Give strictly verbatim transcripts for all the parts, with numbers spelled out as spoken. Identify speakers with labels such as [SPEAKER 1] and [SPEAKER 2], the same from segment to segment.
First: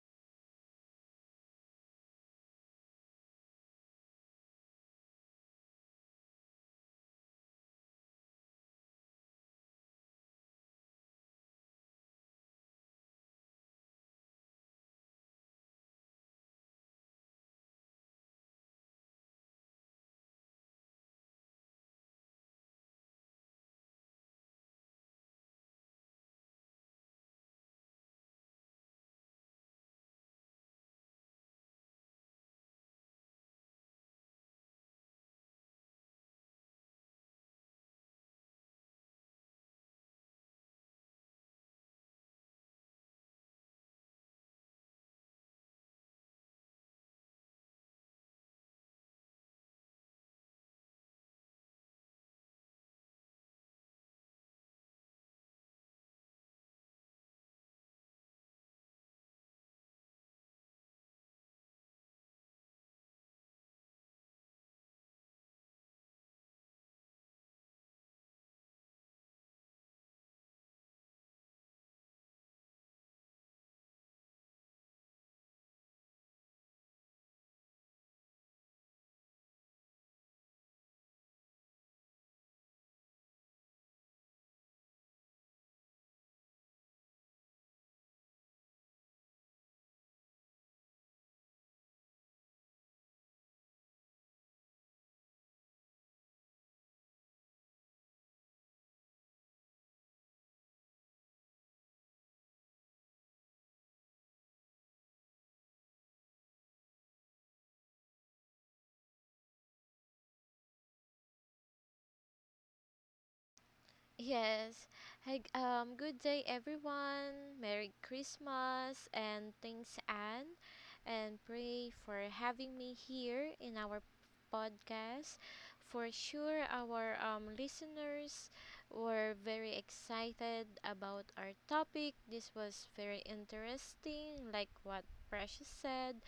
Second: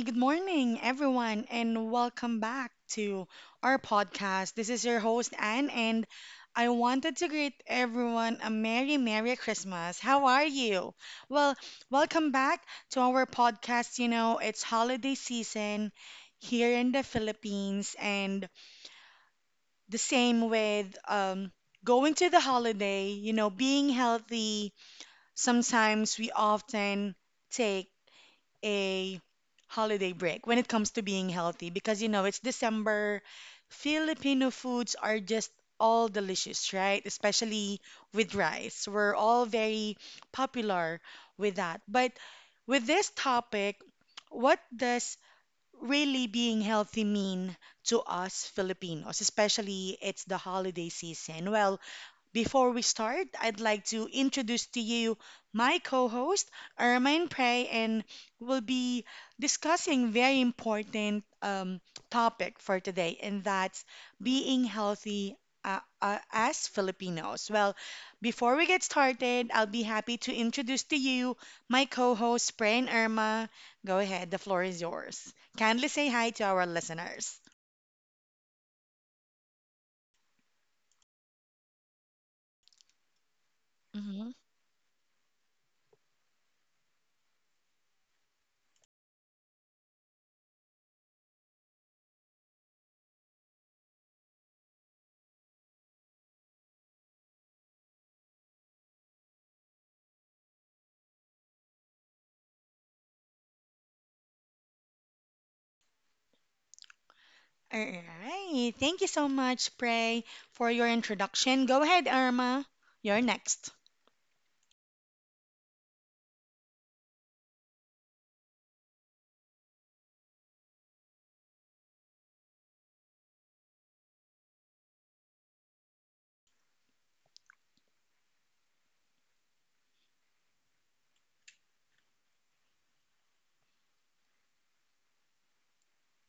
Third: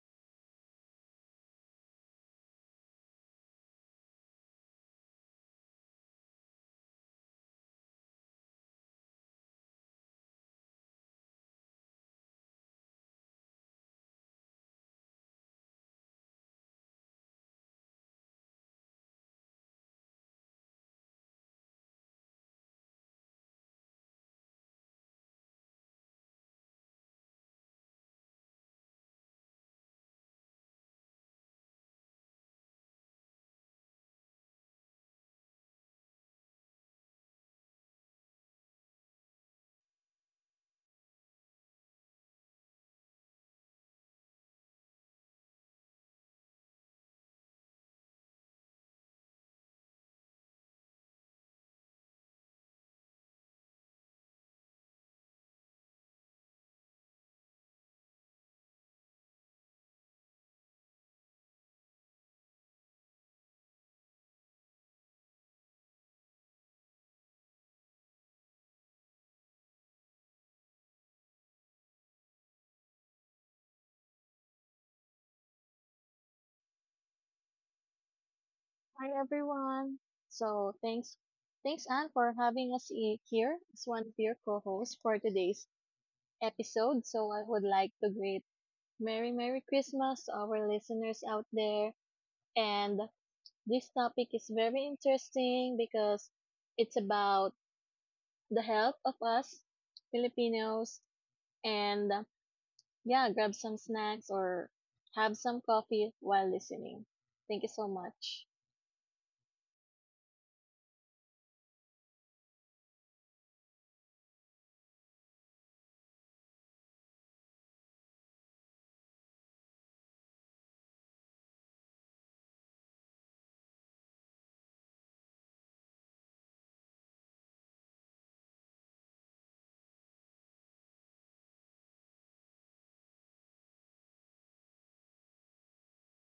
[SPEAKER 1] good morning, everyone, and welcome back to our podcast. This is your host, Anne, and I wanted to greet everyone a Merry, Merry Christmas. How are you? Well, welcome back to our podcast. You know, it's holiday season here in the Philippines, and the same with um, going to the holiday, you know, being healthy. Sometimes we often take a holiday break when it comes to being healthy because you know it's December. Filipino foods are just all delicious, right? Especially with rice. We're all very popular with that. But with this topic, what does really being healthy mean to us Filipinos, especially it's the holiday season? Well, before we start, I'd like to introduce to you my co host, Ermine Prey, and we'll be discussing very important um, topic for today, and that's being healthy uh, uh, as Filipinos. Well, before we get started, I'll be happy to introduce to you my co host, Prey and Irma. Go ahead, the floor is yours. Kindly say hi to our listeners.
[SPEAKER 2] Hi everyone. So thanks, thanks Anne for having us i- here as one of your co-hosts for today's episode. So I would like to greet Merry Merry Christmas to our listeners out there. And this topic is very interesting because it's about the health of us Filipinos. And uh, yeah, grab some snacks or have some coffee while listening. Thank you
[SPEAKER 1] All
[SPEAKER 2] so much.
[SPEAKER 1] right. Thank you so much, Prey, for your introduction. Go ahead, Irma. You're next.
[SPEAKER 3] Yes. Hey, g- um, good day, everyone. Merry Christmas and thanks, Anne. And pray for having me here in our podcast. For sure, our um, listeners were very excited about our topic. This was very interesting, like what Precious said.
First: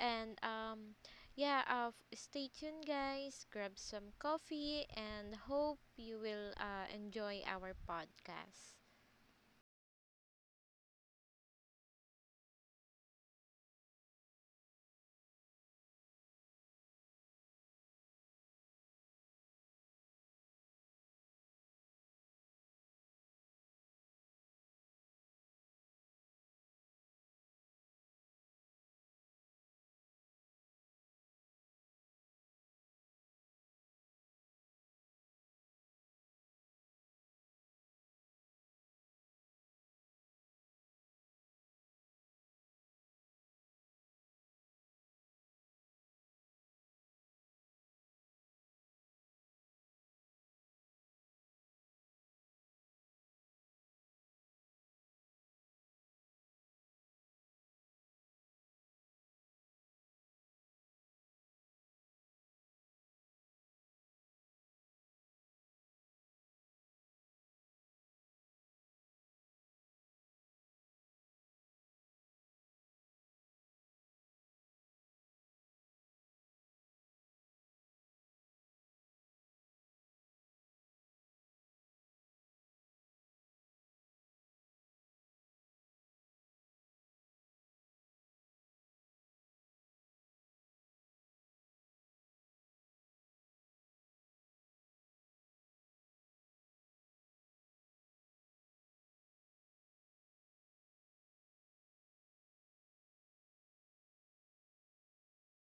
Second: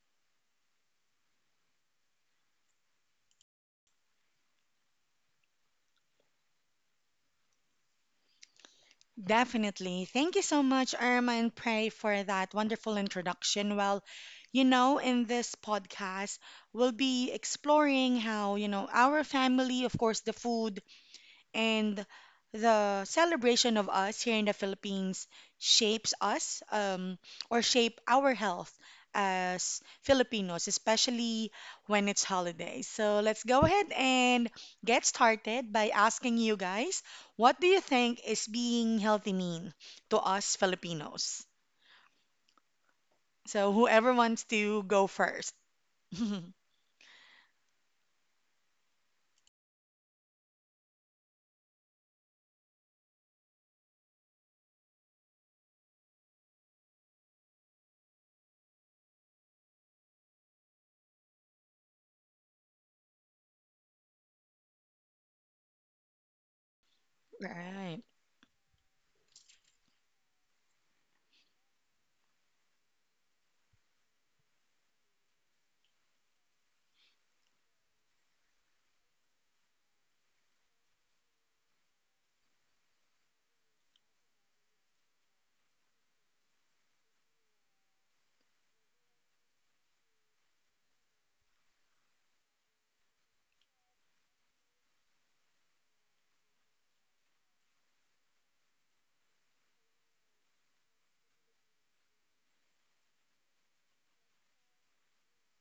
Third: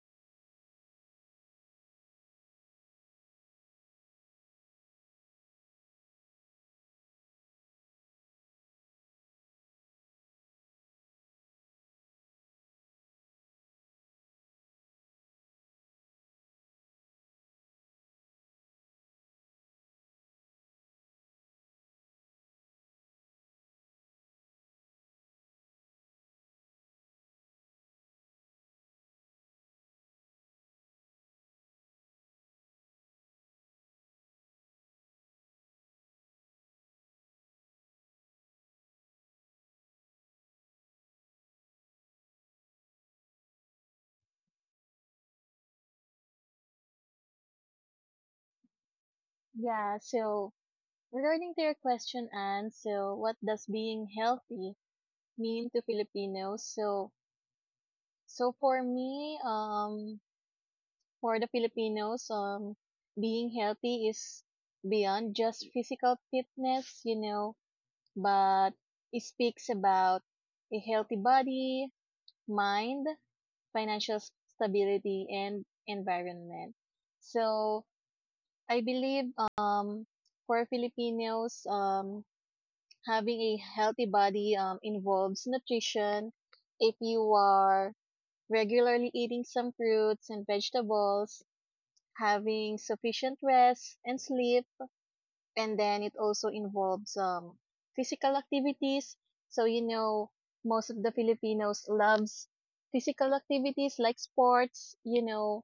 [SPEAKER 3] And um, yeah, uh, f- stay tuned, guys. Grab some coffee and hope you will uh, enjoy our podcast.
[SPEAKER 1] Definitely. Thank you so much, Irma and Prey, for that wonderful introduction. Well, you know, in this podcast, we'll be exploring how, you know, our family, of course, the food, and the celebration of us here in the Philippines shapes us, um, or shape our health as Filipinos, especially when it's holidays. So let's go ahead and get started by asking you guys, what do you think is being healthy mean to us Filipinos? So whoever wants to go first.
[SPEAKER 2] Yeah. So regarding to your question, Anne, so what does being healthy mean to Filipinos? So, so for me, um, for the Filipinos, um, being healthy is beyond just physical fitness, you know,
[SPEAKER 1] Right.
[SPEAKER 2] but it speaks about a healthy body, mind, financial s- stability, and environment. So, I believe, um, for Filipinos, um, having a healthy body um, involves nutrition. If you are regularly eating some fruits and vegetables, having sufficient rest and sleep, and then it also involves um, physical activities. So you know, most of the Filipinos loves physical activities like sports. You know,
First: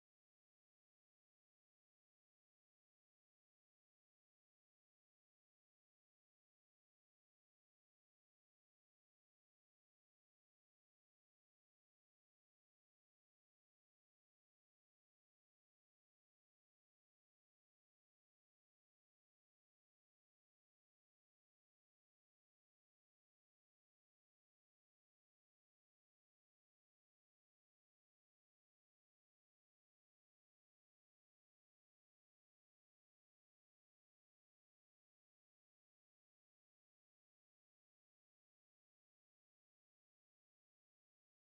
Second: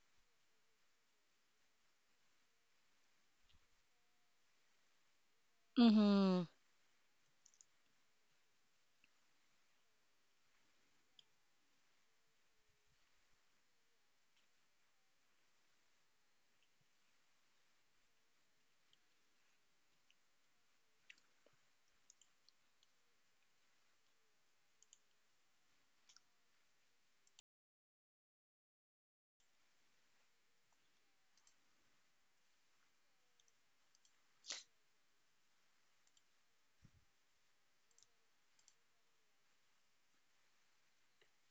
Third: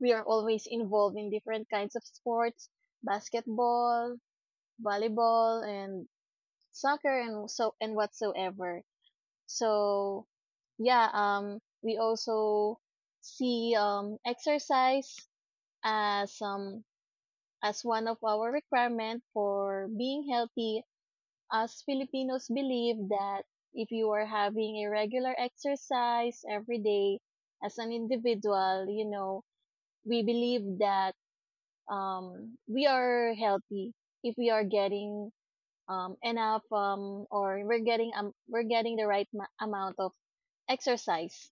[SPEAKER 2] we are always involved in different kinds of sports, basketball, volleyball, and
[SPEAKER 1] Mm-hmm.
[SPEAKER 2] soccer and so and whatsoever. So yeah, um, we also see um, exercise as um, as one of our requirement for being healthy. As Filipinos believe that if you are having a regular exercise every day as an individual, you know, we believe that um, we are healthy if we are getting um, enough, um, or we're getting um, we're getting the right ma- amount of exercise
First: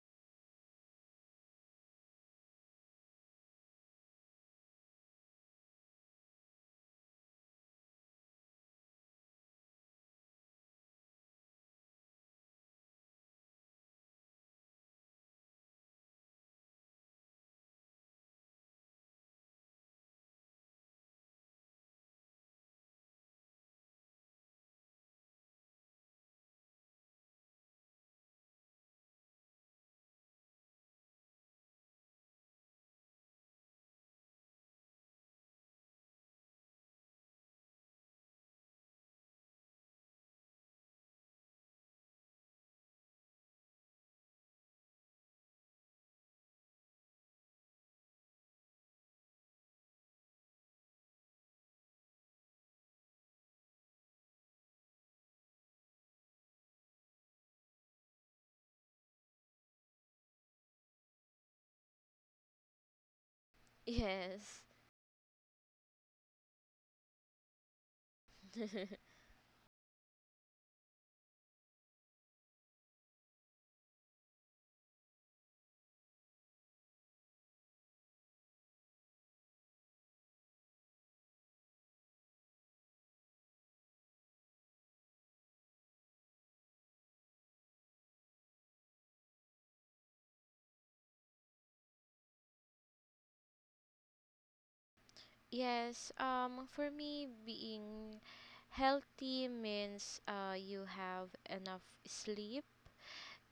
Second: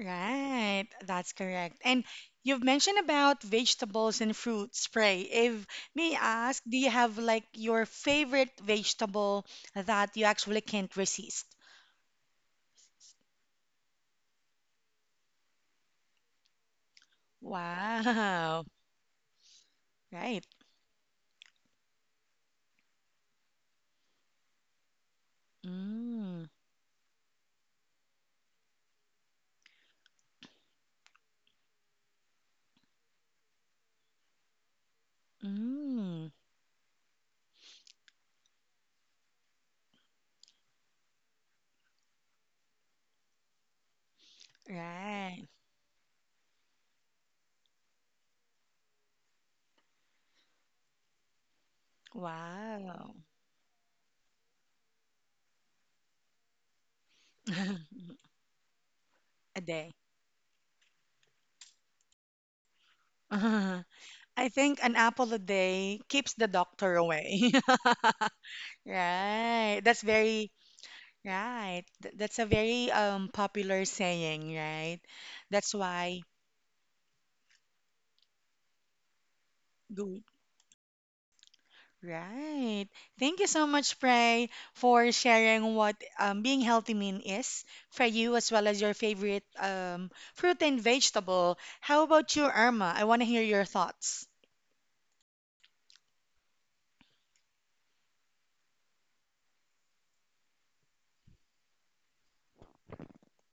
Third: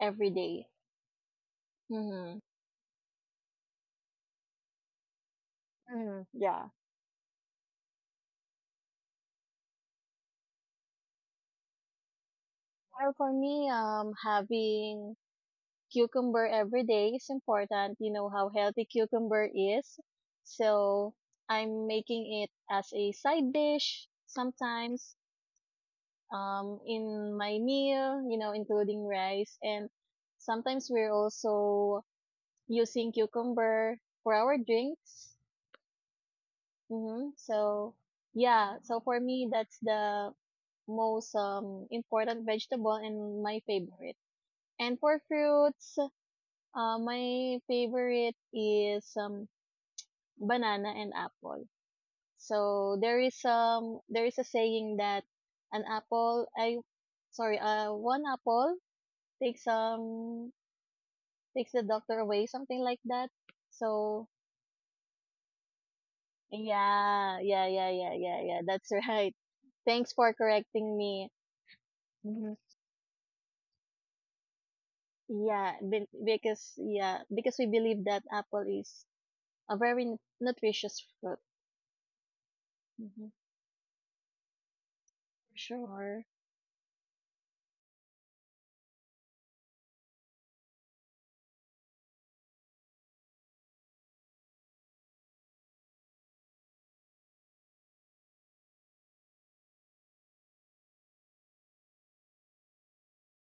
[SPEAKER 2] every day.
[SPEAKER 1] that's correct. And
[SPEAKER 2] Mm-hmm.
[SPEAKER 1] you've mentioned about vegetables and fruit spray. If may
[SPEAKER 2] Mm.
[SPEAKER 1] I ask,
[SPEAKER 2] Yeah.
[SPEAKER 1] do you have like your favorite vegetable that you actually can't resist?
[SPEAKER 2] Well, for me, um, having cucumber every day is important. You know how
[SPEAKER 1] Wow.
[SPEAKER 2] healthy cucumber is.
[SPEAKER 1] Right.
[SPEAKER 2] So I'm making it as a side dish sometimes,
[SPEAKER 1] Mm.
[SPEAKER 2] um, in my meal, you know, including rice. And sometimes we're also using cucumber for our drinks.
[SPEAKER 1] Mm.
[SPEAKER 2] Mm-hmm. So yeah. So for me, that's the most um, important vegetable and my favorite. And for
[SPEAKER 1] Right.
[SPEAKER 2] fruits, uh, my favorite is um, banana and apple. So
[SPEAKER 1] Wow.
[SPEAKER 2] there is um there is a saying that an apple I sorry, uh one apple
[SPEAKER 1] A
[SPEAKER 2] takes
[SPEAKER 1] day.
[SPEAKER 2] um takes the doctor away, something like that. So
[SPEAKER 1] I
[SPEAKER 3] Yes.
[SPEAKER 1] think an apple a day keeps the doctor
[SPEAKER 2] yeah,
[SPEAKER 1] away.
[SPEAKER 2] yeah, yeah, yeah, yeah, yeah, that's right.
[SPEAKER 1] Right. That's
[SPEAKER 2] Thanks for
[SPEAKER 1] very.
[SPEAKER 2] correcting me.
[SPEAKER 1] Right. Th- that's a
[SPEAKER 2] Hmm.
[SPEAKER 1] very um popular saying, right? That's
[SPEAKER 2] Yeah, be-
[SPEAKER 1] why
[SPEAKER 2] because yeah, because we believe that apple is a very nu-
[SPEAKER 1] good,
[SPEAKER 2] nutritious fruit.
[SPEAKER 1] right.
[SPEAKER 2] Hmm.
[SPEAKER 1] Thank you so much, Prey, for sharing what
[SPEAKER 2] Sure.
[SPEAKER 1] um being healthy mean is for you as well as your favorite um fruit and vegetable. How about you, Irma? I want to hear your thoughts.
[SPEAKER 3] Yes, um, for me, being healthy means uh, you have enough sleep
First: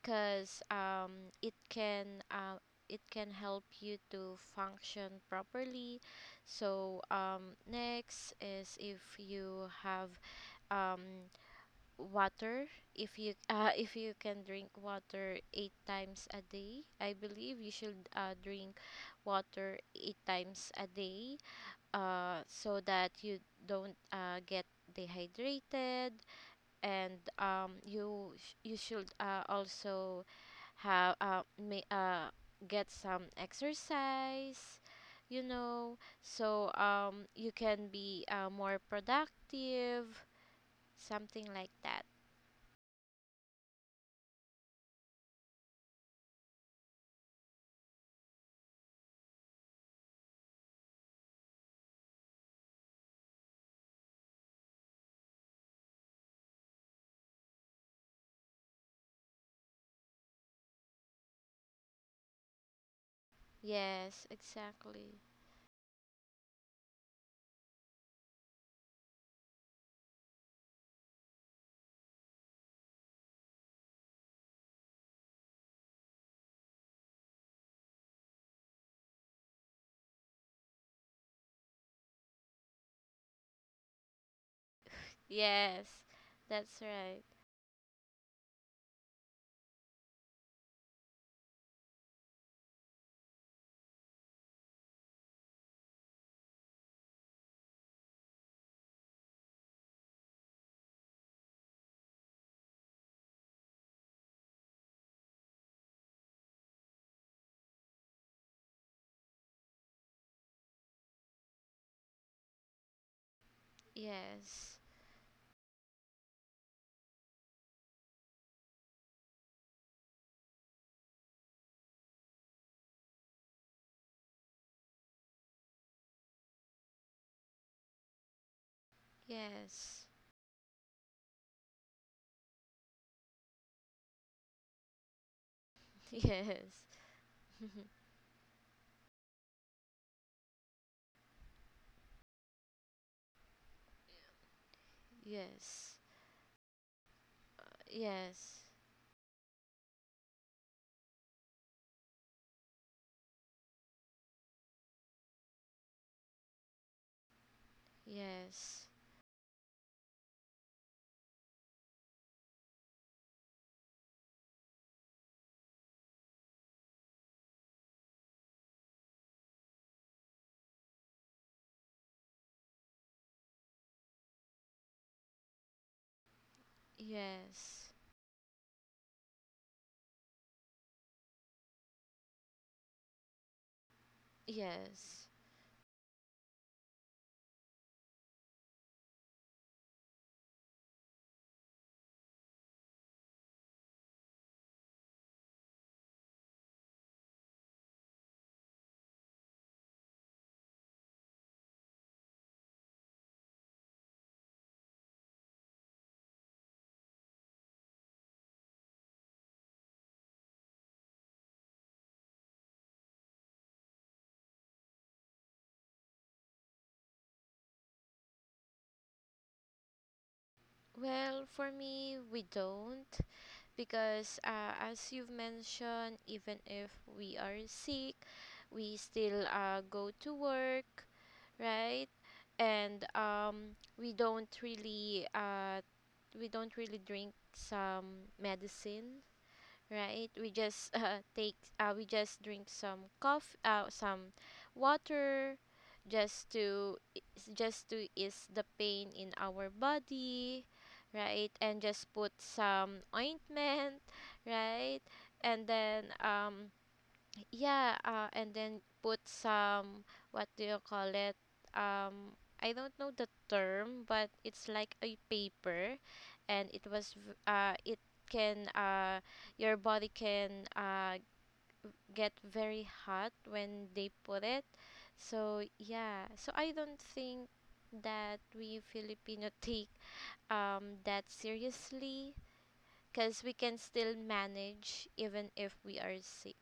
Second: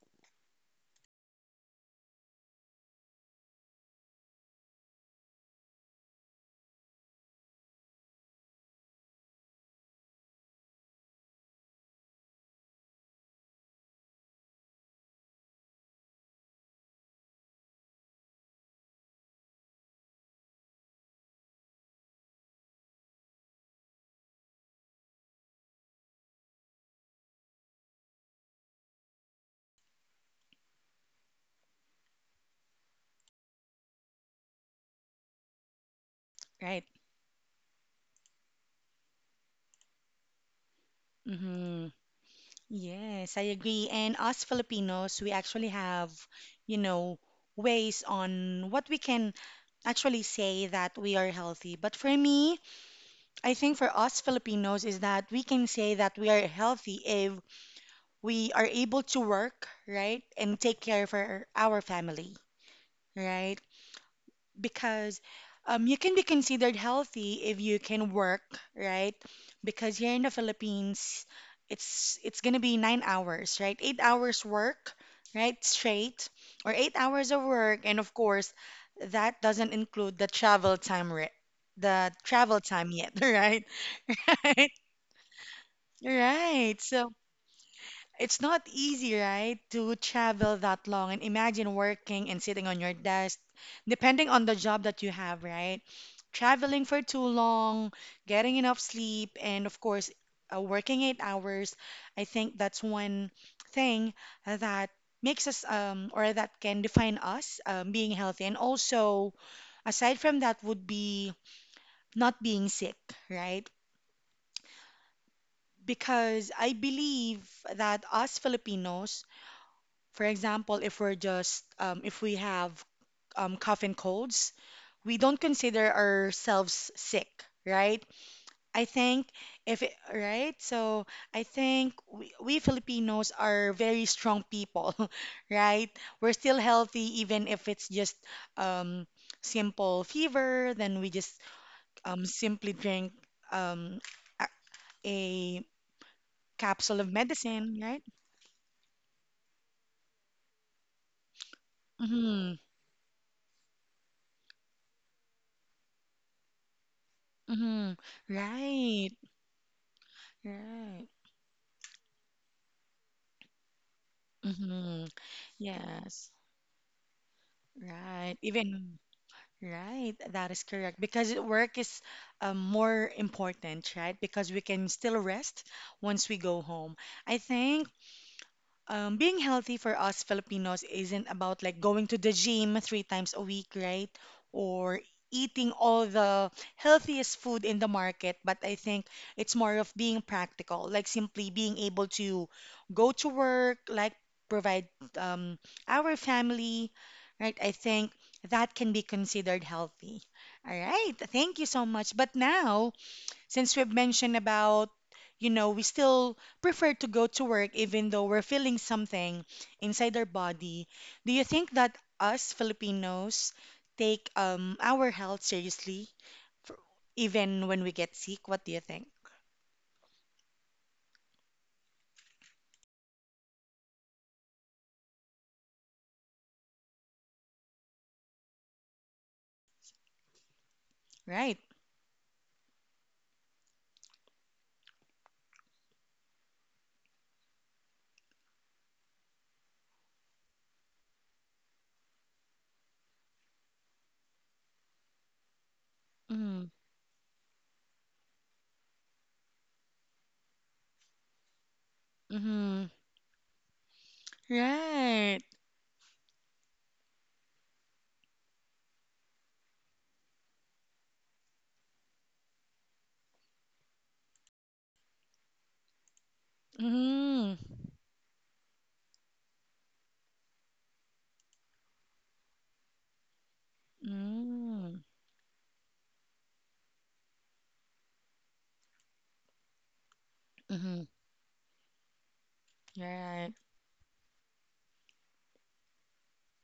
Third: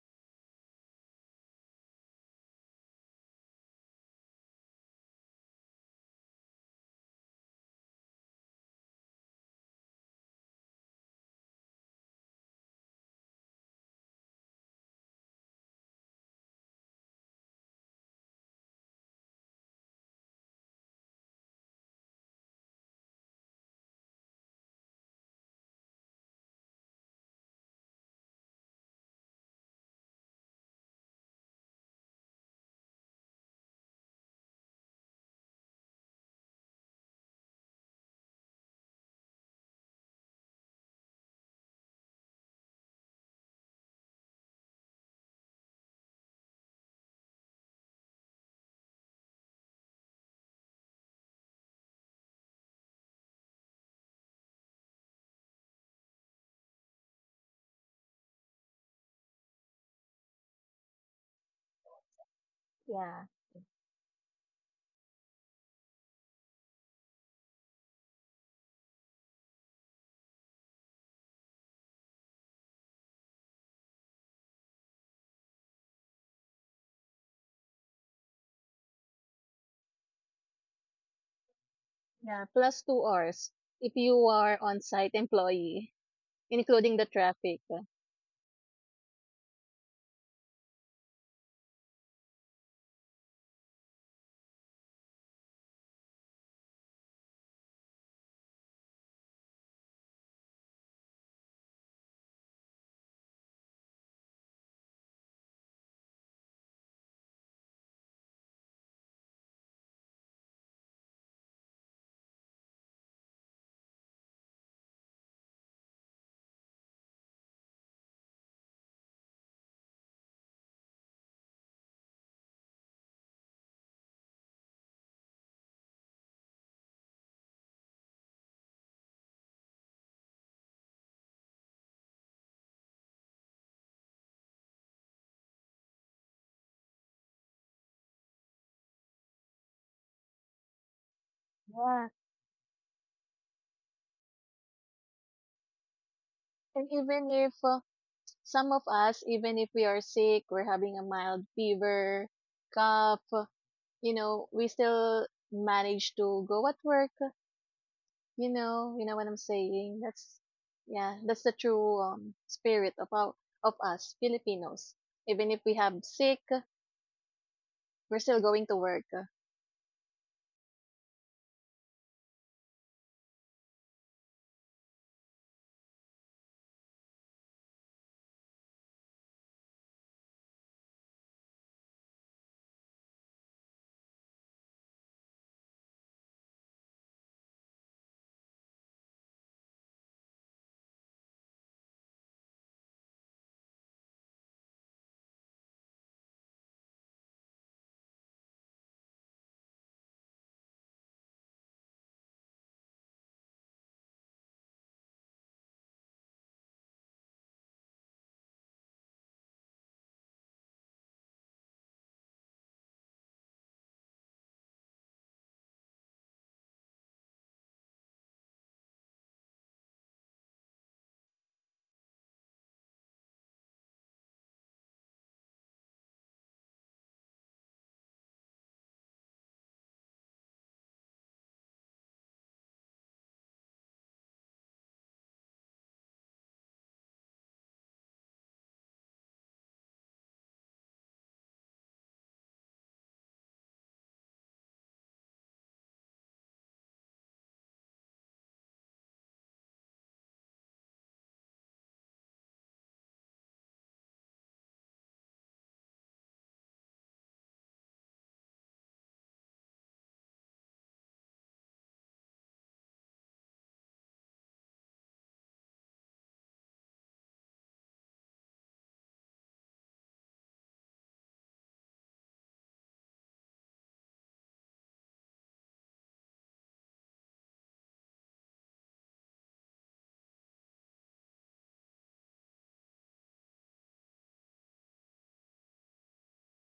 [SPEAKER 3] because um, it can uh, it can help you to function properly. So, um, next is if you have um, water. If you uh, if you can drink water eight times a day, I believe you should uh, drink water eight times a day, uh, so that you don't uh, get dehydrated. And um, you sh- you should uh, also have uh, may, uh, get some exercise, you know so
[SPEAKER 1] Right.
[SPEAKER 3] um, you can be uh, more productive, something like
[SPEAKER 1] Mm-hmm.
[SPEAKER 3] that.
[SPEAKER 1] Yes, I agree. And us Filipinos, we actually have, you know, ways on what we can actually say that we are healthy. But for me, I think for us Filipinos is that we can say that we are healthy if we are able to work, right? And take care for our, our family,
[SPEAKER 2] Yeah.
[SPEAKER 1] right?
[SPEAKER 3] Yes, exactly.
[SPEAKER 1] Because um, you can be considered healthy if you can work, right? Because here in the Philippines, it's it's gonna be nine hours, right? Eight hours work, right? Straight, or eight hours of work, and of course, that doesn't include the travel time, re- the
[SPEAKER 2] Yeah,
[SPEAKER 1] travel
[SPEAKER 2] plus
[SPEAKER 1] time
[SPEAKER 2] two
[SPEAKER 1] yet,
[SPEAKER 2] hours
[SPEAKER 1] right?
[SPEAKER 2] if you are on-site
[SPEAKER 3] Yes,
[SPEAKER 2] employee,
[SPEAKER 1] Right.
[SPEAKER 3] that's
[SPEAKER 2] including the
[SPEAKER 1] So
[SPEAKER 3] right.
[SPEAKER 2] traffic.
[SPEAKER 1] it's not easy, right, to travel that long and imagine working and sitting on your desk, depending on the job that you have, right? Traveling for too long, getting enough sleep, and of course, uh, working eight hours. I think that's one thing that makes us, um, or that can define us, um, being healthy. And also, aside from that, would be not being sick, right?
[SPEAKER 3] Yes.
[SPEAKER 1] Because I believe that us Filipinos, for example, if we're just um, if we have um, cough and colds, we don't consider ourselves sick, right? I think if it,
[SPEAKER 3] Yes.
[SPEAKER 1] right, so I think we, we Filipinos are very strong people, right? We're still
[SPEAKER 3] Yes.
[SPEAKER 1] healthy even if it's just um, simple fever. Then we just
[SPEAKER 2] Yeah.
[SPEAKER 1] um, simply drink um, a, a
[SPEAKER 3] Yes.
[SPEAKER 2] And
[SPEAKER 1] capsule of
[SPEAKER 2] even if
[SPEAKER 1] medicine,
[SPEAKER 2] uh,
[SPEAKER 1] right?
[SPEAKER 3] Yes.
[SPEAKER 2] some of us, even if we are sick, we're having a mild fever,
[SPEAKER 1] Mm-hmm.
[SPEAKER 2] cough, you know, we still manage to go at work.
[SPEAKER 1] Mm-hmm.
[SPEAKER 2] You
[SPEAKER 3] Yes.
[SPEAKER 2] know,
[SPEAKER 1] Right.
[SPEAKER 2] you know what I'm saying. That's
[SPEAKER 1] Right.
[SPEAKER 2] yeah, that's the true um, spirit of our, of us Filipinos.
[SPEAKER 1] Mm-hmm.
[SPEAKER 2] Even if we have
[SPEAKER 1] Yes,
[SPEAKER 2] sick, we're
[SPEAKER 1] right.
[SPEAKER 2] still going to
[SPEAKER 1] Even
[SPEAKER 2] work.
[SPEAKER 1] right, that is correct because it- work is um, more important, right? Because we can still rest once we go home. I think
[SPEAKER 3] Yes.
[SPEAKER 1] um, being healthy for us Filipinos isn't about like going to the gym three times a week, right? Or
[SPEAKER 3] Yes.
[SPEAKER 1] eating all the healthiest food in the market, but I think it's more of being practical, like simply being able to go to work, like provide um, our family, right? I think that can be considered healthy. All right, thank you so much. But now, since we've mentioned about, you know, we still prefer to go to work even though we're feeling something inside our body, do you think that us Filipinos take um, our health seriously, for, even when we get sick? What do you think?
[SPEAKER 3] Well, for me, we don't, because, uh, as you've mentioned, even if we are sick, we still uh, go to work,
[SPEAKER 1] Right.
[SPEAKER 3] right? And um, we don't really uh, we don't really drink some medicine, right? We just uh, take uh, we just drink some coffee, uh, some water, just
[SPEAKER 1] Mm,
[SPEAKER 3] to just to ease the pain in our body, right? And just put
[SPEAKER 1] mm-hmm.
[SPEAKER 3] some ointment, right?
[SPEAKER 1] Right.
[SPEAKER 3] And then um yeah, uh, and then put some, what do you call it? Um, I don't know the term, but it's like a paper, and it was, v-
[SPEAKER 1] Mm,
[SPEAKER 3] uh, it can, uh, your body can, uh, get very hot when they put it.
[SPEAKER 1] mm,
[SPEAKER 3] So yeah, so I don't think that we Filipino take
[SPEAKER 1] mm-hmm.
[SPEAKER 3] um that seriously, cause
[SPEAKER 1] Right.
[SPEAKER 3] we can still manage even if we are sick.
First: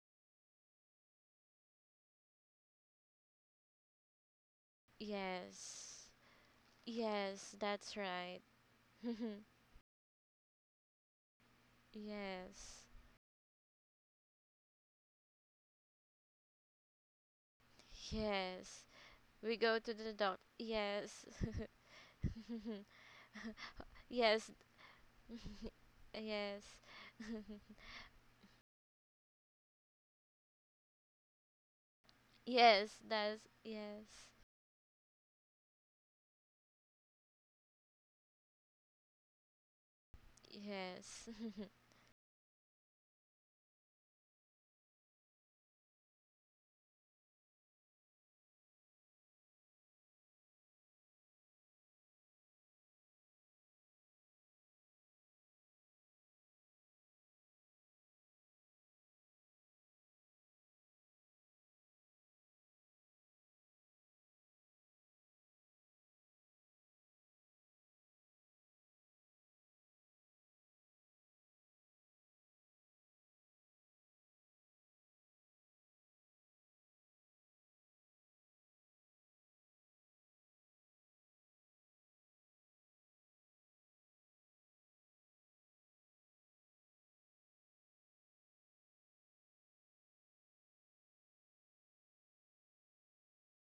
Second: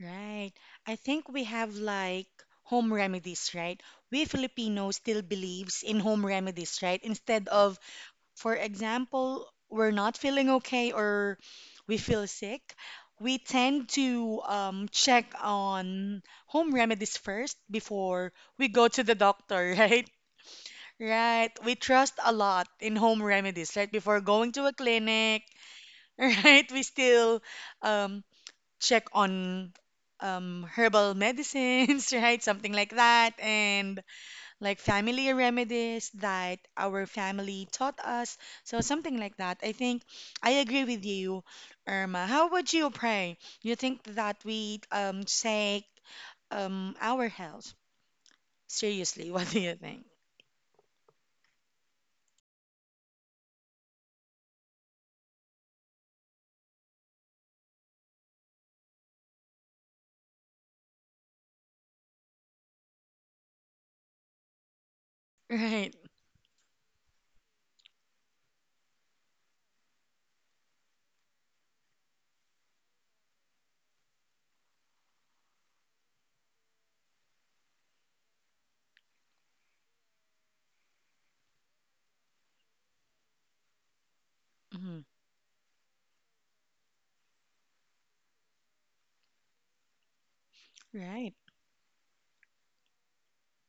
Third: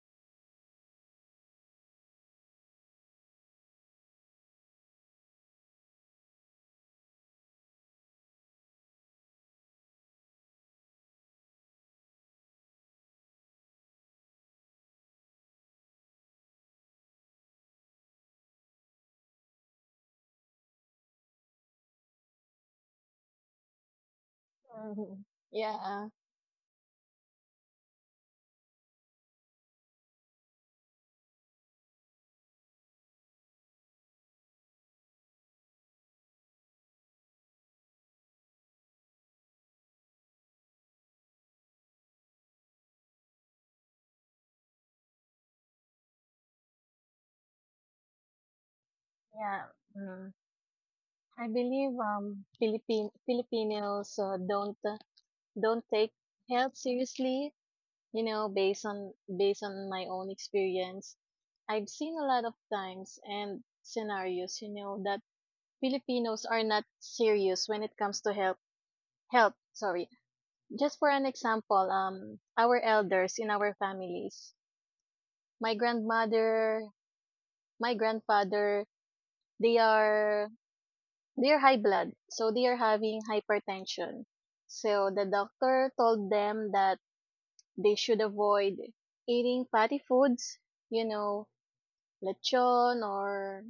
[SPEAKER 1] Right. I think we have like home remedies, right? We Filipinos still believes in
[SPEAKER 3] Yes.
[SPEAKER 1] home remedies, right? Instead
[SPEAKER 3] Yes,
[SPEAKER 1] of,
[SPEAKER 3] that's right.
[SPEAKER 1] for example, we're not feeling okay or we feel sick,
[SPEAKER 3] Yes.
[SPEAKER 1] we tend to um, check on home remedies first before we
[SPEAKER 3] Yes.
[SPEAKER 1] go to the
[SPEAKER 3] We
[SPEAKER 1] doctor,
[SPEAKER 3] go to
[SPEAKER 1] right?
[SPEAKER 3] the doc. Yes.
[SPEAKER 1] Right. We trust a lot in home remedies, right? Before
[SPEAKER 3] Yes.
[SPEAKER 1] going to a
[SPEAKER 2] Mhm.
[SPEAKER 1] clinic,
[SPEAKER 2] Yeah.
[SPEAKER 3] Yes.
[SPEAKER 1] right? We still um, check on um, herbal medicines, right? Something like
[SPEAKER 3] Yes,
[SPEAKER 1] that.
[SPEAKER 3] that's,
[SPEAKER 1] And
[SPEAKER 3] yes.
[SPEAKER 1] like family remedies that our family taught us. So something like that. I think I agree with
[SPEAKER 3] Yes.
[SPEAKER 1] you, Irma. How would you pray? You think that we um, take um, our health seriously? What do
[SPEAKER 2] Yeah.
[SPEAKER 1] you think?
[SPEAKER 2] Mm. I believe um Philippine Filipinos uh, don't uh, don't take health seriously, you know, based on based on my own experience. I've seen a lot of times and scenarios, you know, that
[SPEAKER 1] Right.
[SPEAKER 2] Filipinos are not serious when it comes to health health, sorry. Just for an example, um our elders in our families, my grandmother, my grandfather, they are they're high blood, so they're having hypertension.
[SPEAKER 1] Mhm.
[SPEAKER 2] So the doctor told them that they should avoid eating fatty foods, you
[SPEAKER 1] Right.
[SPEAKER 2] know, lechon or,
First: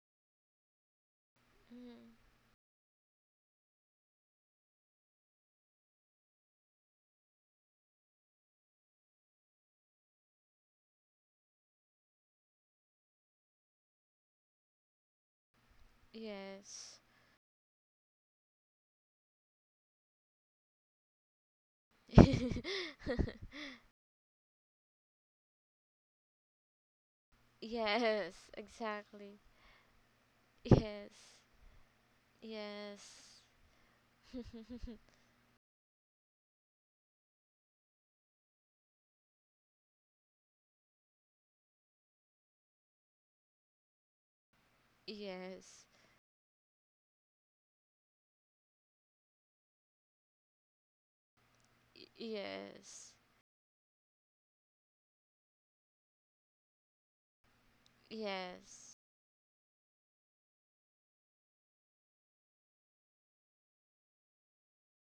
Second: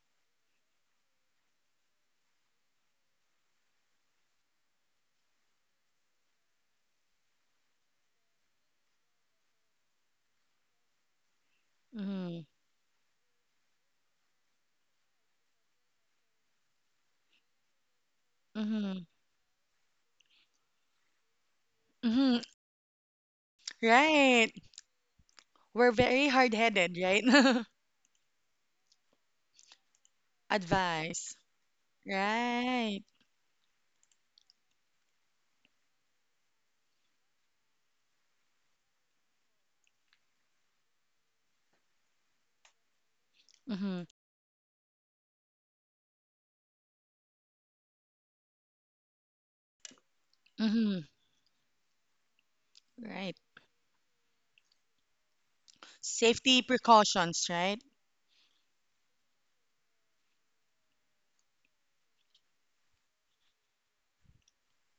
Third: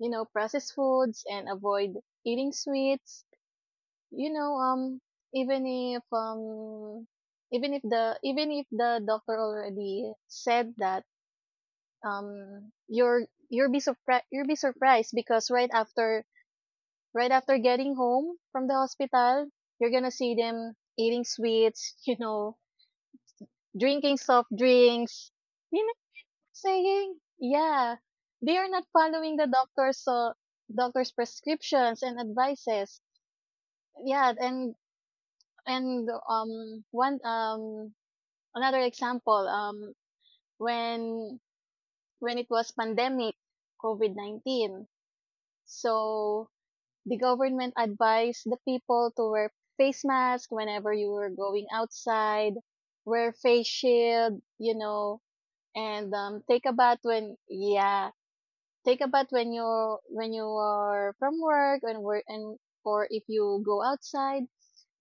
[SPEAKER 2] you know, processed foods, and avoid
[SPEAKER 3] Mm,
[SPEAKER 2] eating sweets. You know, um, even if um, even if the even if the doctor already said that
[SPEAKER 1] Mm-hmm.
[SPEAKER 2] um, you're you'll be surprised you'll be surprised because right after
[SPEAKER 3] yes.
[SPEAKER 2] right after getting home from the
[SPEAKER 1] Mm-hmm.
[SPEAKER 2] hospital, you're gonna see them eating sweets, you
[SPEAKER 1] Mm-hmm.
[SPEAKER 2] know, drinking
[SPEAKER 1] Right.
[SPEAKER 2] soft drinks, you
[SPEAKER 1] We're
[SPEAKER 2] know,
[SPEAKER 1] very hard-headed,
[SPEAKER 2] saying,
[SPEAKER 1] right?
[SPEAKER 2] yeah,
[SPEAKER 3] Yes,
[SPEAKER 2] they are not following
[SPEAKER 3] exactly.
[SPEAKER 2] the doctor's uh, doctor's
[SPEAKER 3] Yes.
[SPEAKER 1] Advice.
[SPEAKER 2] prescriptions and advices.
[SPEAKER 1] Right.
[SPEAKER 3] Yes.
[SPEAKER 2] Yeah, and and um one um another example um when when it was pandemic
[SPEAKER 1] Mm-hmm.
[SPEAKER 2] COVID nineteen,
[SPEAKER 3] Yes.
[SPEAKER 2] so the government advised the people to wear face mask whenever
[SPEAKER 1] Mm-hmm.
[SPEAKER 2] you were going
[SPEAKER 3] Y-
[SPEAKER 2] outside,
[SPEAKER 3] yes.
[SPEAKER 2] wear
[SPEAKER 1] Right.
[SPEAKER 2] face shield, you know, and um,
[SPEAKER 1] Safety
[SPEAKER 2] take a bath when
[SPEAKER 1] precautions, right?
[SPEAKER 2] yeah,
[SPEAKER 3] Yes.
[SPEAKER 2] take a bath when you when you are from work and work and or if you go outside.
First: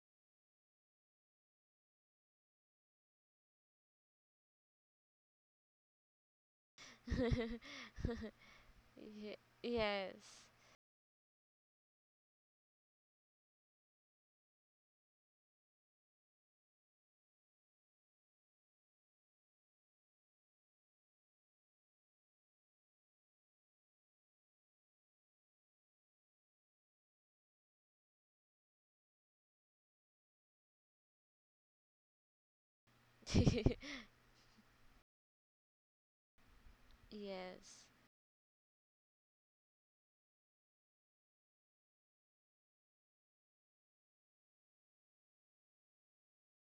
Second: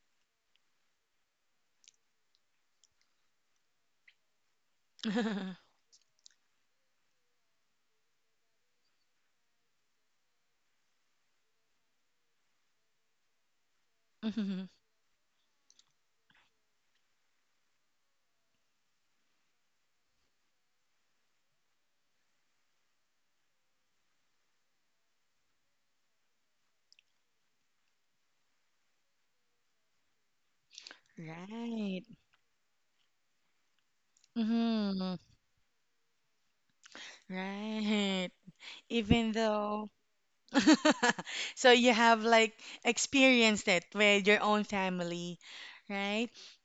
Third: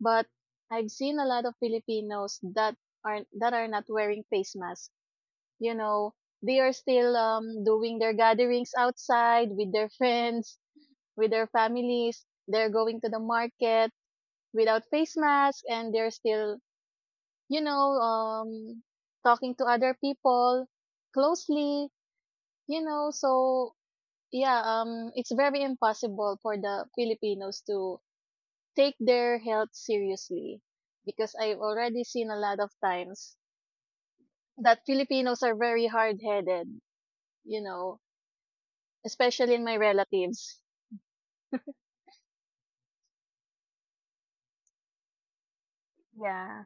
[SPEAKER 2] But I've seen a lot of Filipinos that are that are not wearing face masks. You know, they are still um doing their gatherings
[SPEAKER 3] Ye-
[SPEAKER 2] outside with their
[SPEAKER 3] yes.
[SPEAKER 2] friends with their families. They're going to the market
[SPEAKER 1] Mm-hmm.
[SPEAKER 2] without face masks and they're still, you know, um, talking to other people closely, you know. So, yeah, um, it's very impossible for the Filipinos to take their health seriously because I've already
[SPEAKER 1] Right.
[SPEAKER 2] seen a lot of times that
[SPEAKER 1] Mm-hmm.
[SPEAKER 2] Filipinos are very hard headed, you
[SPEAKER 3] Yes,
[SPEAKER 2] know,
[SPEAKER 1] Right. Even
[SPEAKER 2] especially in my
[SPEAKER 1] though.
[SPEAKER 2] relatives.
[SPEAKER 1] So you have like experienced it with your own family, right?
[SPEAKER 2] Yeah,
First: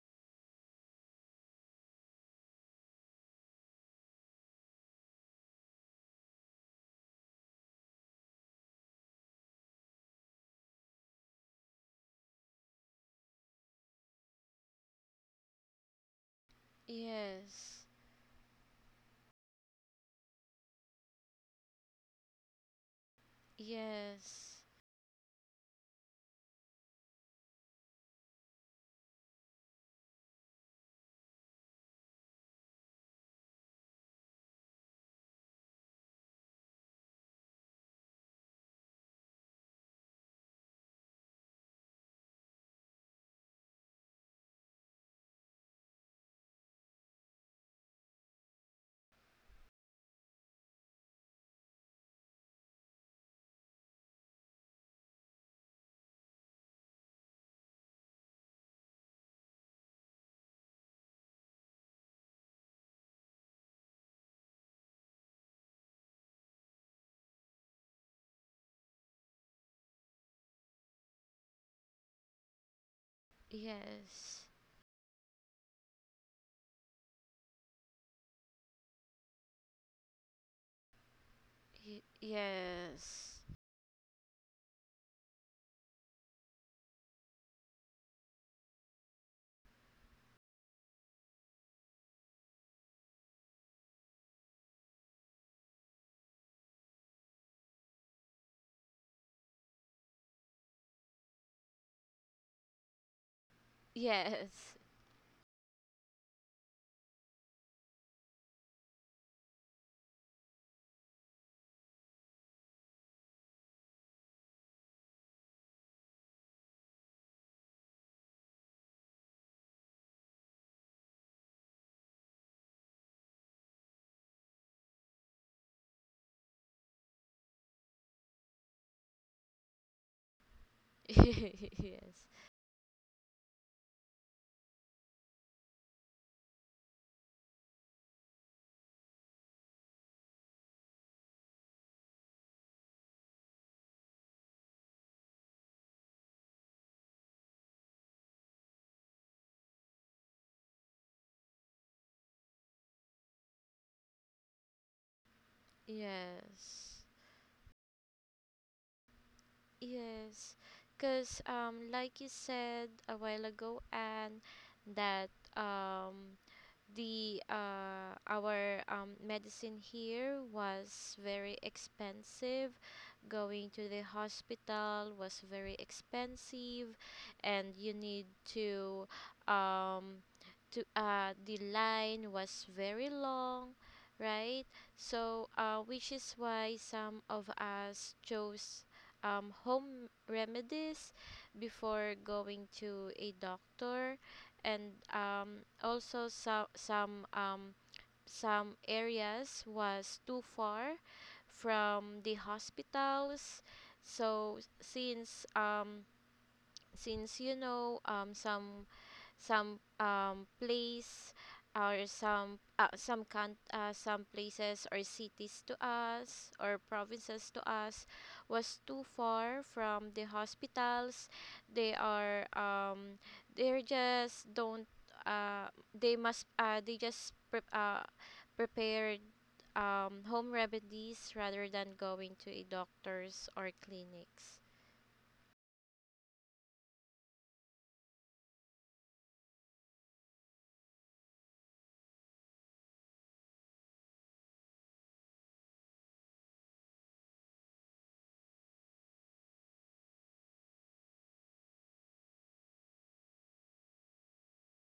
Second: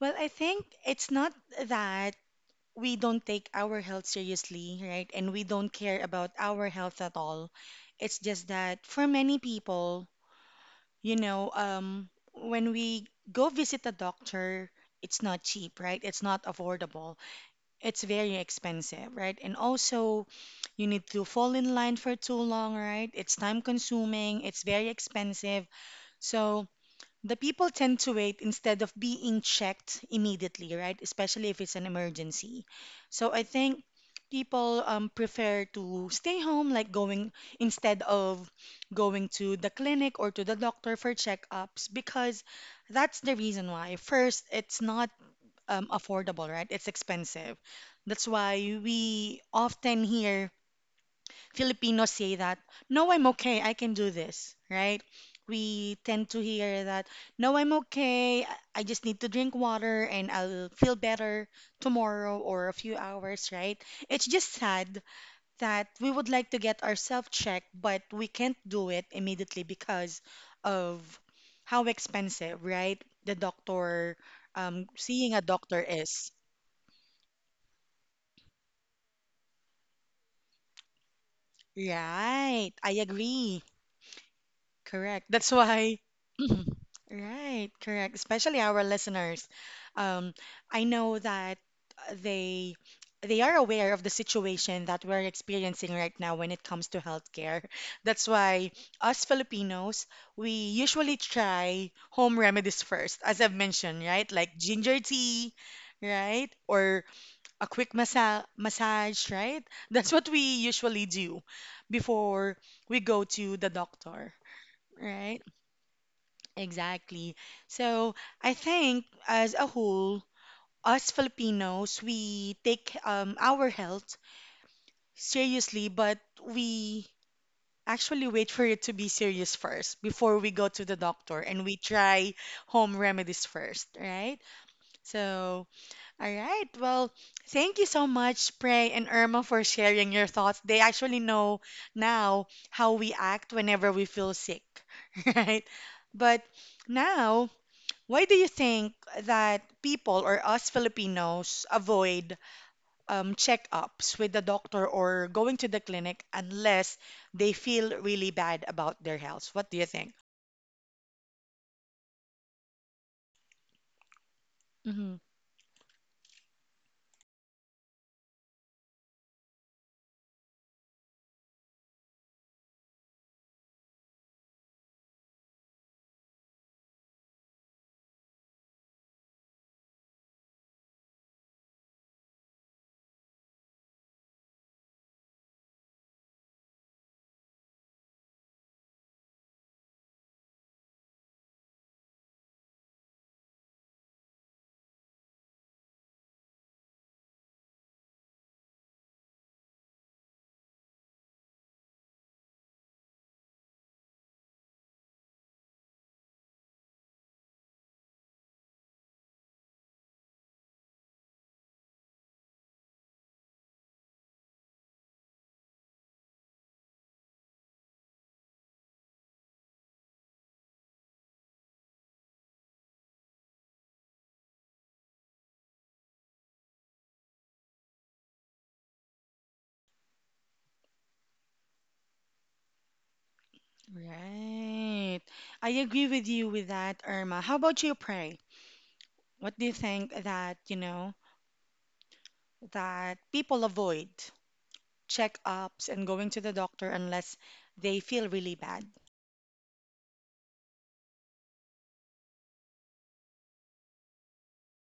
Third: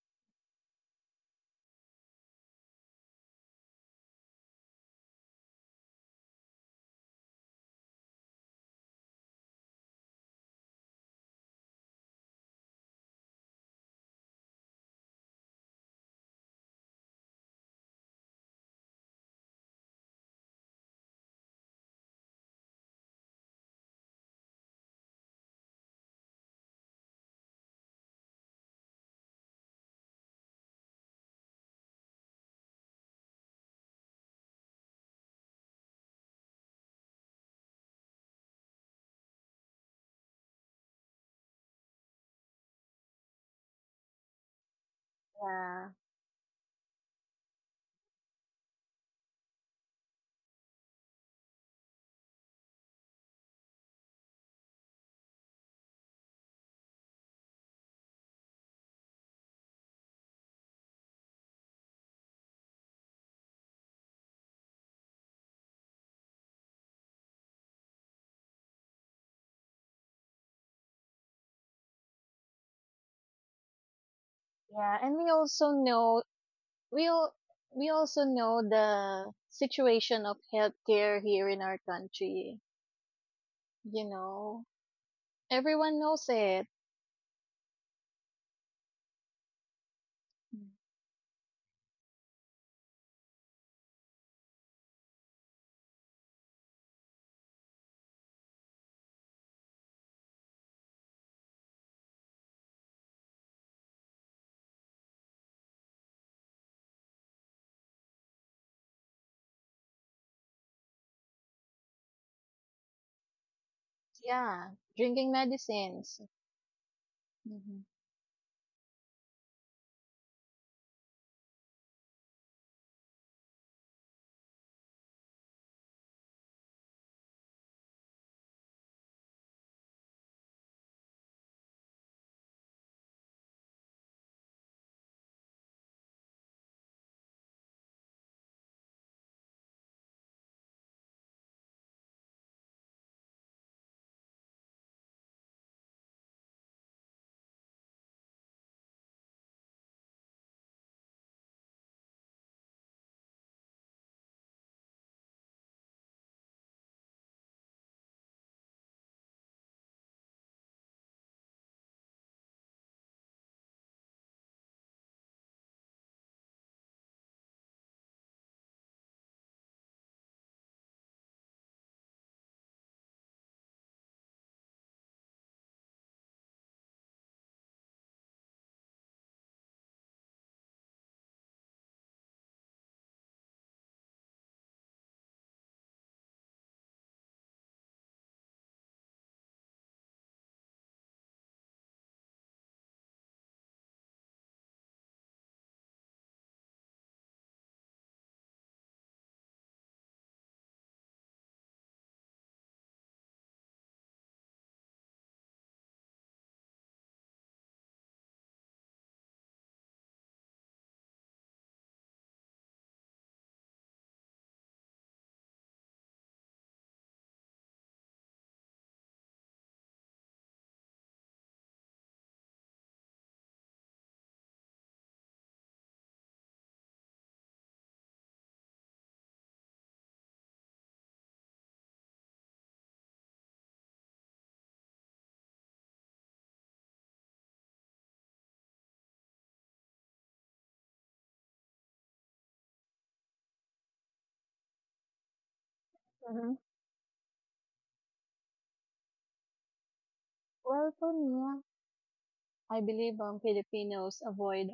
[SPEAKER 1] Well, I think it's not that we don't take our health seriously, right? And we don't care about our health at all. It's just that for many people, You know, um, when we go visit a doctor, it's not cheap, right? It's not affordable.
[SPEAKER 3] yes,
[SPEAKER 1] It's very expensive, right? And also, you need to fall in line for too long, right? It's time consuming, it's
[SPEAKER 3] yes,
[SPEAKER 1] very expensive. So, the people tend to wait instead of being checked immediately, right? Especially if it's an emergency. So I think people um, prefer to stay home, like going instead of going to the clinic or to the doctor for checkups, because that's the reason why. First, it's not um,
[SPEAKER 2] yeah,
[SPEAKER 1] affordable, right? It's expensive. That's why we often hear Filipinos say that, no, I'm okay, I can do this, right? We tend to hear that, no, I'm okay, I I just need to drink water and I'll feel better tomorrow or a few hours, right? It's just sad that we would like to get ourselves checked, but we can't do it immediately because of how expensive, right? The doctor,
[SPEAKER 3] yes,
[SPEAKER 1] um,
[SPEAKER 2] yeah. And
[SPEAKER 1] seeing
[SPEAKER 2] we
[SPEAKER 1] a
[SPEAKER 2] also
[SPEAKER 1] doctor
[SPEAKER 2] know
[SPEAKER 1] is.
[SPEAKER 2] we all, we also know the situation of healthcare here in our
[SPEAKER 3] y-
[SPEAKER 2] country.
[SPEAKER 1] Right, I
[SPEAKER 3] yes,
[SPEAKER 1] agree.
[SPEAKER 2] You know,
[SPEAKER 1] Correct. That's why.
[SPEAKER 2] everyone knows it.
[SPEAKER 1] Right, correct. Especially our listeners. Um, I know that uh, they they are aware of the situation that we're experiencing right now when it comes to healthcare. That's why us Filipinos, we usually try home remedies first, as I've mentioned, right? Like
[SPEAKER 3] yes,
[SPEAKER 1] ginger tea, right? Or a quick massa massage, right? That's what we usually do before we go to the doctor.
[SPEAKER 2] Yeah, drinking
[SPEAKER 1] Right,
[SPEAKER 2] medicines.
[SPEAKER 1] exactly.
[SPEAKER 2] Mm-hmm.
[SPEAKER 1] So I think as a whole, us Filipinos, we take um, our health seriously, but we actually wait for it to be serious first before we go to the doctor and we
[SPEAKER 3] yes,
[SPEAKER 1] try home remedies first, right? So, all right. Well, thank you so much, Prey and Irma, for sharing your thoughts. They actually know now how we act whenever we feel sick, right? But now, why do you think that people or us Filipinos avoid um, checkups with the doctor or going to the clinic unless
[SPEAKER 3] yes,
[SPEAKER 1] they feel really bad about their health? What do you think?
[SPEAKER 3] yes. Cause um, like you said a while ago. And
[SPEAKER 1] Hmm.
[SPEAKER 3] that um, the uh, our um, medicine here was very expensive. Going to the hospital was very expensive, and you need to um, to uh, the line was very long, right? So, uh, which is why some of us chose um, home remedies before going to a doctor. And um, also some some um, some areas was too far from the hospitals. So since um, since you know um, some some um place or some uh, some can uh, some places or cities to us or provinces to us was too far from the hospitals. They are um they're just don't uh they must uh they just pre- uh prepared um home remedies rather than going to a doctors or clinics.
[SPEAKER 1] Right. I agree with you with that, Irma. How about you, Pray? What do you think that, you know, that people avoid checkups and going to the
[SPEAKER 2] Hmm.
[SPEAKER 1] doctor unless they feel really bad?
[SPEAKER 2] Well, for me, I believe um, Filipinos avoid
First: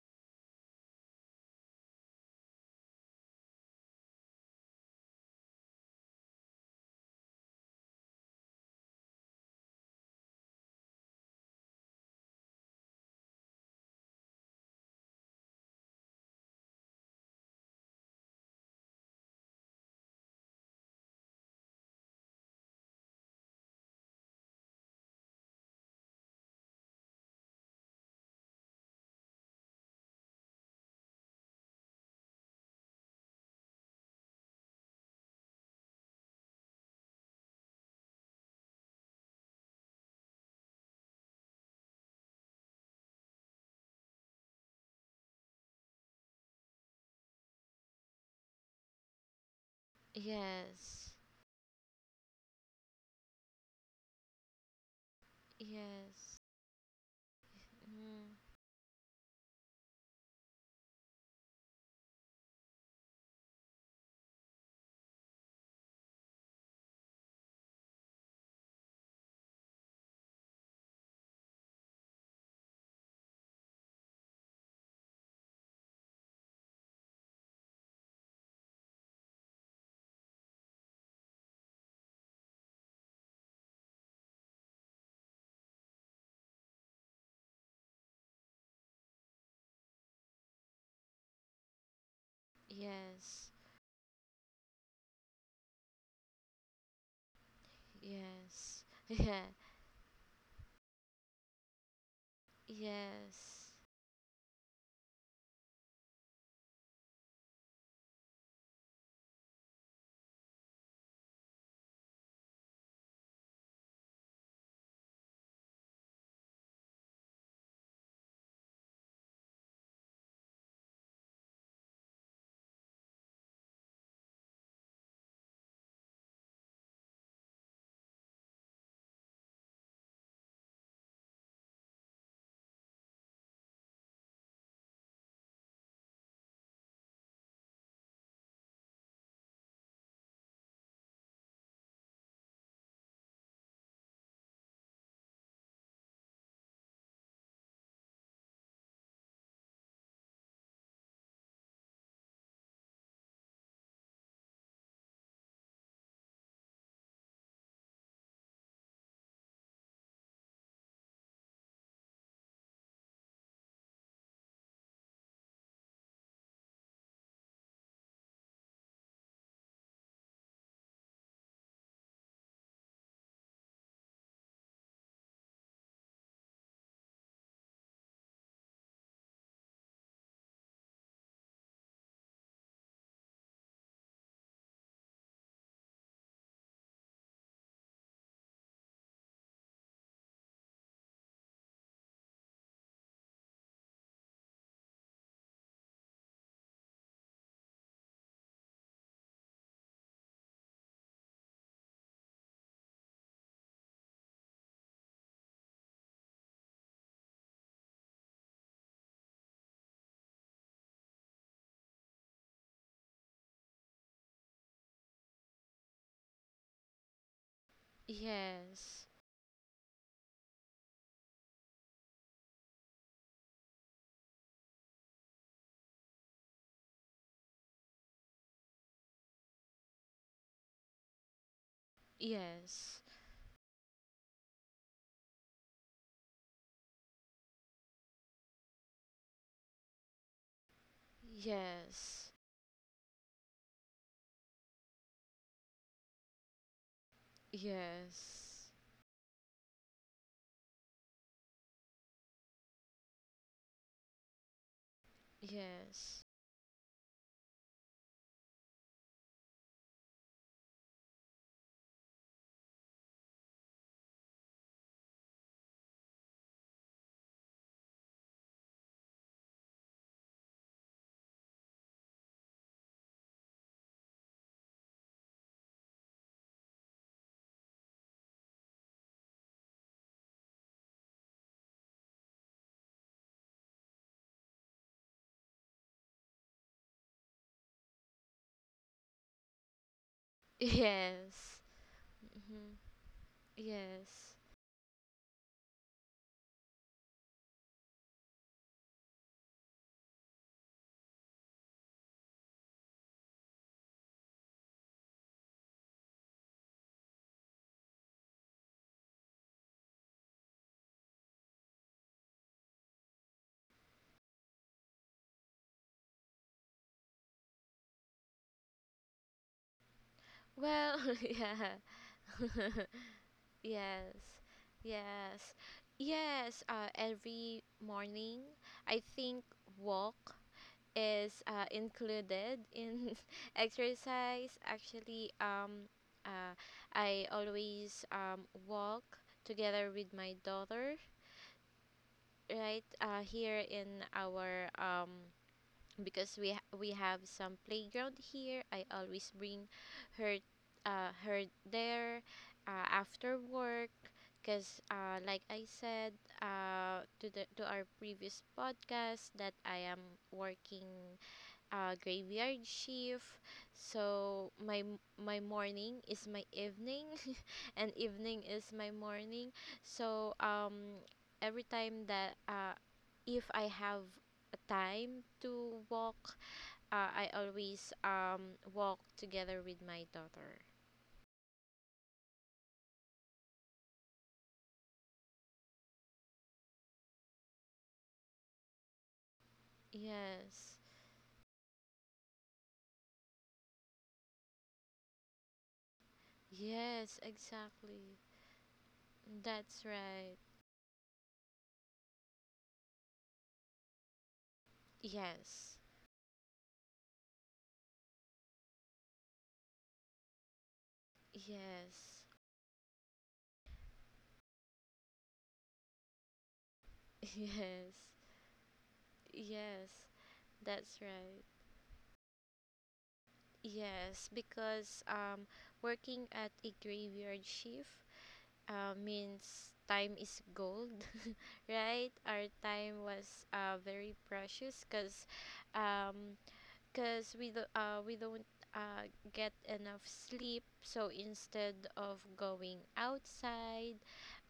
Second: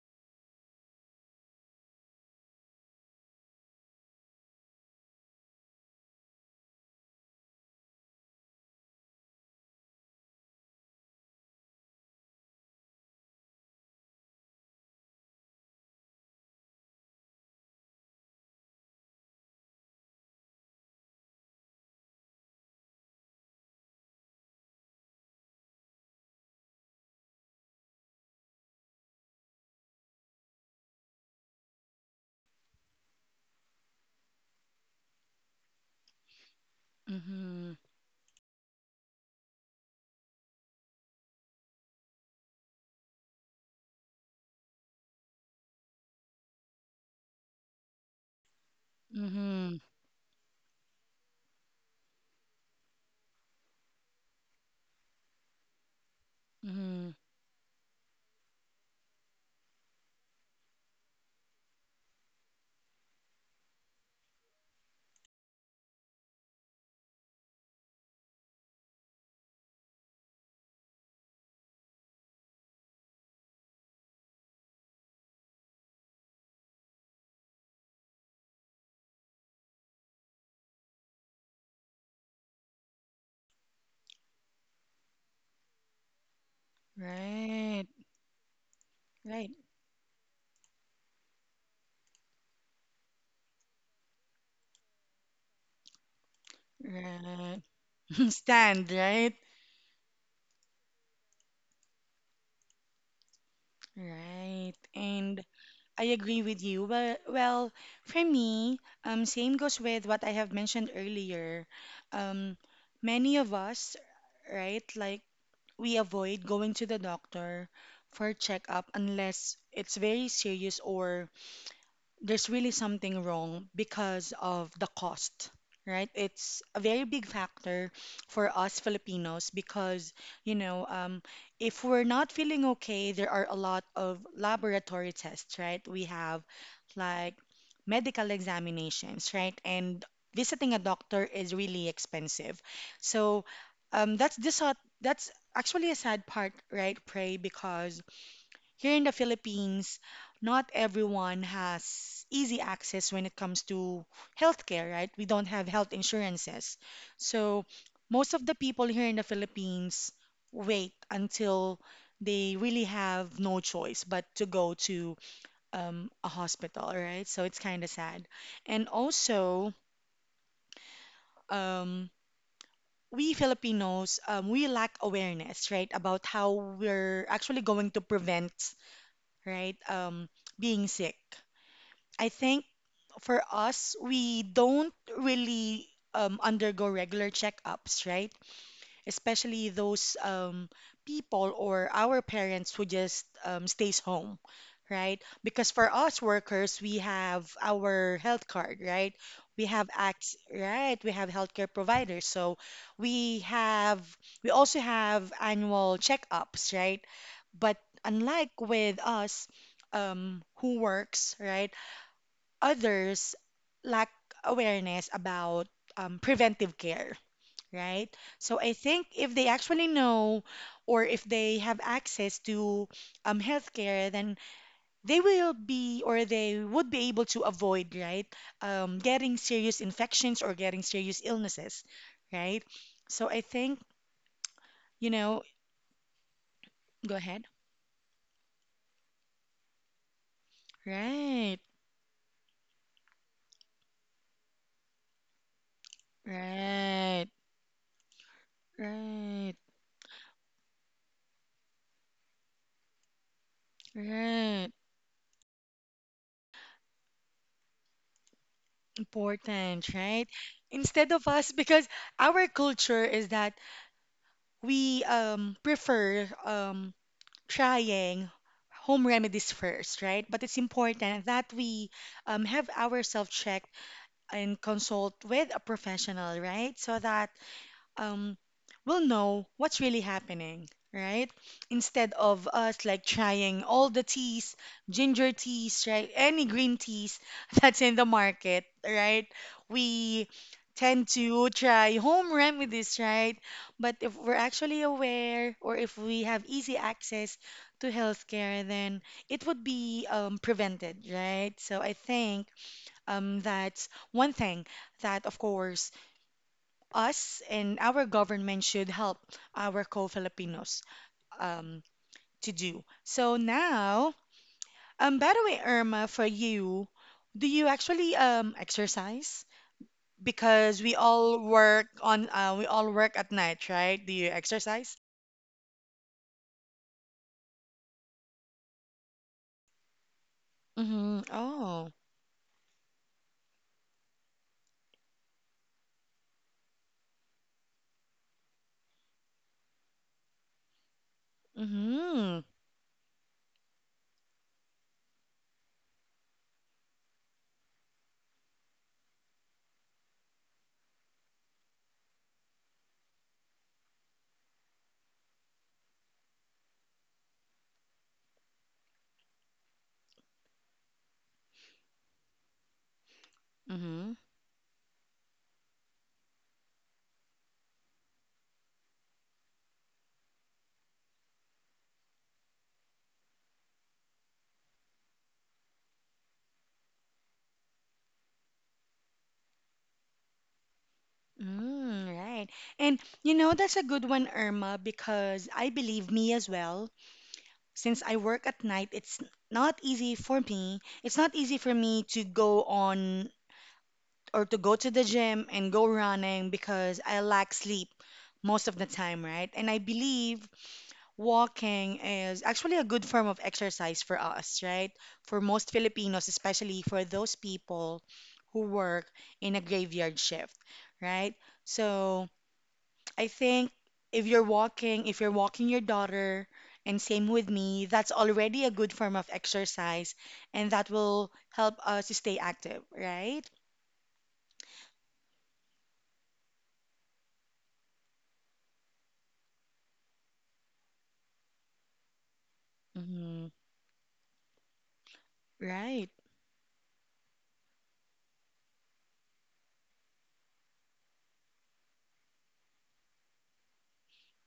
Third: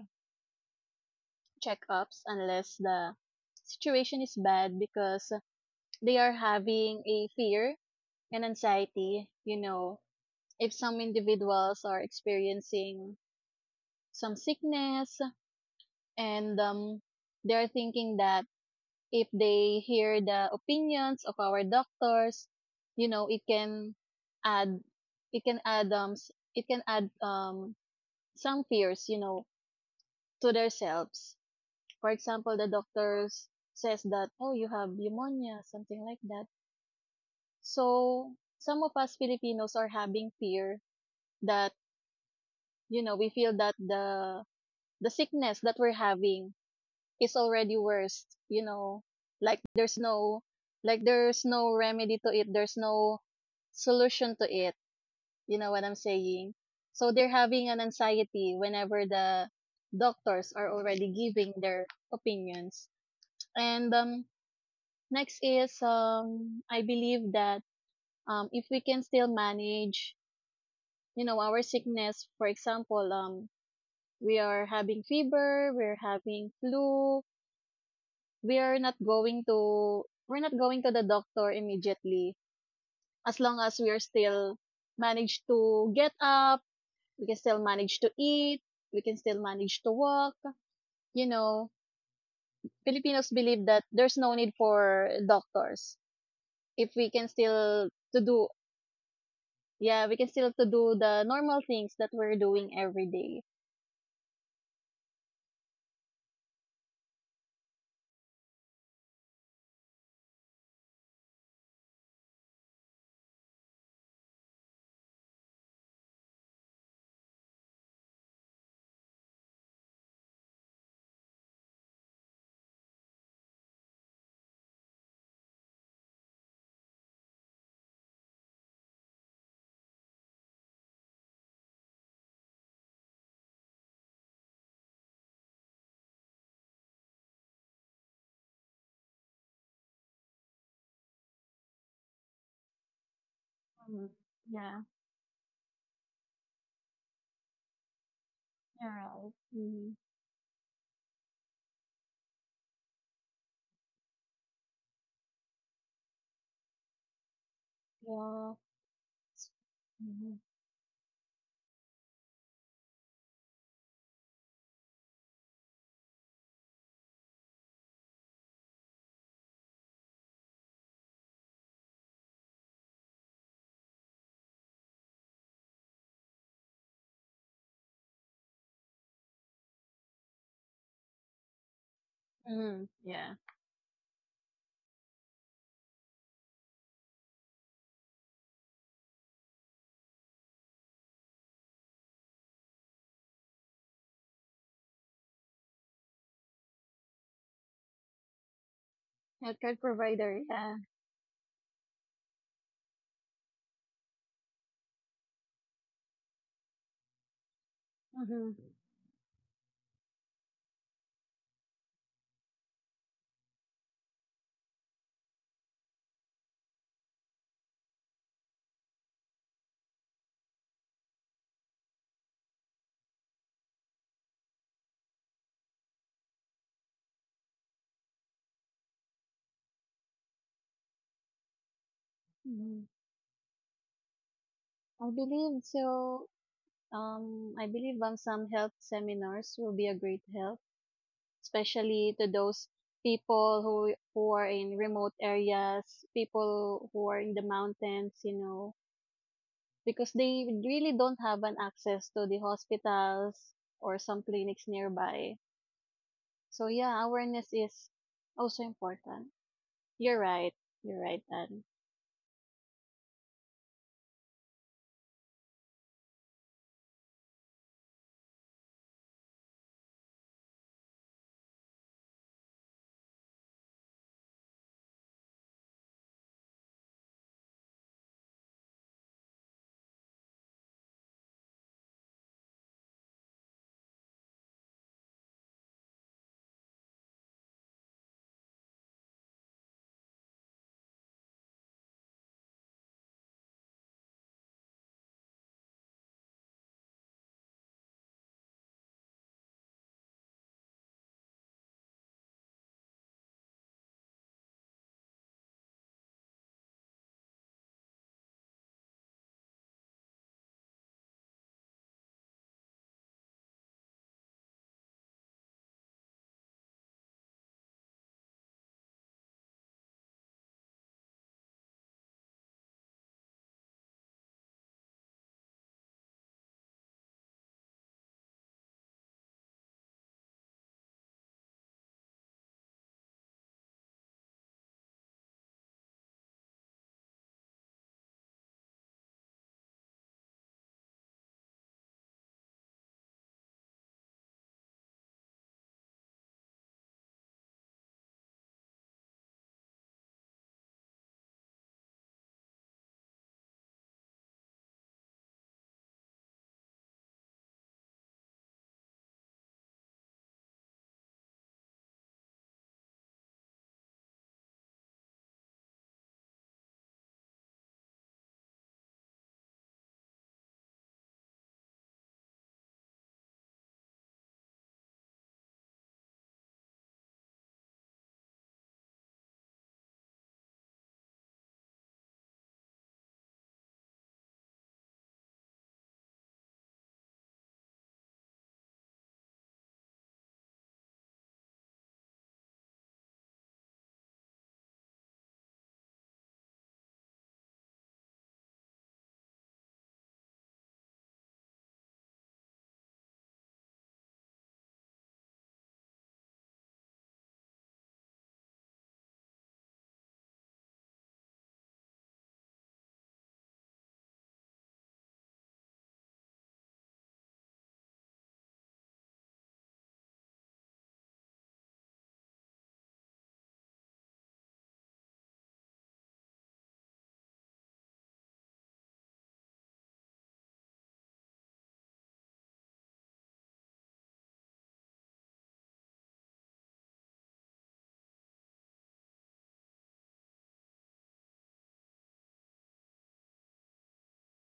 [SPEAKER 2] checkups unless the situation is bad because they are having a fear and anxiety. You know, if some individuals are experiencing some sickness and um, they're thinking that if they hear the opinions of our doctors, you know, it can add, it can add um, s- it can add um some fears, you know, to themselves. For example, the doctors says that, oh, you have pneumonia, something like that.
[SPEAKER 1] Mm-hmm.
[SPEAKER 2] So some of us Filipinos are having fear that, you know, we feel that the the sickness that we're having is already worse, you know. Like
[SPEAKER 1] Mm-hmm.
[SPEAKER 2] there's no like
[SPEAKER 3] Yes.
[SPEAKER 2] there's no remedy to it, there's no solution to it. You know what I'm
[SPEAKER 3] Yes.
[SPEAKER 2] saying? So
[SPEAKER 1] Mm-hmm.
[SPEAKER 2] they're having an anxiety
[SPEAKER 3] Mm,
[SPEAKER 2] whenever the doctors are already giving their opinions. And um next is um I believe that um if we can still manage, you know, our sickness, for example, um we are having fever, we're having flu, we are not going to we're not going to the doctor immediately as long as we are still manage to get up, we can still
[SPEAKER 1] Right.
[SPEAKER 2] manage to eat, we can still
[SPEAKER 1] Right.
[SPEAKER 2] manage to walk, you know, Filipinos
[SPEAKER 3] yes.
[SPEAKER 2] believe that there's no need for doctors if we can
[SPEAKER 1] Right.
[SPEAKER 2] still to do.
[SPEAKER 3] Yes.
[SPEAKER 1] Stand, right?
[SPEAKER 3] Yeah.
[SPEAKER 2] Yeah, we can still to do the normal things that we're doing every day.
[SPEAKER 3] Yes.
[SPEAKER 1] Right. And I agree with you. Well, well, for me, um, same goes with what I have mentioned earlier. Um, Many of us, right, like we avoid going to the doctor for checkup unless it's very serious or there's really something wrong because of the cost, right? It's a very big factor for us Filipinos because, you know, um, if we're not feeling okay, there are a lot of laboratory tests, right? We have like medical examinations, right? And visiting a doctor is really expensive. So
[SPEAKER 2] Mhm.
[SPEAKER 1] um, that's the
[SPEAKER 2] Yeah,
[SPEAKER 1] sad. That's actually a sad part, right, Pray, because
[SPEAKER 2] you're
[SPEAKER 1] here in the
[SPEAKER 2] right. Mhm.
[SPEAKER 1] Philippines, not everyone has easy access when it comes to healthcare, right? We don't have health insurances. So most of
[SPEAKER 2] Walks.
[SPEAKER 1] the people here in the Philippines
[SPEAKER 2] Mhm.
[SPEAKER 1] wait until they really have no choice but to go to um, a hospital, right? So it's kind of sad. And also, um, we Filipinos, um, we lack awareness, right, about how we're actually going to prevent, right, um, being sick. I think
[SPEAKER 2] Mhm. Yeah.
[SPEAKER 1] for us, we don't really um, undergo regular checkups, right? Especially those um, people or our parents who just um, stays home, right? Because for us workers, we have our health card, right? We
[SPEAKER 2] Healthcare
[SPEAKER 1] have
[SPEAKER 2] provider,
[SPEAKER 1] acts,
[SPEAKER 2] yeah.
[SPEAKER 1] right? We have healthcare providers, so we have we also have annual checkups, right? But
[SPEAKER 2] Mm-hmm.
[SPEAKER 1] unlike with us, um, who works, right? Others lack awareness about um, preventive care, right? So I
[SPEAKER 3] Yes.
[SPEAKER 1] think if they actually know or if they have access to um, healthcare, then they will be or they would be able to avoid, right, um, getting serious infections or getting serious illnesses, right?
[SPEAKER 2] Mhm.
[SPEAKER 3] Yes.
[SPEAKER 1] So I think,
[SPEAKER 2] I
[SPEAKER 1] you know,
[SPEAKER 2] believe so.
[SPEAKER 1] go ahead.
[SPEAKER 2] Um, I believe um, some health seminars will be a great help,
[SPEAKER 1] Right,
[SPEAKER 2] especially to
[SPEAKER 3] Yes.
[SPEAKER 2] those people who who are in remote areas, people who are in
[SPEAKER 1] right,
[SPEAKER 2] the mountains, you
[SPEAKER 3] Yes.
[SPEAKER 2] know,
[SPEAKER 1] right,
[SPEAKER 2] because they really don't have an access to the hospitals or some clinics
[SPEAKER 1] right.
[SPEAKER 2] nearby.
[SPEAKER 3] Yes.
[SPEAKER 2] So yeah, awareness is also important.
[SPEAKER 1] Important,
[SPEAKER 2] You're
[SPEAKER 1] right?
[SPEAKER 2] right. You're
[SPEAKER 1] Instead
[SPEAKER 2] right,
[SPEAKER 1] of us,
[SPEAKER 2] Anne.
[SPEAKER 1] because our culture is that we um, prefer um, trying home remedies first, right? But it's important that we um, have ourselves checked and consult with a professional, right? So that um, will know what's really happening, right? Instead of us like trying all the teas, ginger teas, right? Any green teas that's in the market, right? We tend to
[SPEAKER 3] Yes.
[SPEAKER 1] try home
[SPEAKER 3] Hmm.
[SPEAKER 1] remedies, right? But if
[SPEAKER 3] Yes.
[SPEAKER 1] we're actually aware or if we have easy access to healthcare, then it would be um, prevented, right? So I think um, that's one thing that, of course, us and our government should help our co-Filipinos um, to do. So now, um, by the way, Irma, for you, do you actually um, exercise? Because we
[SPEAKER 3] Well,
[SPEAKER 1] all work
[SPEAKER 3] yeah.
[SPEAKER 1] on uh, we all work at night, right? Do
[SPEAKER 3] Yes.
[SPEAKER 1] you exercise?
[SPEAKER 3] Yes. Yes. Uh, every morning, I think walk
[SPEAKER 1] Mm-hmm.
[SPEAKER 3] is uh,
[SPEAKER 1] Oh.
[SPEAKER 3] included in exercise. Actually, um, uh, I always um, walk together with my daughter,
[SPEAKER 1] Mm-hmm.
[SPEAKER 3] right? Uh, here in our um, because we ha- we have some playground here. I always bring her uh, her there, uh, after work. Because, uh, like I said, uh, to the to our previous podcast, that I am working uh, graveyard shift.
[SPEAKER 1] Mm-hmm.
[SPEAKER 3] So my m- my morning is my evening, and evening is my morning. So, um, every time that, uh, if I have a time to walk, uh, I always um walk together with my daughter.
[SPEAKER 1] Mm, right. And you know, that's a good one, Irma, because I believe me as well. Since I work at night, it's not easy for
[SPEAKER 3] Yes,
[SPEAKER 1] me. It's not easy for me to go on or to go to the gym and go running because
[SPEAKER 3] yes,
[SPEAKER 1] I lack sleep
[SPEAKER 3] exactly.
[SPEAKER 1] most of the time, right? And I
[SPEAKER 3] That's right.
[SPEAKER 1] believe walking is actually a good form of exercise for us, right? For most
[SPEAKER 3] Yes,
[SPEAKER 1] Filipinos, especially for those people who work in a graveyard shift, right?
[SPEAKER 3] yes,
[SPEAKER 1] So, I think if you're walking, if you're walking your daughter, and same with me,
[SPEAKER 3] yes,
[SPEAKER 1] that's already a good form of
[SPEAKER 3] yes.
[SPEAKER 1] exercise, and that
[SPEAKER 3] That's
[SPEAKER 1] will
[SPEAKER 3] right.
[SPEAKER 1] help us to stay active, right?
[SPEAKER 3] Yes, because um, working at a graveyard shift, uh, means time is gold, right? Our time was
[SPEAKER 1] Mm-hmm.
[SPEAKER 3] uh, very precious, because
[SPEAKER 1] Right.
[SPEAKER 3] um, cause we, do, uh, we don't uh, get enough sleep. So instead of going outside,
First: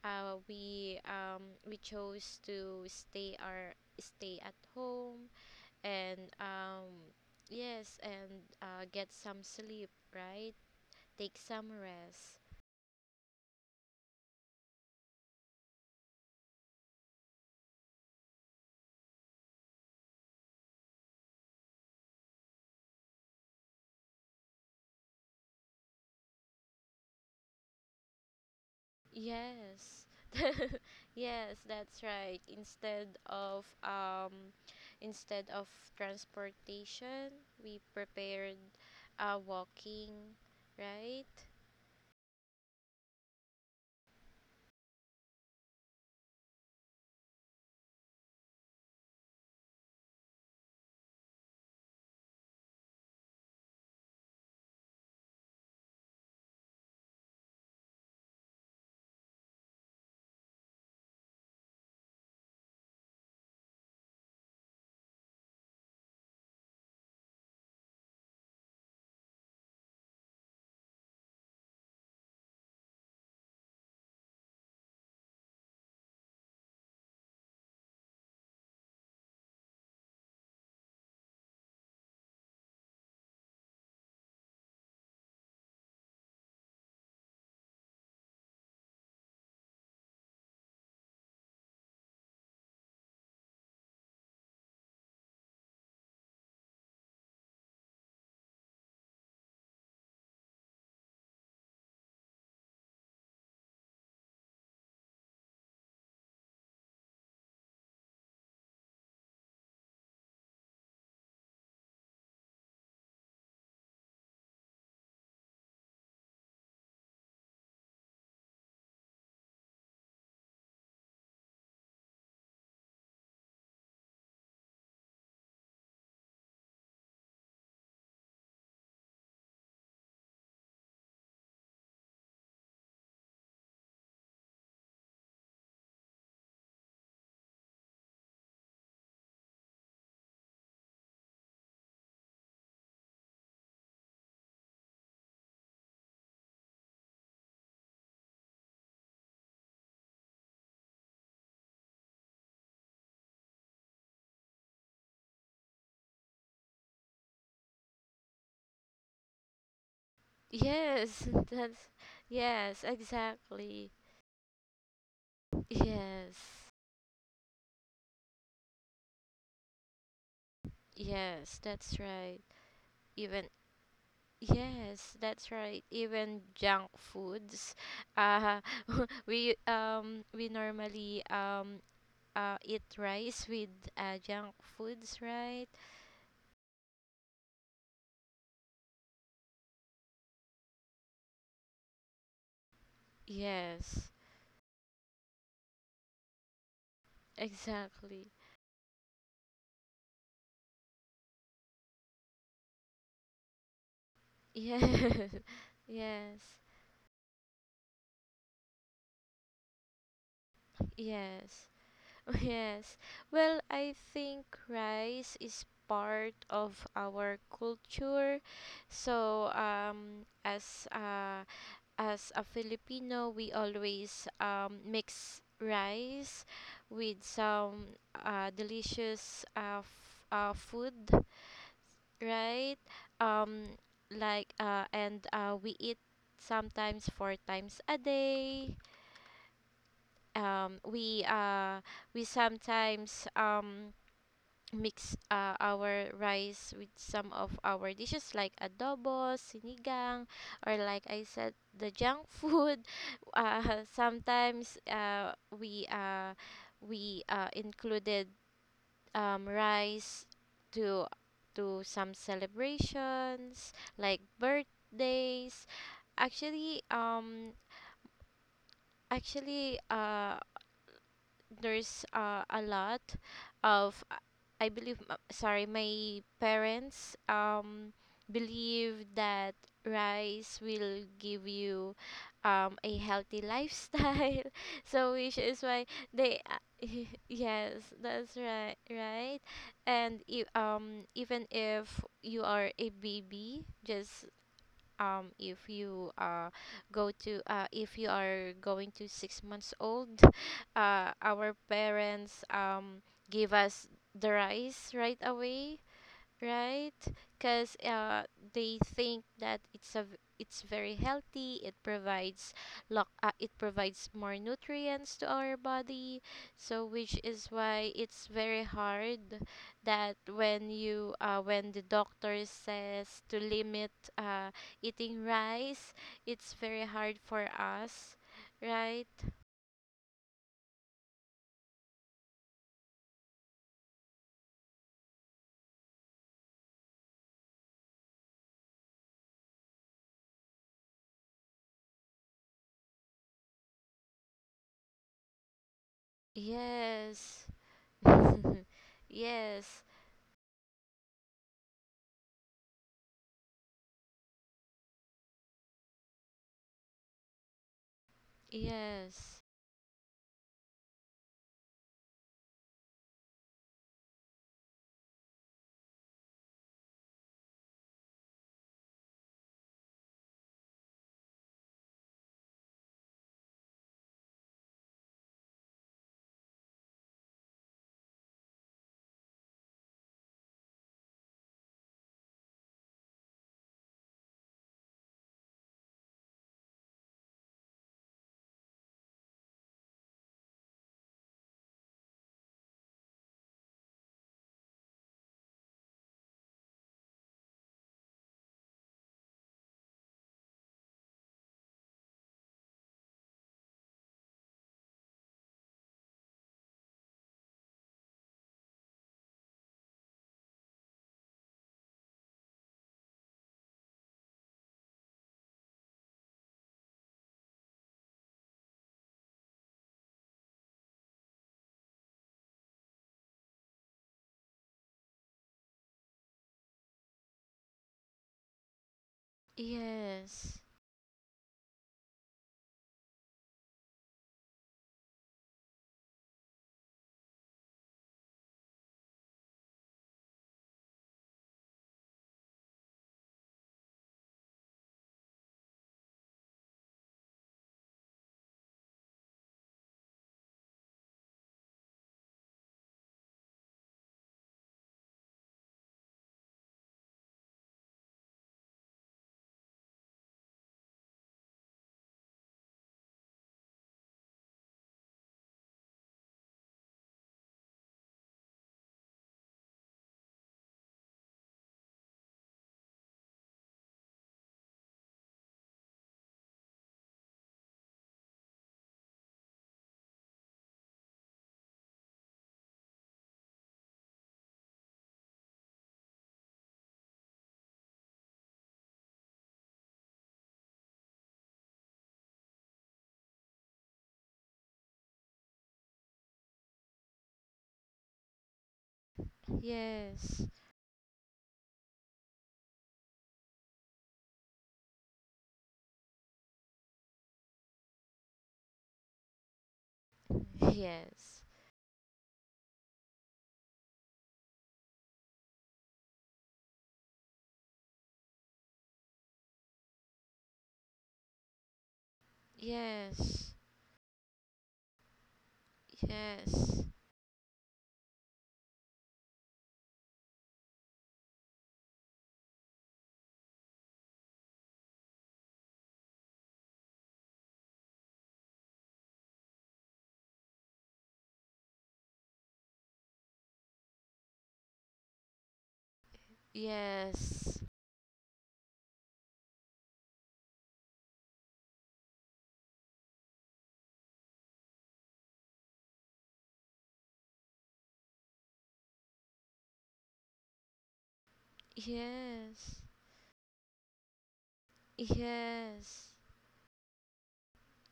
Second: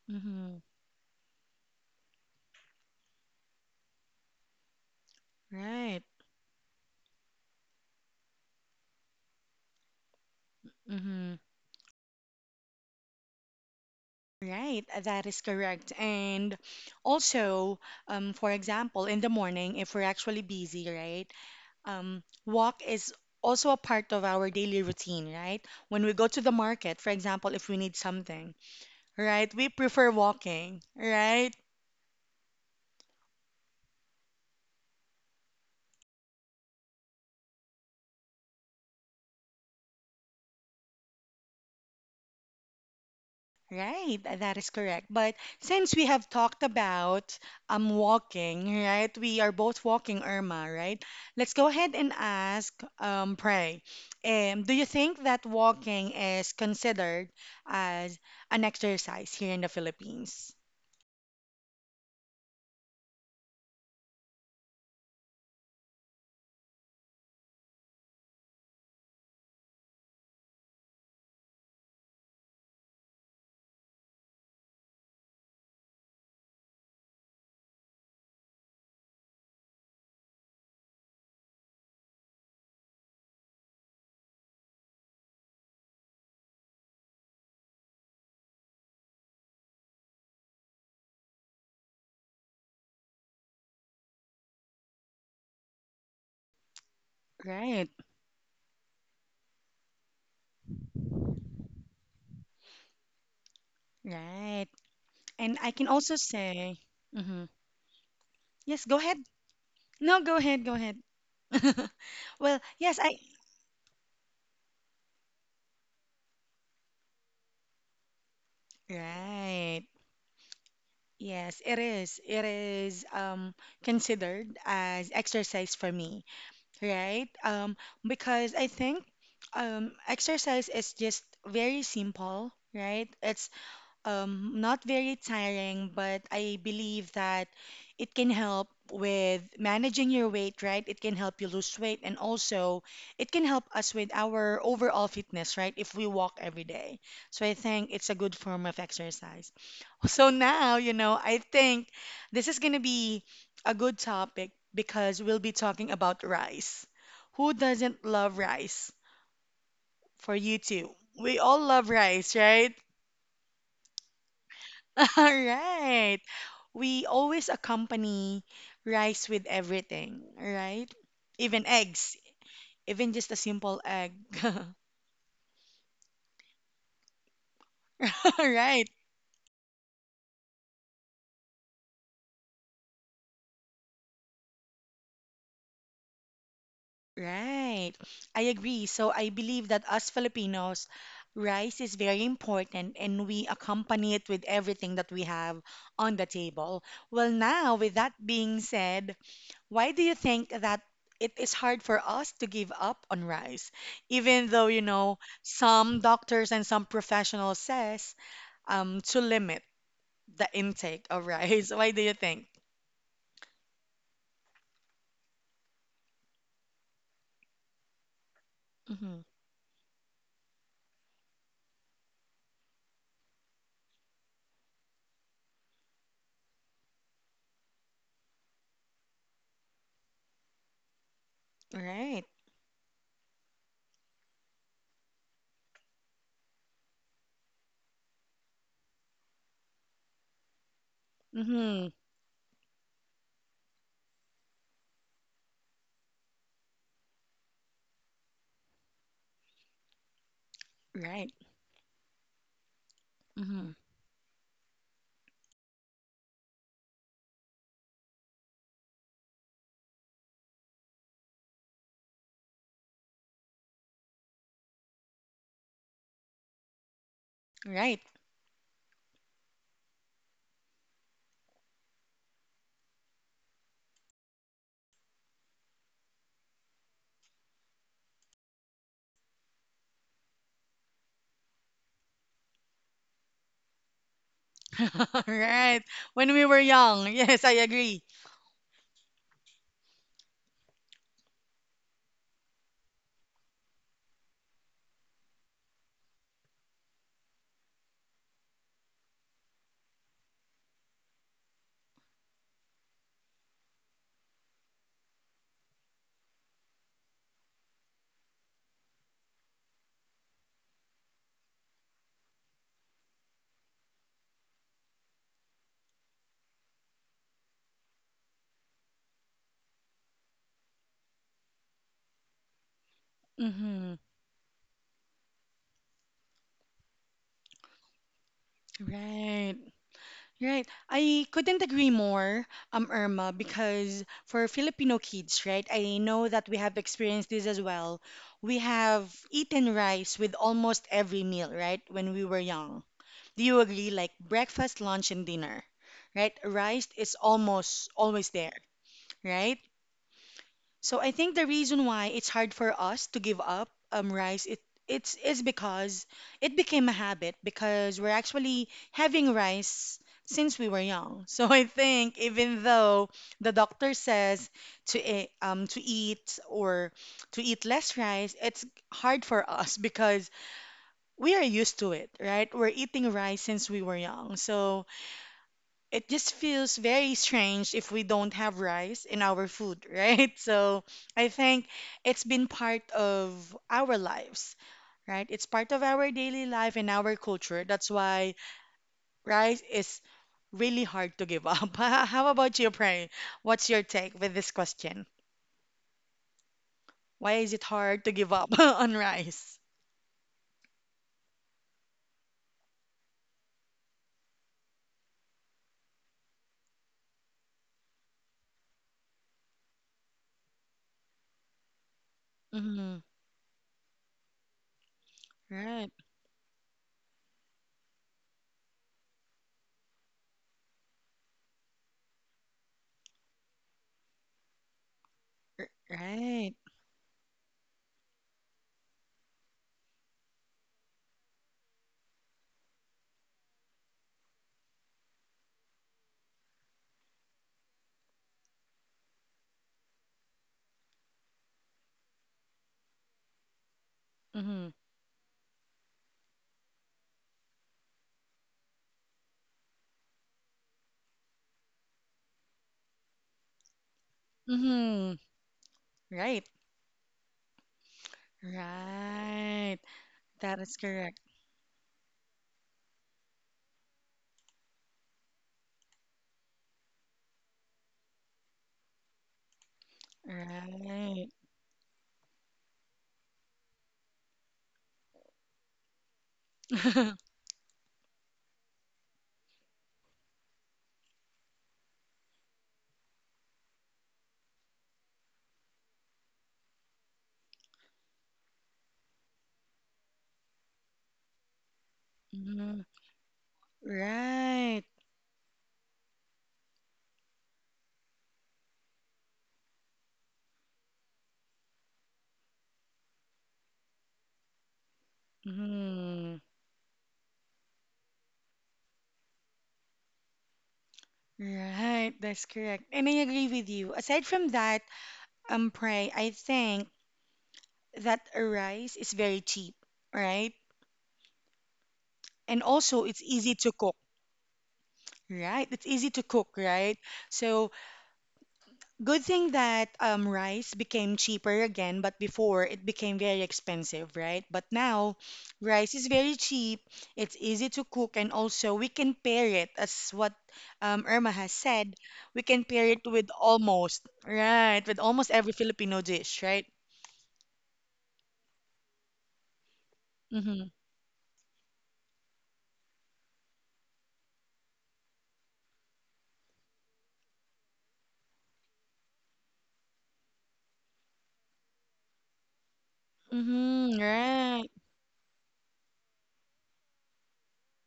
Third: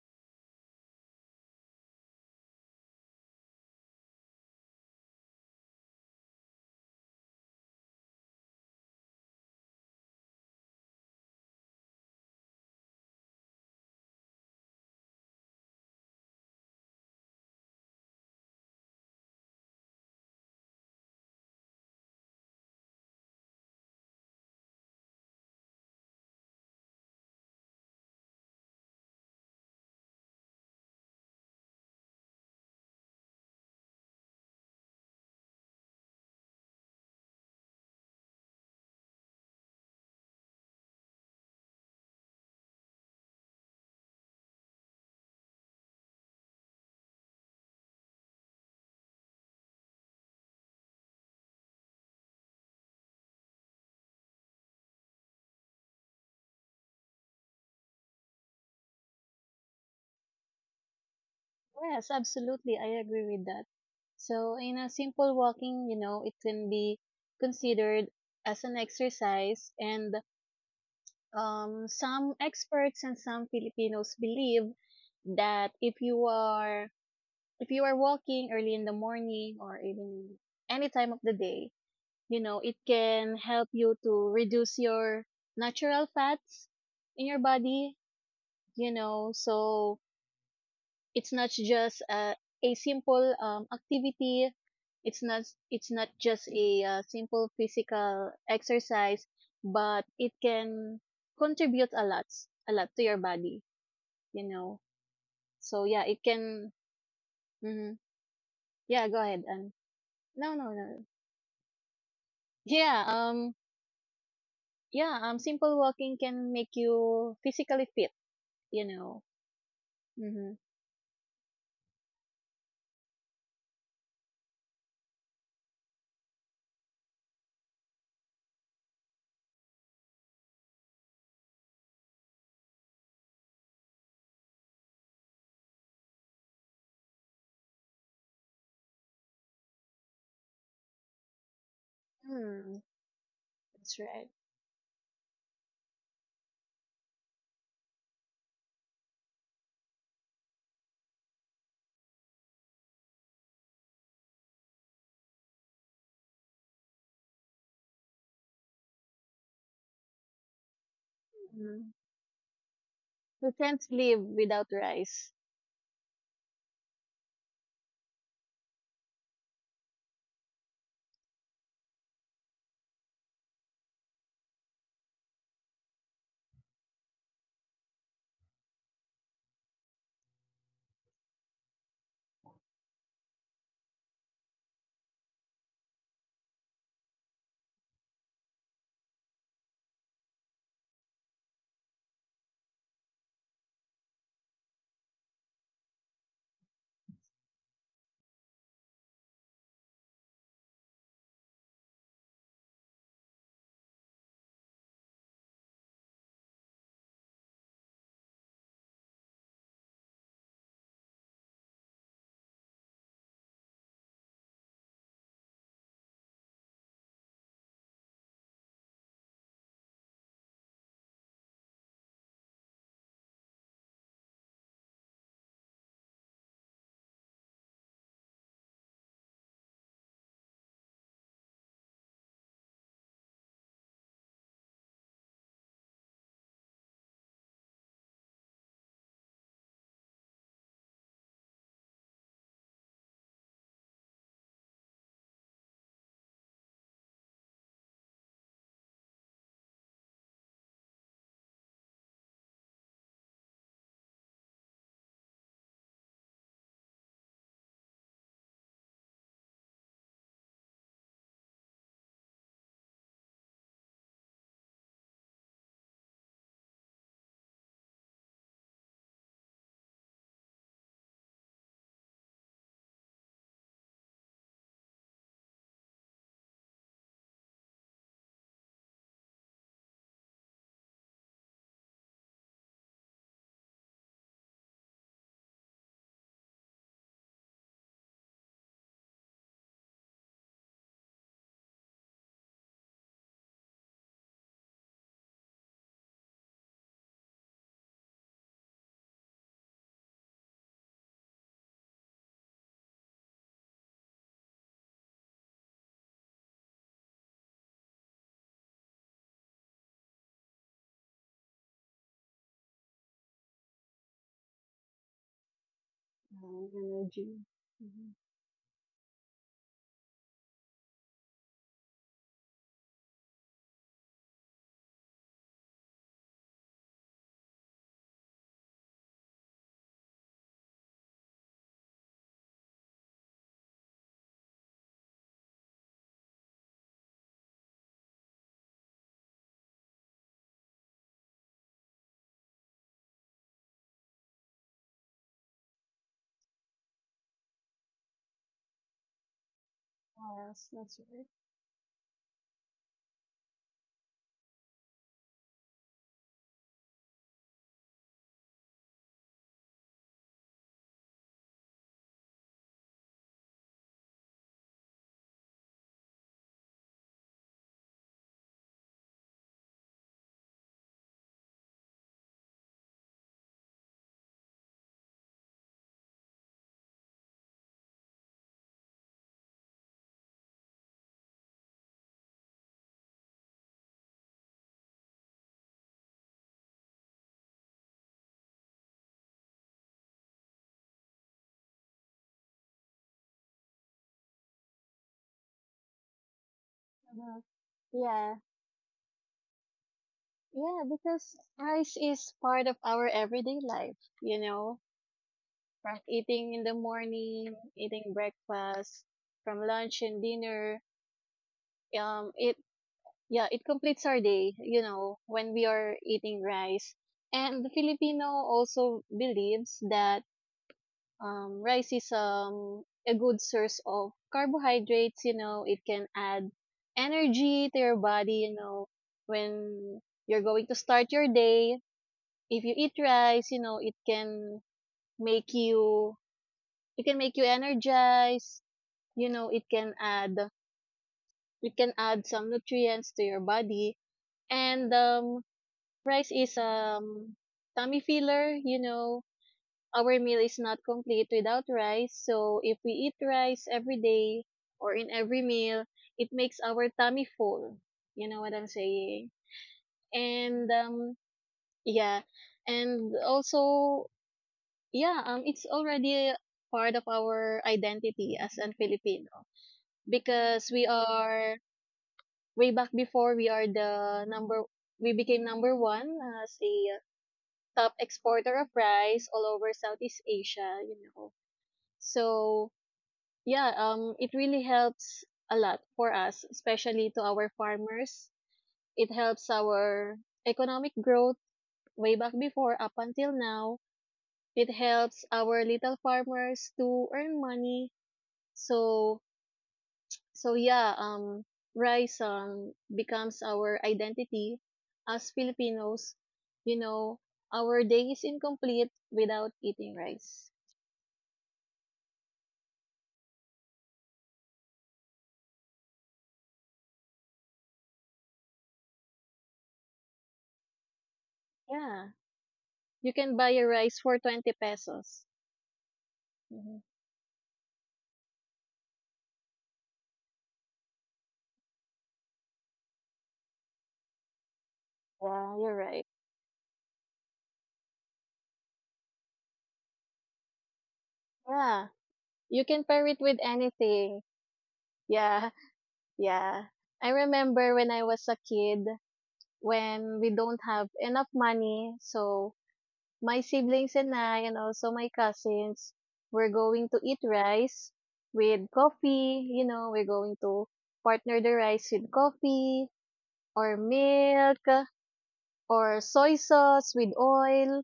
[SPEAKER 3] uh,
[SPEAKER 1] Mm-hmm.
[SPEAKER 3] we um, we chose to stay our stay at home,
[SPEAKER 1] Right.
[SPEAKER 3] and um yes, and uh, get some sleep, right?
[SPEAKER 1] Mm-hmm.
[SPEAKER 3] Take some rest.
[SPEAKER 1] Right. That is correct. And also, um, for example, in the morning, if we're actually busy, right? Um, walk is also a part of our daily routine, right? When we go to the market, for example, if we need something, right, we
[SPEAKER 3] Yes.
[SPEAKER 1] prefer walking, right?
[SPEAKER 3] Yes, that's right. Instead of um instead of transportation, we prepared uh walking, right?
[SPEAKER 1] Right, that is correct. But since we have talked about um walking, right? We are both walking, Irma, right? Let's go ahead and ask um Prey. Um, do you think that walking is considered as an exercise here in the Philippines?
[SPEAKER 2] Yes, absolutely. I agree with that. So, in a simple walking, you know, it can be considered as an exercise, and um, some experts and some Filipinos believe that if you are if you are walking early in the morning or even any time of the day, you know, it can help you to reduce your natural fats in your body, you know, so it's not just uh, a simple um, activity. It's not it's not just a uh, simple
[SPEAKER 1] Right,
[SPEAKER 2] physical exercise, but it can contribute a lot, a lot to your body. You
[SPEAKER 1] right.
[SPEAKER 2] know,
[SPEAKER 1] And I
[SPEAKER 2] so
[SPEAKER 1] can
[SPEAKER 2] yeah,
[SPEAKER 1] also
[SPEAKER 2] it can.
[SPEAKER 1] say, mhm.
[SPEAKER 2] Mhm.
[SPEAKER 1] Yes, go
[SPEAKER 2] Yeah,
[SPEAKER 1] ahead.
[SPEAKER 2] go ahead. And
[SPEAKER 1] No, go
[SPEAKER 2] no,
[SPEAKER 1] ahead,
[SPEAKER 2] no,
[SPEAKER 1] go ahead.
[SPEAKER 2] no.
[SPEAKER 1] Well, yes,
[SPEAKER 2] Yeah,
[SPEAKER 1] I.
[SPEAKER 2] um, yeah, um, simple walking can make you physically fit. You know.
[SPEAKER 1] Right.
[SPEAKER 2] Mm-hmm.
[SPEAKER 1] Yes, it is. It is um, considered as exercise for me, right? Um, because I think um, exercise is just very simple, right? It's um, not very tiring, but I believe that it can help with managing your weight, right? It can help you lose weight, and also
[SPEAKER 2] Hmm.
[SPEAKER 1] it can help us
[SPEAKER 2] That's
[SPEAKER 1] with
[SPEAKER 2] right.
[SPEAKER 1] our overall fitness, right? If we walk every day. So I think it's a good form of exercise. So now, you know, I think this is going to be a good topic because we'll be talking about rice. Who doesn't love rice? For you too.
[SPEAKER 3] Yes.
[SPEAKER 1] We all
[SPEAKER 3] That's,
[SPEAKER 1] love
[SPEAKER 2] Mm.
[SPEAKER 1] rice, right?
[SPEAKER 3] yes,
[SPEAKER 2] We can't
[SPEAKER 3] exactly.
[SPEAKER 2] live without
[SPEAKER 1] All
[SPEAKER 2] rice.
[SPEAKER 1] right.
[SPEAKER 3] Yes.
[SPEAKER 1] We always accompany rice with everything, right?
[SPEAKER 3] Yes,
[SPEAKER 1] Even
[SPEAKER 3] that's
[SPEAKER 1] eggs,
[SPEAKER 3] right.
[SPEAKER 1] even just a
[SPEAKER 3] even
[SPEAKER 1] simple egg.
[SPEAKER 3] Yes, that's right. Even junk foods. Uh,
[SPEAKER 1] Right.
[SPEAKER 3] we um we normally um uh eat rice with uh junk foods, right?
[SPEAKER 1] Right. I agree. So I believe that us Filipinos, rice is very important and we
[SPEAKER 3] Yes,
[SPEAKER 1] accompany it with everything that we have on the table. Well, now, with that
[SPEAKER 3] exactly.
[SPEAKER 1] being said, why do you think that it is hard for us to give up on rice? Even though, you know,
[SPEAKER 3] Yes.
[SPEAKER 1] some
[SPEAKER 3] Yes.
[SPEAKER 1] doctors and some professionals says um, to limit the intake of
[SPEAKER 3] Yes.
[SPEAKER 1] rice. Why do you think?
[SPEAKER 3] Yes. Well, I think rice is part of our culture.
[SPEAKER 1] Mm-hmm.
[SPEAKER 3] So, um as uh as a Filipino, we always um, mix rice with some uh, delicious uh, f- uh, food,
[SPEAKER 1] Right.
[SPEAKER 3] right? Um, like uh, and uh, we eat sometimes four times a day. Um, we uh,
[SPEAKER 1] Mm-hmm.
[SPEAKER 3] we sometimes um, mix uh, our rice with some of our dishes like adobo, sinigang, or like I
[SPEAKER 1] Right.
[SPEAKER 3] said, the junk food.
[SPEAKER 1] Mm-hmm.
[SPEAKER 3] Uh, sometimes, uh, we uh, we uh, included um, rice to to some celebrations like birthdays. Actually, um,
[SPEAKER 1] Right.
[SPEAKER 3] Actually, uh, there's uh, a lot of uh, I believe uh, sorry my parents um believe that rice will give you um a healthy lifestyle. So which is
[SPEAKER 1] Right.
[SPEAKER 3] why
[SPEAKER 1] When
[SPEAKER 3] they
[SPEAKER 1] we were
[SPEAKER 3] uh,
[SPEAKER 1] young. Yes, I
[SPEAKER 3] yes,
[SPEAKER 1] agree.
[SPEAKER 3] that's right right. And if, um even if you are a baby, just um, if you uh, go to uh, if you are going to six months old, uh, our parents um, give us the rice right away, right? Because uh, they think that it's a v- it's very healthy. It provides lock uh, it provides more nutrients to our body.
[SPEAKER 2] Oh,
[SPEAKER 3] So which
[SPEAKER 2] energy.
[SPEAKER 3] is why
[SPEAKER 2] Mm-hmm.
[SPEAKER 3] it's very hard that when you uh, when the doctor says to limit
[SPEAKER 1] Mm-hmm.
[SPEAKER 3] uh, eating rice, it's very hard for us, right?
[SPEAKER 1] Right. Right. I couldn't agree more, um, Irma, because for Filipino kids, right, I know that we have experienced this as well. We have eaten rice with almost every meal, right, when we were young. Do you agree? Like breakfast, lunch, and dinner, right? Rice is
[SPEAKER 3] Yes.
[SPEAKER 1] almost always there, right?
[SPEAKER 3] Yes.
[SPEAKER 2] Yes,
[SPEAKER 1] So
[SPEAKER 2] that's
[SPEAKER 1] I
[SPEAKER 2] right.
[SPEAKER 1] think the reason why it's hard for us to give up um rice it it's is because it became a habit because we're actually having
[SPEAKER 3] Yes.
[SPEAKER 1] rice since we were young. So I think even though the doctor says to e- um to eat or to eat less rice, it's hard for us because we are used to it, right? We're eating rice since we were young. So it just feels very strange if we don't have rice in our food, right? So I think it's been part of our lives, right? It's part of our daily life and our culture. That's why rice is really hard to give up. How about you, Pray? What's your take with this question?
[SPEAKER 2] Uh
[SPEAKER 1] Why
[SPEAKER 2] huh.
[SPEAKER 1] is it hard to give
[SPEAKER 2] Yeah,
[SPEAKER 1] up on rice?
[SPEAKER 2] yeah, because rice is part of our everyday life, you know, from eating in the morning, eating breakfast, from lunch and dinner. Um, it,
[SPEAKER 1] Mm-hmm.
[SPEAKER 2] yeah, it completes our day, you know, when we
[SPEAKER 1] Right.
[SPEAKER 2] are eating rice. And the Filipino also believes that um, rice is um, a good source of carbohydrates. You know,
[SPEAKER 1] R-
[SPEAKER 2] it can add
[SPEAKER 1] Right.
[SPEAKER 2] energy to your body. You know, when you're
[SPEAKER 3] Yes.
[SPEAKER 2] going to start your day, if you eat rice, you know, it can make you it can make you energized. You know, it can add it can add some nutrients to your body,
[SPEAKER 1] Mm-hmm.
[SPEAKER 2] and um, rice is um tummy filler. You know, our meal is not complete without rice, so if we eat rice every day or in
[SPEAKER 1] Mm-hmm.
[SPEAKER 2] every meal, it
[SPEAKER 1] Right.
[SPEAKER 2] makes our tummy full. You know what I'm saying?
[SPEAKER 1] Right. That is
[SPEAKER 2] And
[SPEAKER 1] correct.
[SPEAKER 2] um yeah, and also yeah, um it's already a part of our identity as an Filipino because we
[SPEAKER 1] Right.
[SPEAKER 2] are way back before we are the number we became number one as a top exporter of rice all over Southeast Asia, you know. So yeah, um, it really helps a lot for us, especially to our farmers. It helps our economic growth way back before
[SPEAKER 1] Mhm.
[SPEAKER 2] up until now. It
[SPEAKER 1] Right.
[SPEAKER 2] helps our little farmers to earn money. So,
[SPEAKER 3] Yes.
[SPEAKER 2] so yeah, um, rice um becomes our identity as Filipinos.
[SPEAKER 1] Mhm.
[SPEAKER 2] You know, our day is incomplete without eating rice.
[SPEAKER 3] Yes.
[SPEAKER 1] Right, that's correct. And I agree with you. Aside from that, um, pray I think that rice is very cheap, right?
[SPEAKER 2] Yeah,
[SPEAKER 1] And also
[SPEAKER 2] you
[SPEAKER 1] it's
[SPEAKER 2] can
[SPEAKER 3] Yes.
[SPEAKER 1] easy
[SPEAKER 2] buy
[SPEAKER 1] to
[SPEAKER 2] a
[SPEAKER 1] cook,
[SPEAKER 2] rice for twenty pesos.
[SPEAKER 1] right? It's easy to cook,
[SPEAKER 3] Yes.
[SPEAKER 2] Mhm.
[SPEAKER 1] right? So good thing that um, rice became cheaper again, but before it became very expensive, right? But now
[SPEAKER 2] Yeah, you're
[SPEAKER 1] rice is
[SPEAKER 2] right.
[SPEAKER 1] very cheap, it's easy to cook, and also we can pair it, as what um, Irma has
[SPEAKER 2] Yeah,
[SPEAKER 1] said, we can
[SPEAKER 2] you
[SPEAKER 1] pair
[SPEAKER 2] can
[SPEAKER 1] it
[SPEAKER 2] pair it
[SPEAKER 1] with
[SPEAKER 2] with
[SPEAKER 1] almost,
[SPEAKER 2] anything.
[SPEAKER 1] right? With almost every
[SPEAKER 2] Yeah,
[SPEAKER 1] Filipino dish, right?
[SPEAKER 2] yeah. I
[SPEAKER 3] Yes.
[SPEAKER 2] remember when I was a kid, when we don't
[SPEAKER 1] Mm-hmm.
[SPEAKER 2] have enough money, so my siblings and I, and also my cousins, we're going to eat rice with coffee. You know, we're going to partner the rice with
[SPEAKER 3] Yes.
[SPEAKER 2] coffee or
[SPEAKER 1] Mm-hmm.
[SPEAKER 2] milk
[SPEAKER 1] Right.
[SPEAKER 2] or
[SPEAKER 3] Yes.
[SPEAKER 2] soy sauce with oil,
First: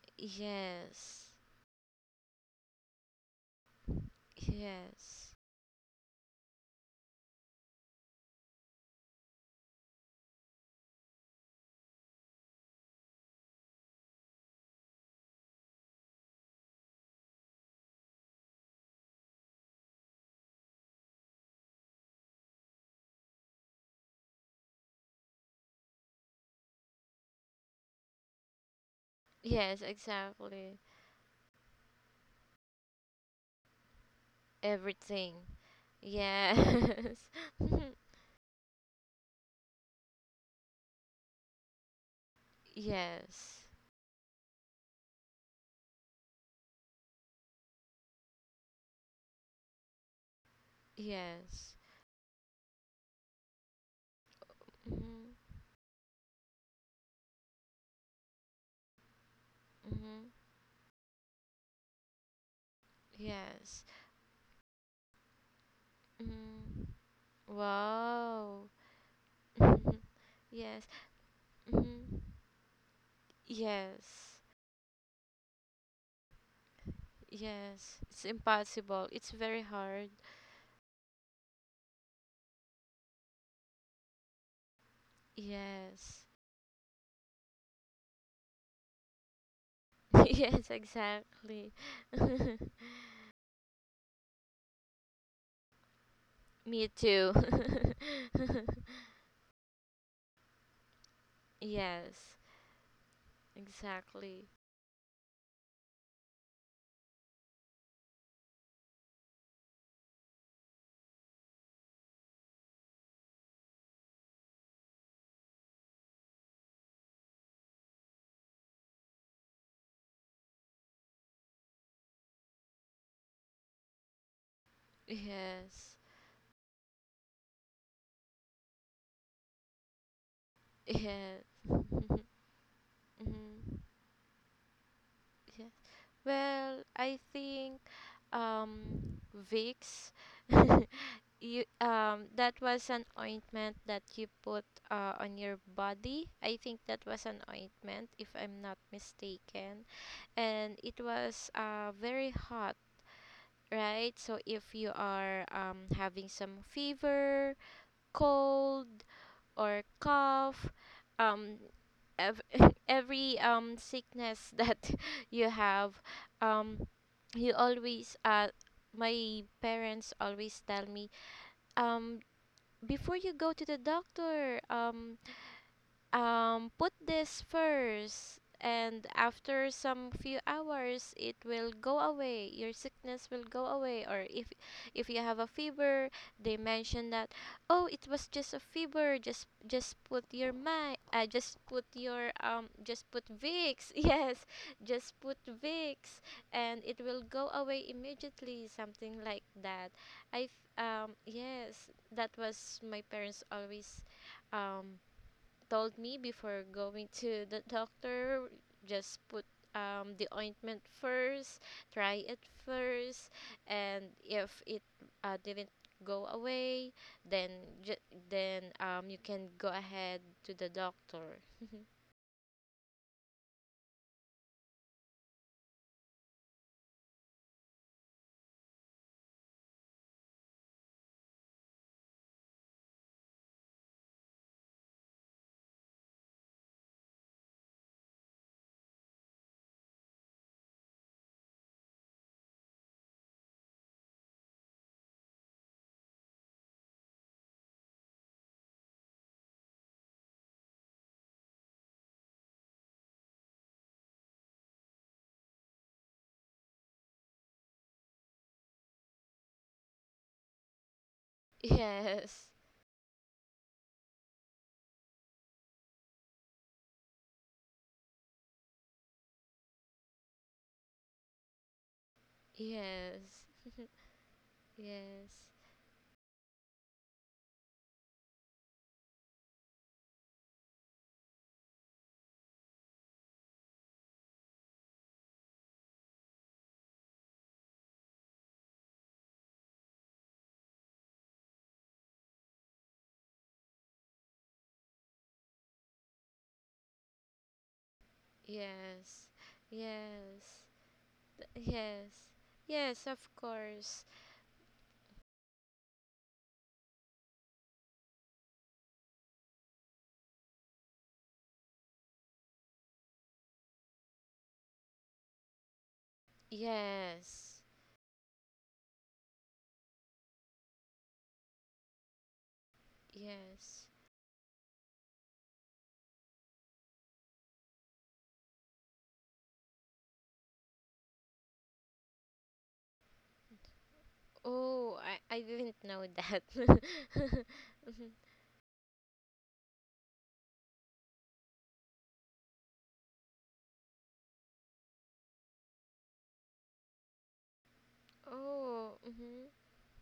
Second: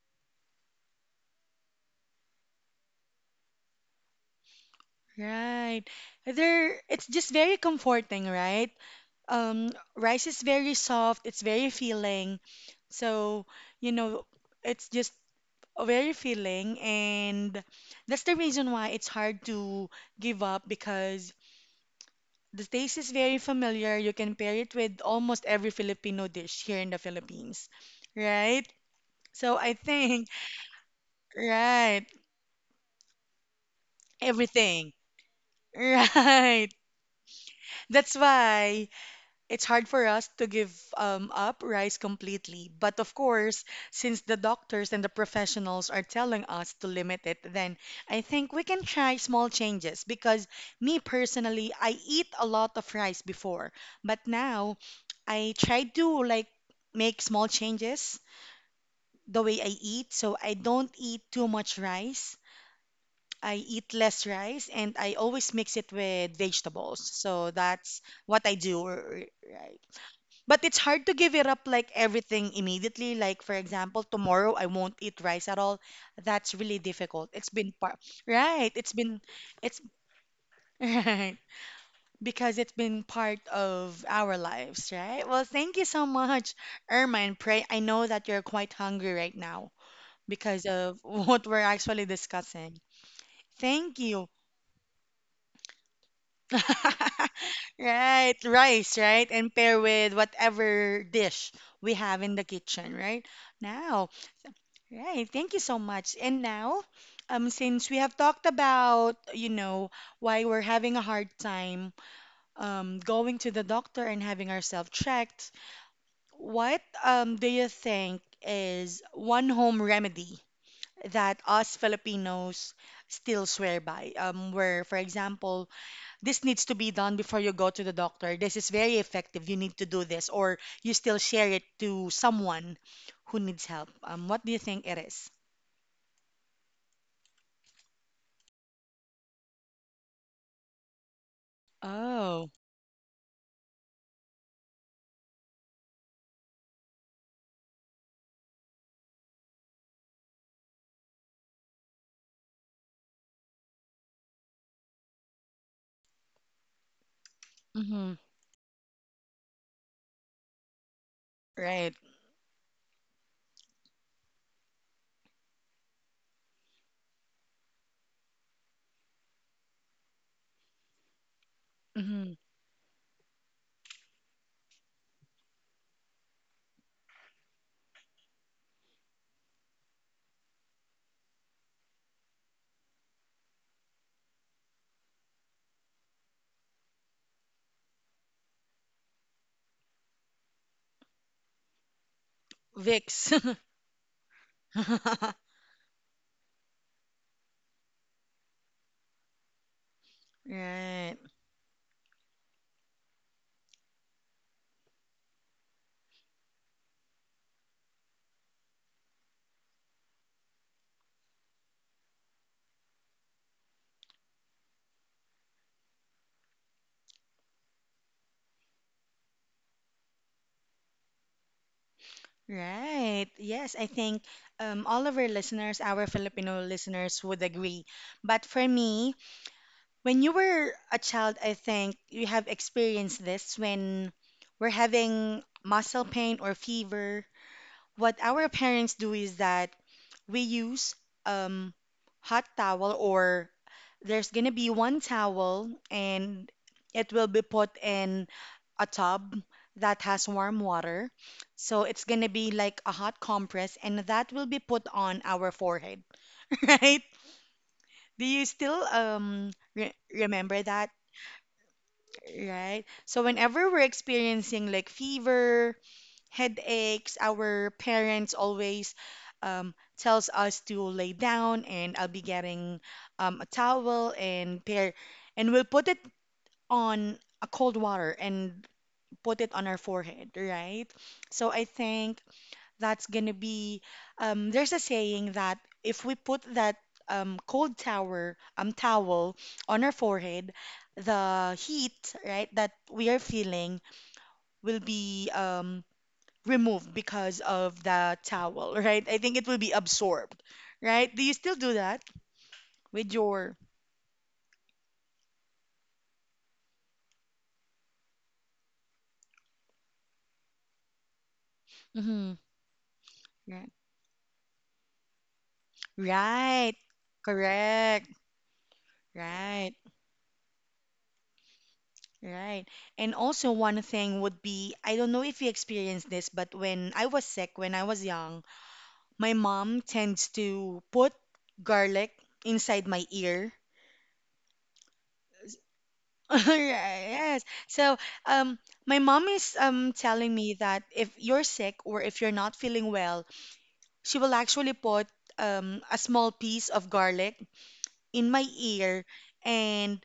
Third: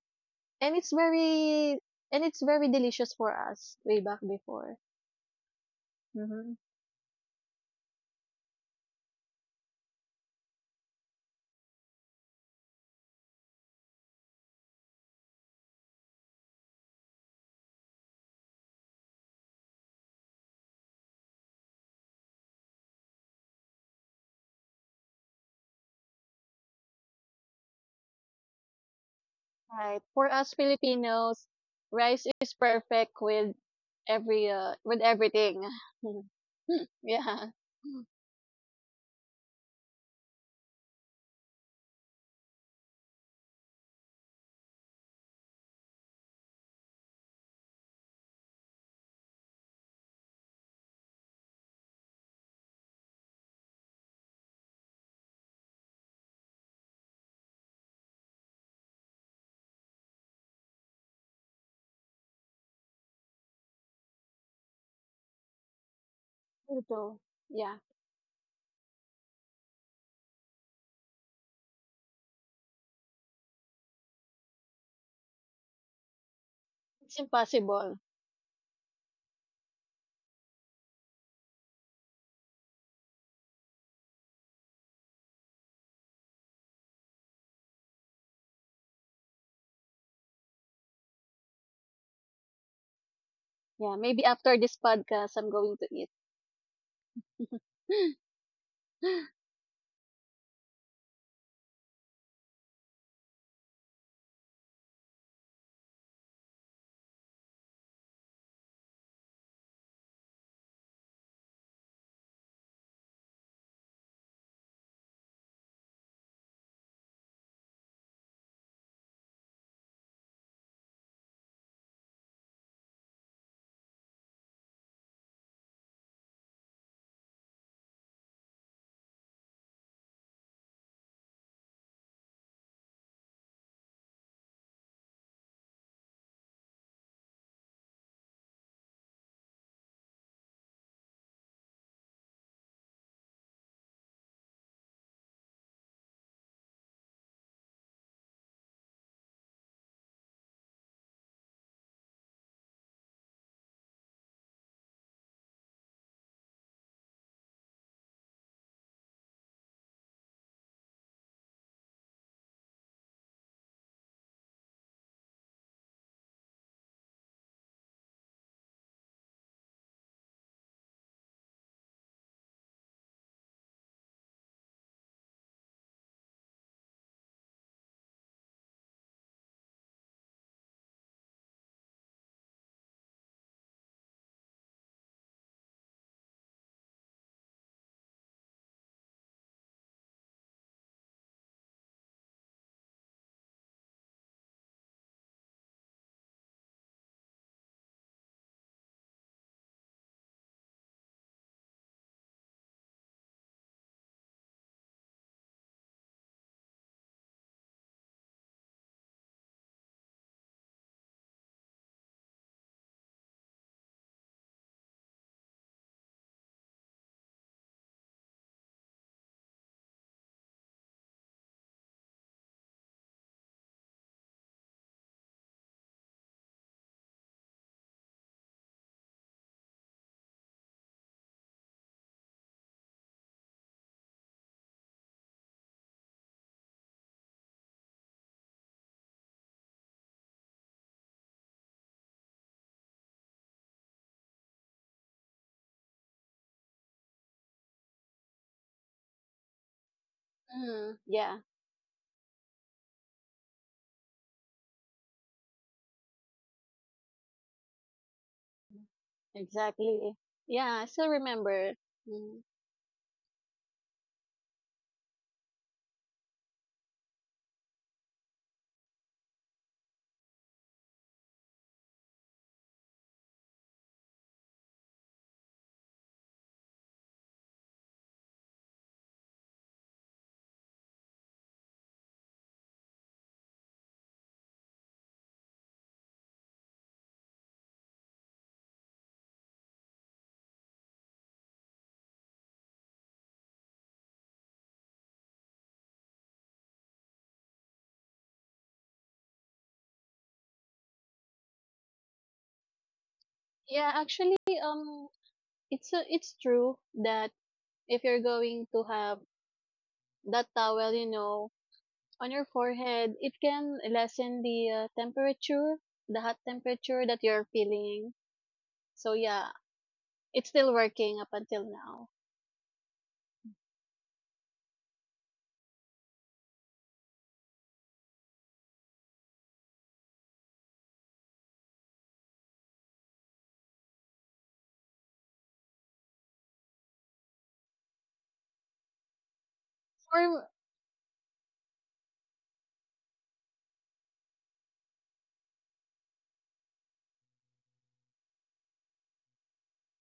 [SPEAKER 2] and it's
[SPEAKER 3] Yes.
[SPEAKER 2] very and it's very delicious for us way back before.
[SPEAKER 3] Yes.
[SPEAKER 1] Right.
[SPEAKER 2] Mm-hmm.
[SPEAKER 1] There, it's just very comforting, right? um, Rice is very soft, it's very filling. So, you know, it's just very filling, and that's the reason why it's hard to give up because the taste is very familiar. You can pair it with almost every Filipino dish here in the Philippines, right? So I
[SPEAKER 3] Yes,
[SPEAKER 2] Right.
[SPEAKER 1] think,
[SPEAKER 2] For us
[SPEAKER 3] exactly.
[SPEAKER 2] Filipinos,
[SPEAKER 1] right,
[SPEAKER 2] rice is perfect with every uh
[SPEAKER 1] everything.
[SPEAKER 2] with
[SPEAKER 3] Everything.
[SPEAKER 2] everything.
[SPEAKER 1] Right.
[SPEAKER 3] Yes.
[SPEAKER 2] Yeah.
[SPEAKER 1] That's why it's hard for us to give um, up rice completely. But of course,
[SPEAKER 3] Yes.
[SPEAKER 1] since the doctors and the professionals are telling us to limit it, then I think we can try small changes because me personally,
[SPEAKER 3] Yes.
[SPEAKER 1] I eat a lot of rice before, but now
[SPEAKER 3] Mm-hmm.
[SPEAKER 1] I try to like make small changes the way I eat.
[SPEAKER 3] Mm-hmm.
[SPEAKER 1] So I don't eat too much rice. I
[SPEAKER 3] Yes.
[SPEAKER 1] eat less rice and I always mix it with vegetables.
[SPEAKER 2] Ito.
[SPEAKER 1] So
[SPEAKER 3] Mm-hmm.
[SPEAKER 2] Yeah.
[SPEAKER 1] that's what I
[SPEAKER 3] Wow.
[SPEAKER 1] do, r- right? But it's
[SPEAKER 3] Yes.
[SPEAKER 1] hard to give it up like
[SPEAKER 3] Mm-hmm.
[SPEAKER 1] everything immediately. Like, for example,
[SPEAKER 3] Yes.
[SPEAKER 1] tomorrow I won't eat rice at all. That's really
[SPEAKER 2] It's
[SPEAKER 1] difficult. It's been part,
[SPEAKER 2] impossible.
[SPEAKER 3] Yes, it's
[SPEAKER 1] right? It's
[SPEAKER 3] impossible.
[SPEAKER 1] been,
[SPEAKER 3] It's very
[SPEAKER 1] it's,
[SPEAKER 3] hard.
[SPEAKER 1] right. Because it's been part of our lives, right? Well, thank you so
[SPEAKER 3] Yes.
[SPEAKER 1] much, Ermine. Pray, I know that you're quite hungry right now because
[SPEAKER 3] Yes,
[SPEAKER 1] of what we're
[SPEAKER 3] exactly.
[SPEAKER 1] actually discussing.
[SPEAKER 2] Yeah,
[SPEAKER 1] Thank
[SPEAKER 2] maybe
[SPEAKER 1] you.
[SPEAKER 2] after this podcast I'm going to eat.
[SPEAKER 3] Me too.
[SPEAKER 1] Right, rice, right? And pair with whatever dish we have in
[SPEAKER 3] Yes,
[SPEAKER 1] the kitchen, right? Now,
[SPEAKER 3] exactly.
[SPEAKER 1] right. Thank you so much. And now, um, since we have talked about, you know, why we're having a hard time um, going to the doctor and having ourselves checked, what um, do you think is one home remedy that us Filipinos still swear by? Um, where, for example,
[SPEAKER 3] Yes.
[SPEAKER 1] this needs to be done before you go to the doctor. This is very effective. You need to do this, or you still
[SPEAKER 3] Yes.
[SPEAKER 1] share it to someone who needs
[SPEAKER 3] Mhm.
[SPEAKER 1] help. Um, what do you think it is?
[SPEAKER 3] Yeah. Well, I think um Vicks. You um
[SPEAKER 1] Oh.
[SPEAKER 3] That was an ointment that you put uh, on your body. I think that was an ointment, if I'm not mistaken. And it was uh very hot, right? So if you are um having some fever,
[SPEAKER 1] Mm-hmm.
[SPEAKER 3] cold or cough, um
[SPEAKER 1] Right.
[SPEAKER 3] ev- every um sickness that you have, um you always uh my parents always tell me, um
[SPEAKER 1] Mm-hmm.
[SPEAKER 3] before you go to the doctor, um, um, put this first, and after some few hours, it will go away. Your sickness will go away. Or if if you have a fever, they mention that, oh, it was just a fever, just just put your my uh, just put your um just put
[SPEAKER 1] Vix.
[SPEAKER 3] Vicks. Yes, just put Vicks, and it will go away immediately, something like that. i f- um
[SPEAKER 1] Right.
[SPEAKER 3] yes, that was my parents always um told me, before going to the doctor, just put um, the ointment first, try it first, and if it uh, didn't go away, then ju- then um, you can go ahead to the doctor.
[SPEAKER 1] Right. Yes, I think um, all of our listeners, our Filipino listeners, would agree. But for me, when you were a child, I think you have experienced this when we're having muscle pain or fever. What our parents do is that we use um, hot towel or there's gonna be one towel and it will be put in a tub that has warm
[SPEAKER 2] Mm,
[SPEAKER 1] water.
[SPEAKER 2] yeah.
[SPEAKER 1] So it's gonna be like a hot compress and that will be put on our forehead, right? Do you still um re
[SPEAKER 2] Exactly.
[SPEAKER 1] remember
[SPEAKER 2] Yeah,
[SPEAKER 1] that,
[SPEAKER 2] I still remember. Mm.
[SPEAKER 3] Yes.
[SPEAKER 1] right? So whenever we're experiencing like fever, headaches. Our parents always um, tells us to lay down, and I'll be getting um, a
[SPEAKER 3] Yes.
[SPEAKER 1] towel and pair,
[SPEAKER 3] Yes.
[SPEAKER 1] and we'll put it on a cold water and put it on our forehead, right? So I think that's gonna be. Um, there's a saying that if we put that um, cold tower um towel on our forehead, the heat, right, that we are feeling will be um removed because of the towel, right? I
[SPEAKER 3] Yes.
[SPEAKER 1] think it will be absorbed,
[SPEAKER 3] Yes.
[SPEAKER 1] right? Do you still do that
[SPEAKER 3] Yes. Yes,
[SPEAKER 1] with
[SPEAKER 3] of
[SPEAKER 1] your?
[SPEAKER 2] Yeah,
[SPEAKER 3] course.
[SPEAKER 2] actually, um, it's a it's true that if you're going to have that towel, you know,
[SPEAKER 1] Hmm.
[SPEAKER 2] on your forehead, it
[SPEAKER 1] Right.
[SPEAKER 2] can lessen the uh, temperature, the hot
[SPEAKER 1] Right.
[SPEAKER 2] temperature that you're
[SPEAKER 3] Yes.
[SPEAKER 1] Correct.
[SPEAKER 2] feeling. So yeah,
[SPEAKER 1] Right.
[SPEAKER 2] it's still working up until now.
[SPEAKER 1] Right. And also one
[SPEAKER 3] Yes.
[SPEAKER 1] thing would be, I don't know if you experienced this, but when I was sick, when I was young, my mom tends to put garlic inside my ear.
[SPEAKER 3] Oh, I, I didn't know
[SPEAKER 1] Yes.
[SPEAKER 3] that.
[SPEAKER 1] So, um, my mom is um telling
[SPEAKER 2] For
[SPEAKER 1] me that if you're sick or if you're not feeling well, she will actually put um, a small piece of garlic in my
[SPEAKER 3] Oh,
[SPEAKER 1] ear
[SPEAKER 3] mm-hmm.
[SPEAKER 1] and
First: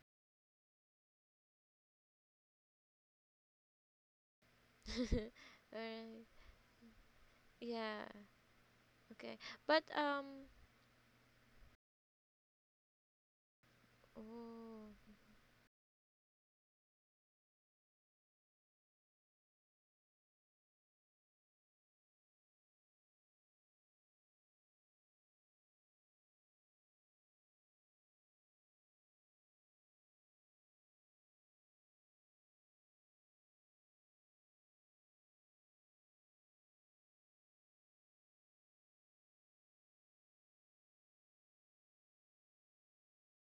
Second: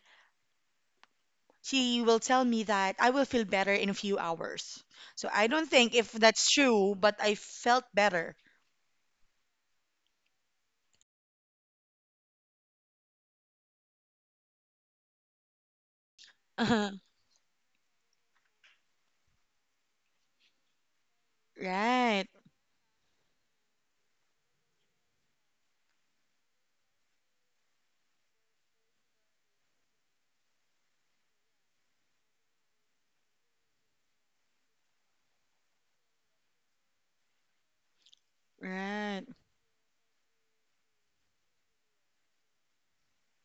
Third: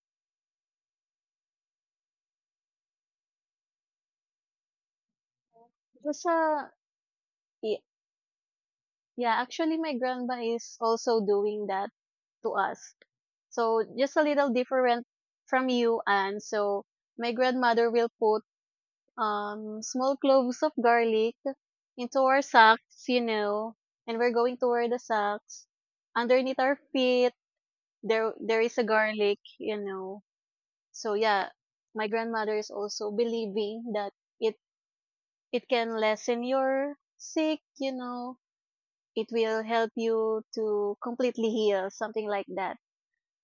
[SPEAKER 1] she will tell me that I will feel better in a few hours. So I don't think if
[SPEAKER 2] just
[SPEAKER 3] Alright.
[SPEAKER 1] that's
[SPEAKER 2] uh,
[SPEAKER 1] true, but I
[SPEAKER 2] yeah,
[SPEAKER 1] felt
[SPEAKER 3] Yeah.
[SPEAKER 1] better.
[SPEAKER 2] yeah.
[SPEAKER 3] Okay.
[SPEAKER 2] Actually,
[SPEAKER 3] But
[SPEAKER 2] my grandma
[SPEAKER 3] um.
[SPEAKER 2] is also doing that. To us. So just a little
[SPEAKER 3] Oh.
[SPEAKER 2] different from you, and so my grandmother will put um small cloves of garlic into
[SPEAKER 1] Right,
[SPEAKER 2] our socks, you know, and we're going to wear the socks underneath our feet. There, there is a garlic, you know. So yeah, my grandmother is also believing that it it can lessen your sick, you know.
[SPEAKER 1] right.
[SPEAKER 2] It will help you to completely heal, something like that.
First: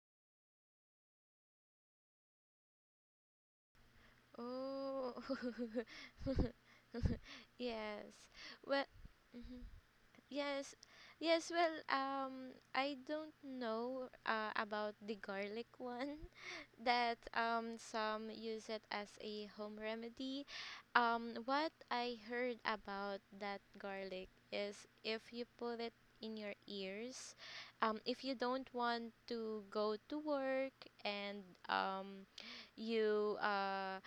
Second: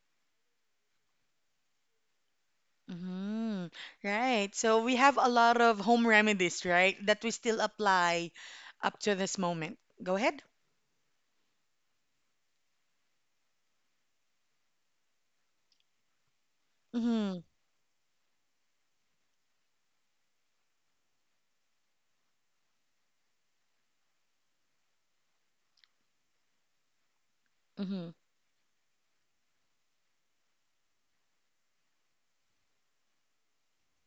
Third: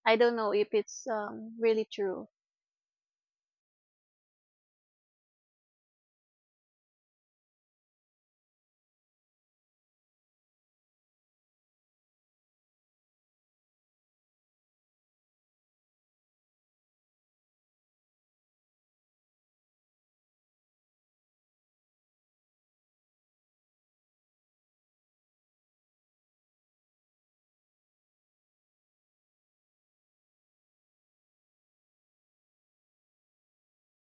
[SPEAKER 2] I don't know if it's um, really true.
[SPEAKER 1] hmm Right. So we
[SPEAKER 3] Oh.
[SPEAKER 1] have a lot of home remedies, right, that we still
[SPEAKER 3] Yes.
[SPEAKER 1] apply
[SPEAKER 3] Well.
[SPEAKER 1] up to this
[SPEAKER 3] Mhm.
[SPEAKER 1] moment. Go ahead.
[SPEAKER 3] Yes. Yes. Well. Um. I don't know. Uh. About the garlic one. That
[SPEAKER 1] Mm-hmm.
[SPEAKER 3] um, some use it as a home remedy. Um, what I heard about that garlic is, if you put it in your ears, um,
[SPEAKER 1] Mm-hmm.
[SPEAKER 3] if you don't want to go to work, and um, you uh,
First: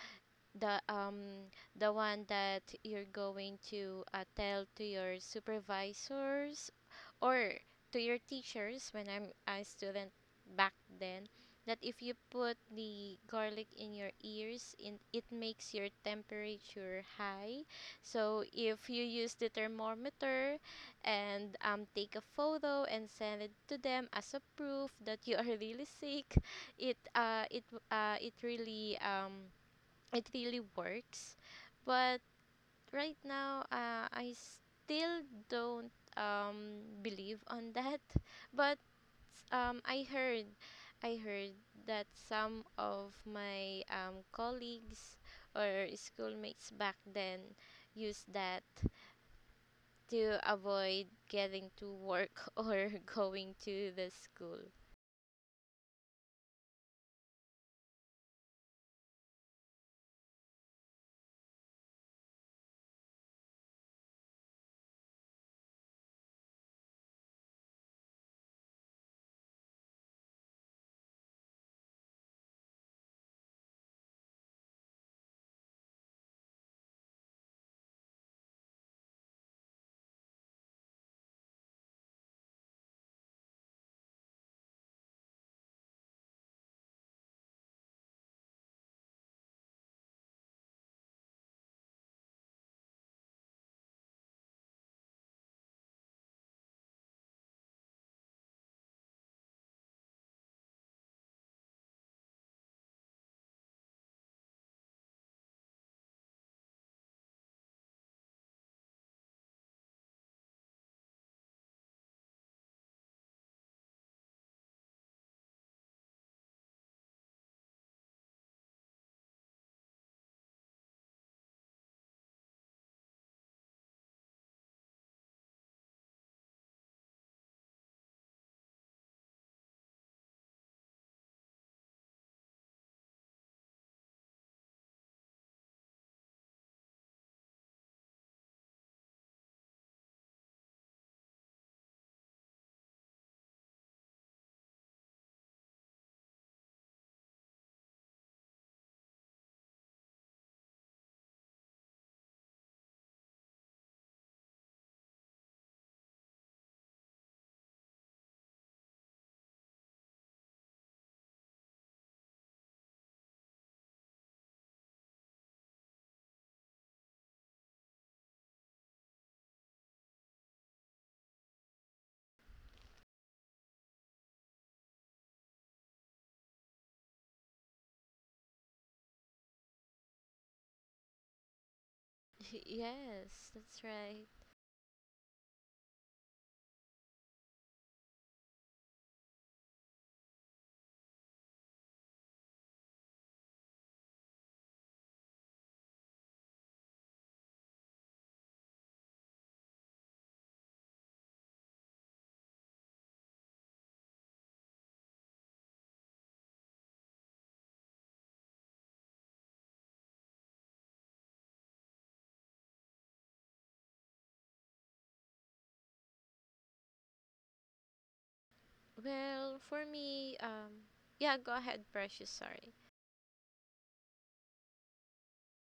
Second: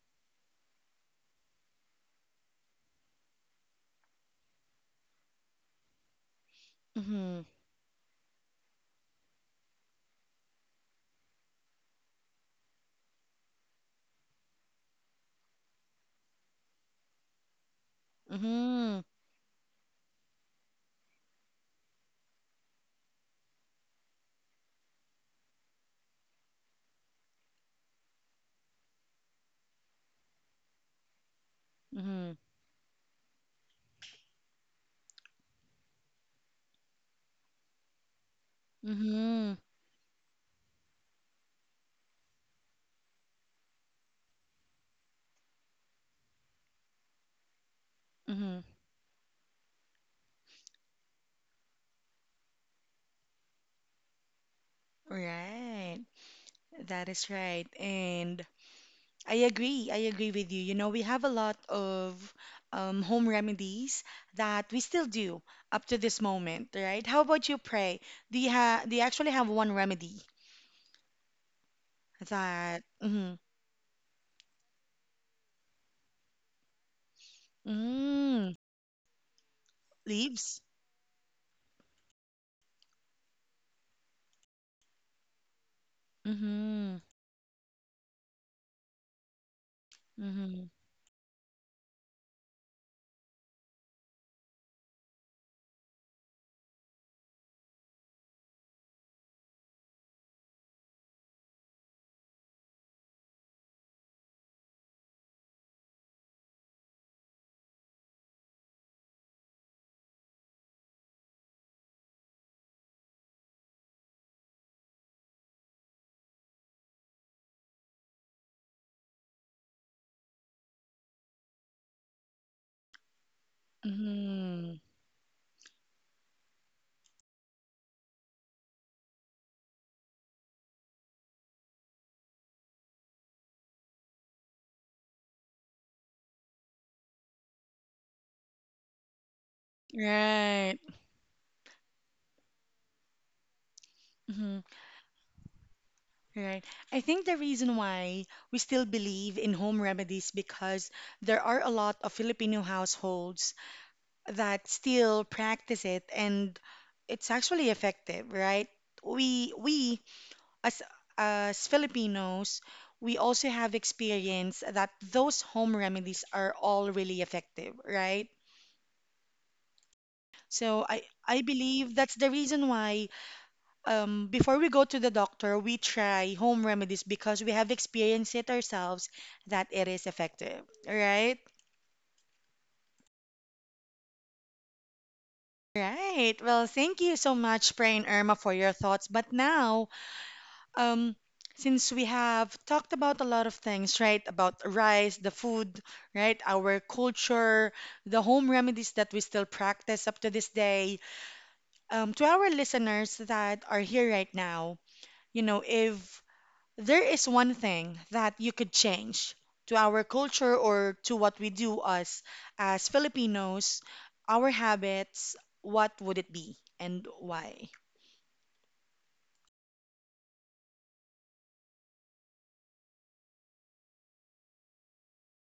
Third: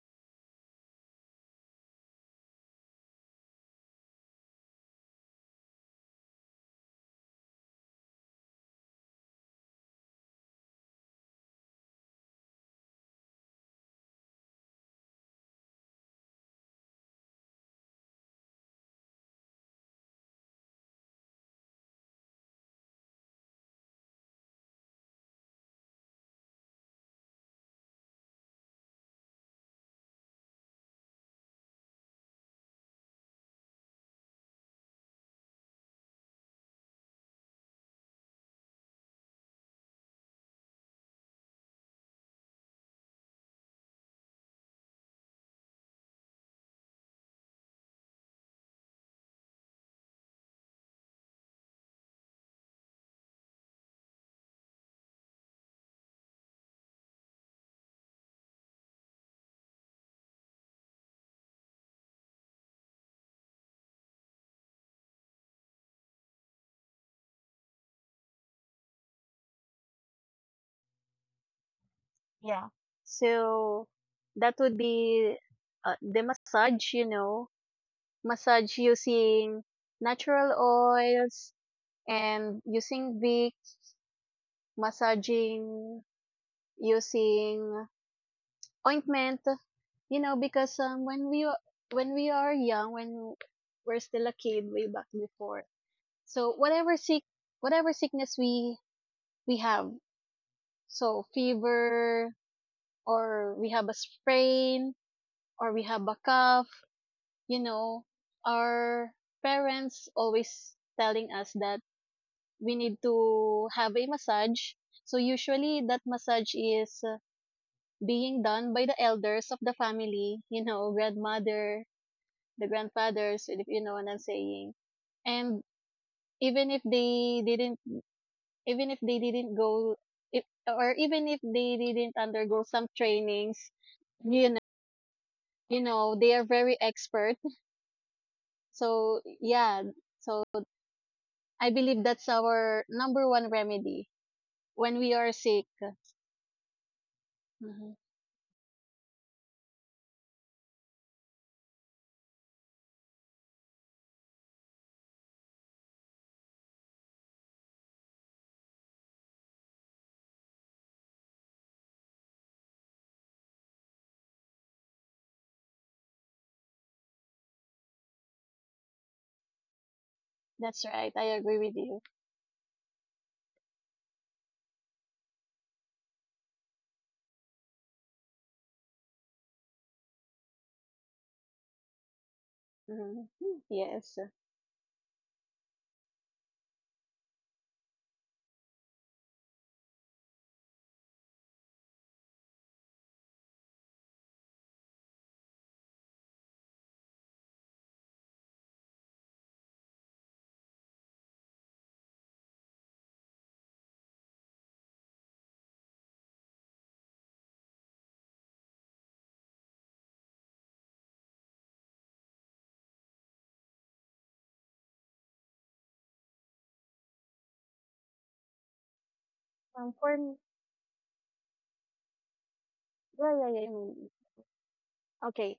[SPEAKER 3] the um the one that you're going to uh, tell to your supervisors,
[SPEAKER 1] Mm-hmm.
[SPEAKER 3] or to your teachers when I'm a student back then, that if you put the garlic in your ears in, it makes your temperature high, so if
[SPEAKER 1] Mm-hmm.
[SPEAKER 3] you use the thermometer, and um, take a photo and send it to them as a proof that you are really sick, it uh it uh it really um it really works. But
[SPEAKER 1] Mm-hmm.
[SPEAKER 3] right now, uh, I still don't um, believe on that. But
[SPEAKER 1] Mm-hmm.
[SPEAKER 3] um, I heard, I heard that some of my um, colleagues or schoolmates back then used that
[SPEAKER 1] Mm-hmm.
[SPEAKER 3] to avoid getting to work or going to the school.
[SPEAKER 1] Right. That is right. And I agree. I agree with you. You know, we have a lot of um, home remedies that we still do up to this moment, right? How about you, Pray? Do you have do you actually have one remedy
[SPEAKER 2] Yeah.
[SPEAKER 1] that mm,
[SPEAKER 2] So that would be uh, the massage, you know,
[SPEAKER 1] mm,
[SPEAKER 2] massage using natural
[SPEAKER 1] leaves?
[SPEAKER 2] oils and using Vicks, massaging
[SPEAKER 1] Mm-hmm.
[SPEAKER 2] using ointment, you know,
[SPEAKER 1] Mm-hmm.
[SPEAKER 2] because um, when we a- when we are young, when we're still a kid, way back before, so whatever sick whatever sickness we we have, so fever, or we have a sprain or we have a cough, you know, our parents always telling us that we need to have a massage. So usually that massage is uh, being done by the elders of the family, you know, grandmother, the grandfathers, you know what I'm saying.
[SPEAKER 1] Mm-hmm.
[SPEAKER 2] And even if they didn't even if they didn't go if, or even if they didn't undergo some trainings, you know, you know they are very expert. So, yeah. So,
[SPEAKER 1] Right.
[SPEAKER 2] I believe that's our number one remedy
[SPEAKER 1] Mm-hmm.
[SPEAKER 2] when we are sick.
[SPEAKER 1] Right. I think the reason
[SPEAKER 2] Mhm.
[SPEAKER 1] why we still believe in home remedies because there are a lot of Filipino households that still practice it and it's actually effective, right? We we as as Filipinos, we also have experience that those home remedies are all really effective, right?
[SPEAKER 2] That's
[SPEAKER 1] So I
[SPEAKER 2] right. I
[SPEAKER 1] I
[SPEAKER 2] agree with
[SPEAKER 1] believe
[SPEAKER 2] you.
[SPEAKER 1] that's the reason why um, before we go to the doctor, we try home remedies because we have experienced it ourselves that it is effective, right?
[SPEAKER 2] Mhm.
[SPEAKER 3] Yes, that's
[SPEAKER 2] Yes.
[SPEAKER 3] right.
[SPEAKER 1] Right. Well, thank you so much, Pray and Irma, for your thoughts. But now um, since we have talked about a lot of things, right? About rice, the food, right? Our culture, the home remedies that we still practice up to this day. Um, to our listeners that are here right now, you know, if there is one thing that you could change to our culture or to what we do us as Filipinos, our habits, what would it be and why?
[SPEAKER 3] Well, for
[SPEAKER 2] Um, for m-
[SPEAKER 3] me, um, yeah, go ahead, Precious. Sorry.
[SPEAKER 2] yeah, yeah, yeah. I okay.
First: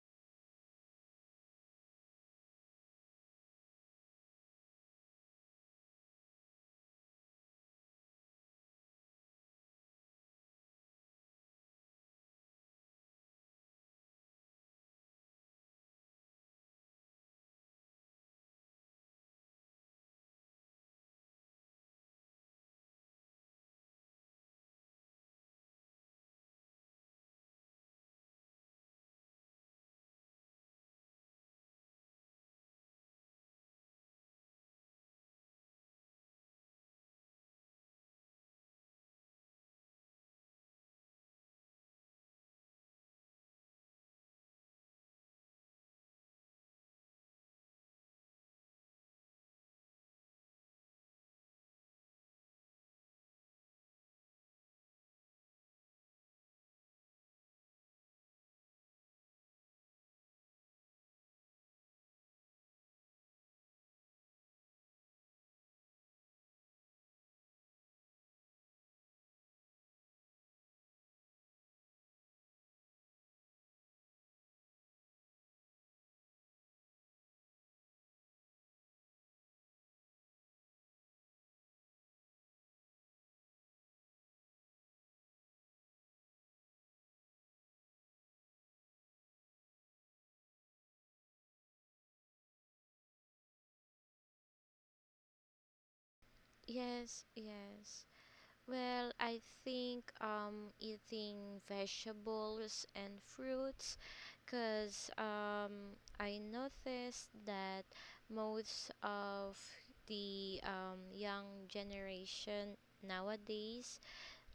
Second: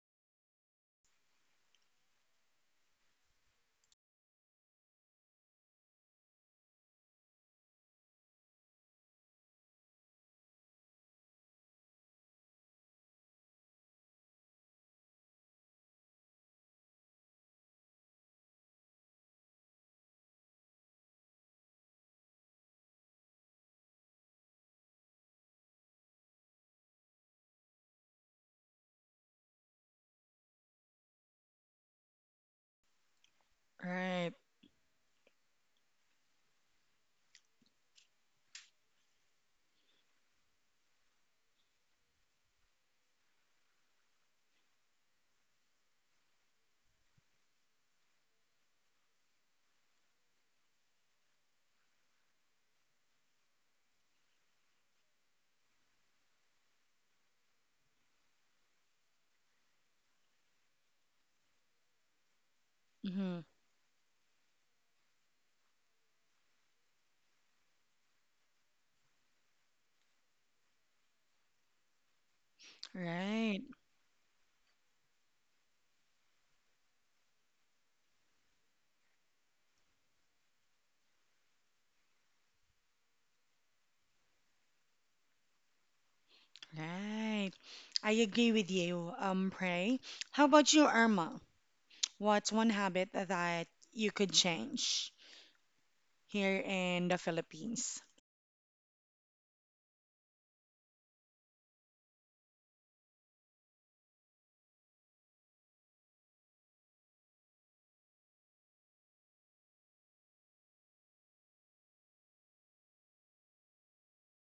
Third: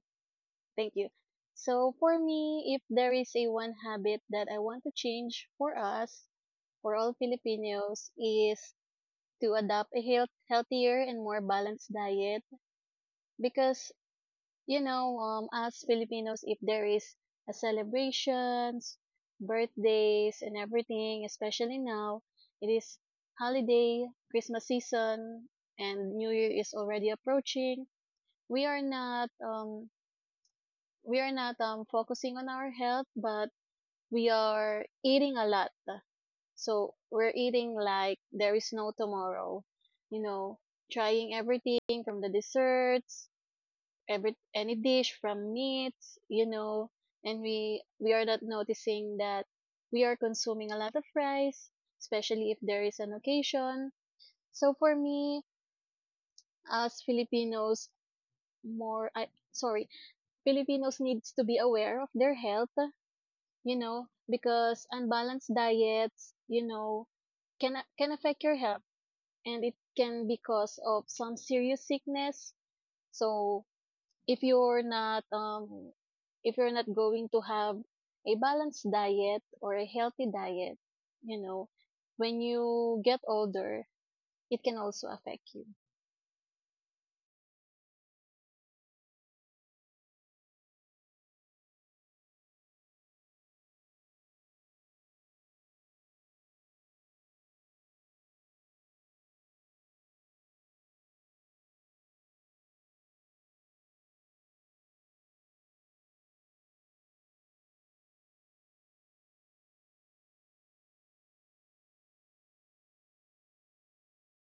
[SPEAKER 2] Thank you. So, for me, if there is a one habit that I want to change for us, for all Filipinos, is to adopt a health, healthier and more balanced diet because you know, um, as Filipinos, if there is a celebrations, birthdays, and everything, especially now, it is holiday, Christmas season, and New Year is already approaching. We are not, um, we are not um, focusing on our health, but we
[SPEAKER 1] Right.
[SPEAKER 2] are eating a lot. So we're eating like there is no tomorrow, you know, trying everything from the desserts, every any dish from meats, you know, and we we are not noticing that we are consuming a lot of rice, especially if there is an occasion. So for me, as Filipinos, more I sorry, Filipinos needs to be aware of their health,
[SPEAKER 1] hmm
[SPEAKER 2] you know, because unbalanced diets, you know, can a- can affect your health and it can be cause of some serious sickness.
[SPEAKER 1] Right.
[SPEAKER 2] So if you're not um if you're not going to have a balanced diet or a healthy diet, you know, when you get older, it can also affect you.
[SPEAKER 1] Right. I agree with you, um, Prey. How about you, Irma? What's one habit that you could change here in the
[SPEAKER 3] Yes,
[SPEAKER 1] Philippines?
[SPEAKER 3] yes. Well, I think um eating vegetables and fruits, cuz um I noticed that most of the um young generation nowadays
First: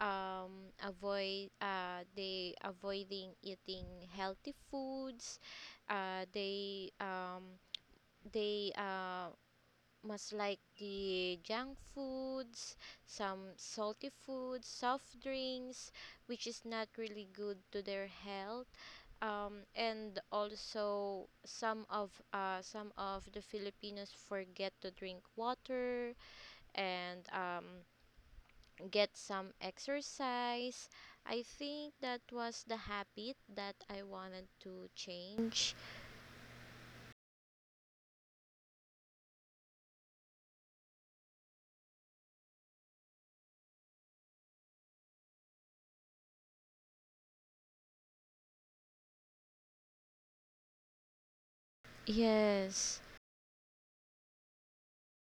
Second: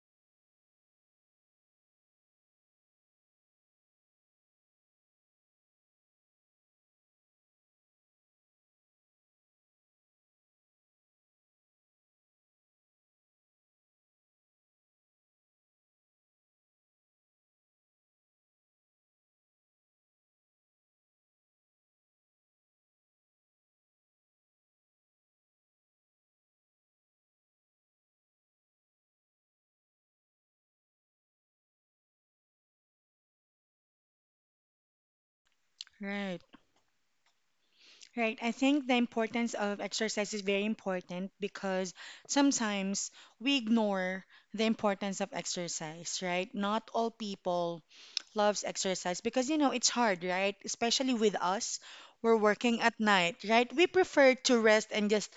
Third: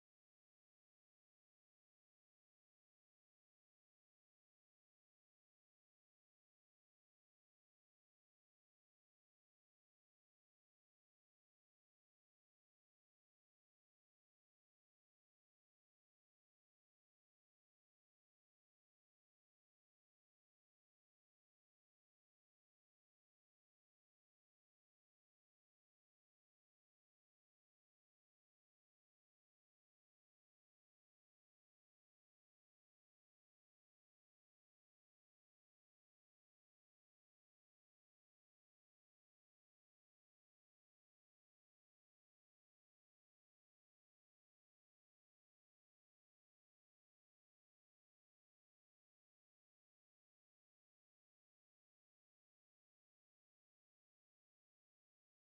[SPEAKER 3] um avoid uh they avoiding eating healthy foods. uh they um they uh Much like the junk foods, some salty foods, soft drinks, which is not really good to their health. Um, and also some of uh, some of the Filipinos forget to drink water and um, get some exercise. I think that was the habit that I wanted to change.
[SPEAKER 1] Right, right. I think the importance of exercise is very important because sometimes we ignore the importance of exercise, right? Not all people loves exercise because you know it's hard, right? Especially with us, we're working at
[SPEAKER 3] Yes,
[SPEAKER 1] night, right? We prefer to rest and just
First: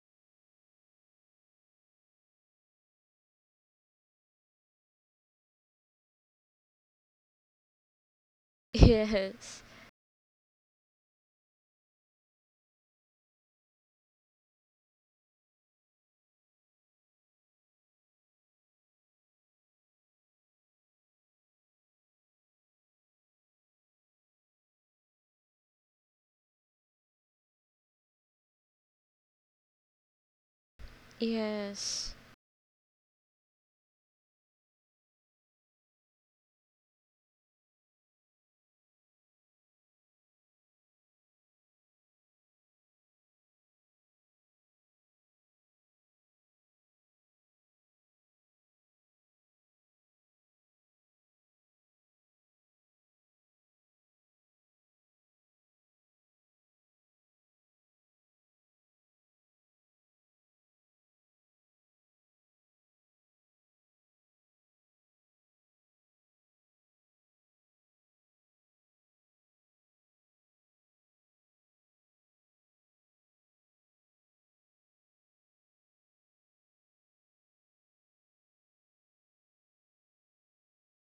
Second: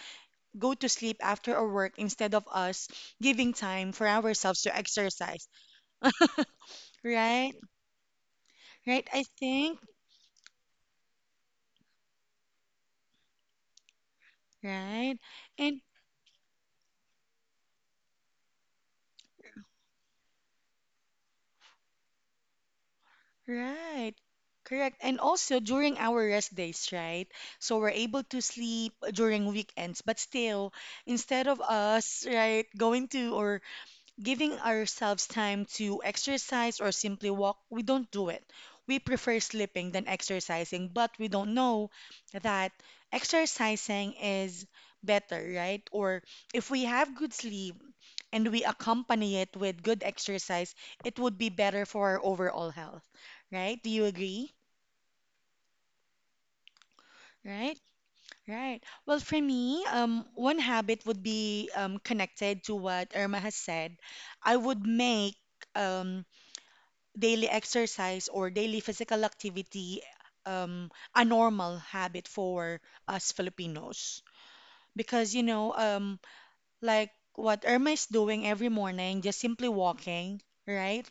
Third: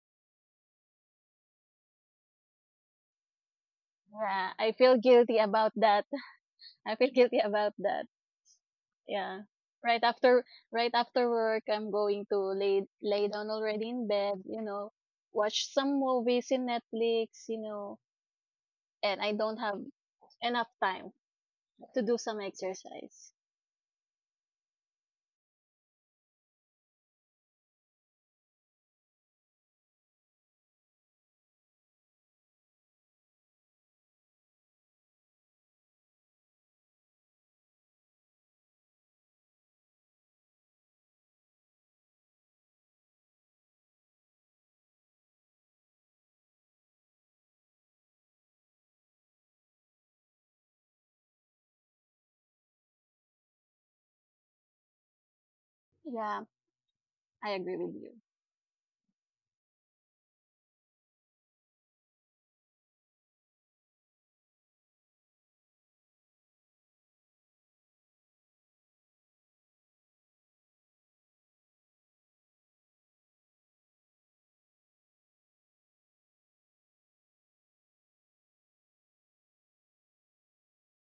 [SPEAKER 1] go to sleep after our work instead of us giving time for
[SPEAKER 2] Yeah,
[SPEAKER 1] ourselves
[SPEAKER 2] I
[SPEAKER 1] to
[SPEAKER 2] feel guilty
[SPEAKER 1] exercise.
[SPEAKER 2] about that. I feel guilty
[SPEAKER 1] Right?
[SPEAKER 2] about that.
[SPEAKER 1] Right, I
[SPEAKER 2] Yeah.
[SPEAKER 3] yes,
[SPEAKER 1] think.
[SPEAKER 2] Right after right after work, I'm going to lay lay down already in bed, you know,
[SPEAKER 1] Right.
[SPEAKER 2] watch
[SPEAKER 1] And
[SPEAKER 2] some movies in Netflix, you know, and I don't have enough time to do some exercise.
[SPEAKER 1] right. Correct. And also during our rest days, right? So we're able to sleep during weekends, but still, instead of
[SPEAKER 3] yes.
[SPEAKER 1] us, right, going to or giving ourselves time to exercise or simply walk, we don't do it. We prefer sleeping than exercising, but we don't know that exercising is better, right? Or if we have good sleep and we accompany it with good exercise, it would be better for our overall health, right? Do you agree?
[SPEAKER 2] Yeah, I agree
[SPEAKER 1] Right,
[SPEAKER 2] with you.
[SPEAKER 1] right. Well, for me, um, one habit would be um, connected to what Irma has said. I would make um, daily exercise or daily physical activity um, a normal habit for us Filipinos. Because, you know, um, like what Irma is doing every morning, just simply walking, right?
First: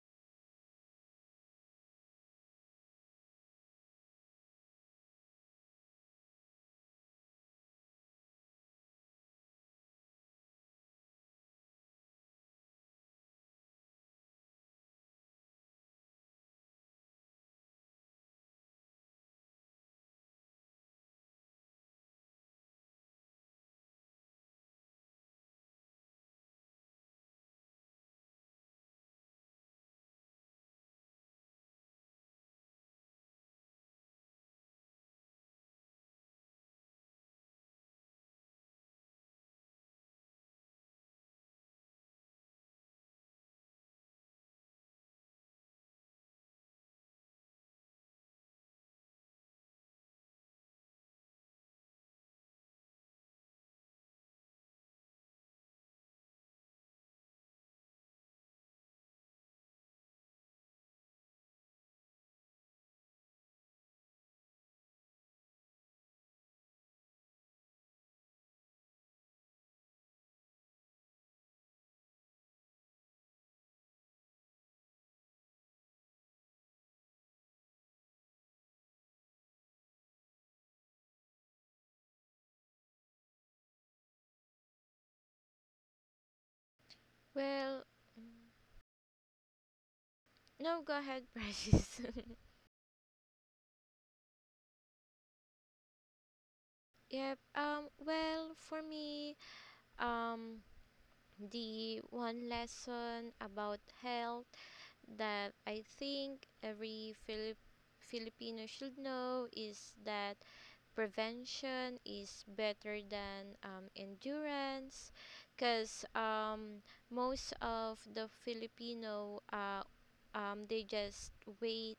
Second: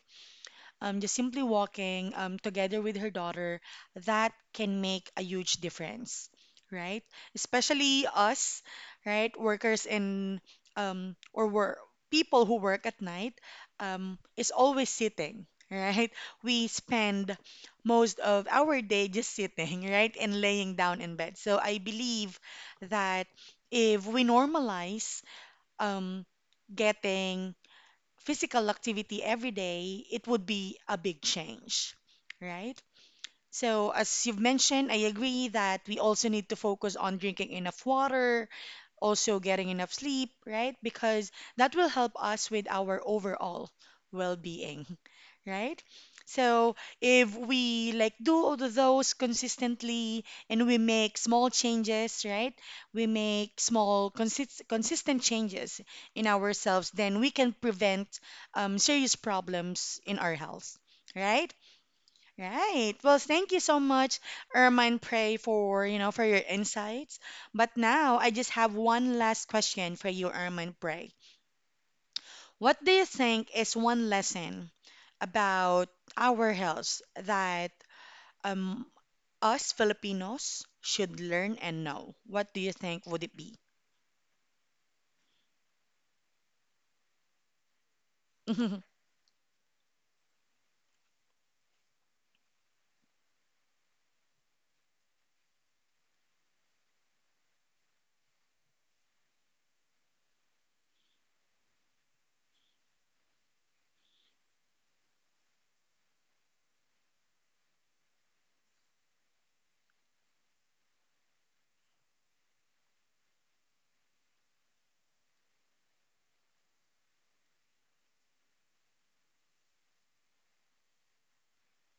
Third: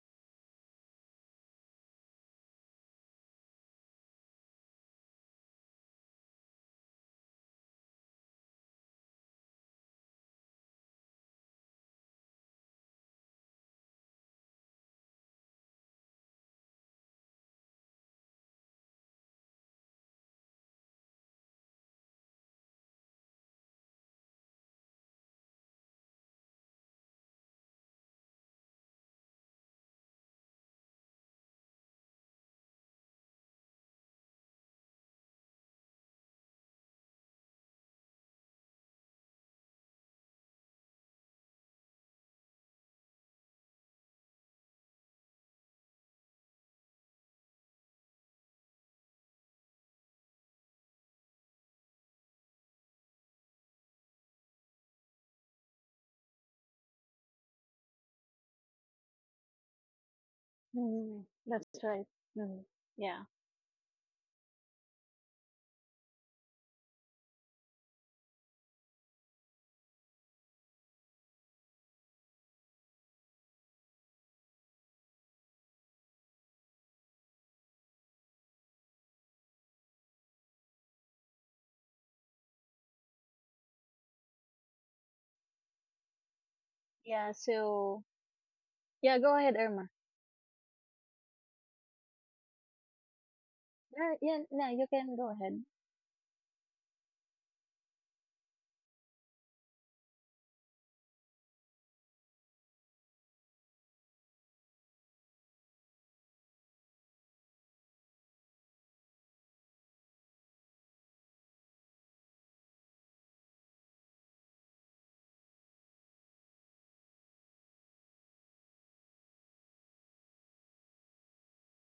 [SPEAKER 1] um, Just simply walking um, together with her daughter, that can make a huge difference, right? Especially us, right? Workers in um, or work people who work at night um, is always sitting, right? We spend most of our day just sitting, right, and laying down in bed. So I believe that if we normalize um, getting physical activity every day, it would be a big change, right? So, as you've mentioned, I agree that we also need to focus on drinking enough water, also getting enough sleep, right? Because that will help us with our overall well being right? So if we like do all of those consistently and we make small changes, right? We make small consist consistent changes in ourselves, then we can prevent um, serious problems in our health,
[SPEAKER 2] Mhm.
[SPEAKER 1] right?
[SPEAKER 2] That's right. Mhm.
[SPEAKER 1] Right. Well,
[SPEAKER 2] Yeah.
[SPEAKER 1] thank you so much, Irma and Pray, for you know for your insights. But now I just have one last question for you, Irma and Pray. What do you think is one lesson about our health that um, us Filipinos should learn and know? What do you think would it be?
[SPEAKER 2] Yeah,
[SPEAKER 3] Well,
[SPEAKER 2] so yeah, go ahead, Irma.
[SPEAKER 3] no, go ahead, Precious.
[SPEAKER 2] Yeah, yeah, yeah, you can go ahead.
[SPEAKER 3] Yep. Um. Well, for me, um, the one lesson about health that I think every Filip Filipino should know is that prevention is better than um, endurance, because um, most of the Filipino, uh, um, they just wait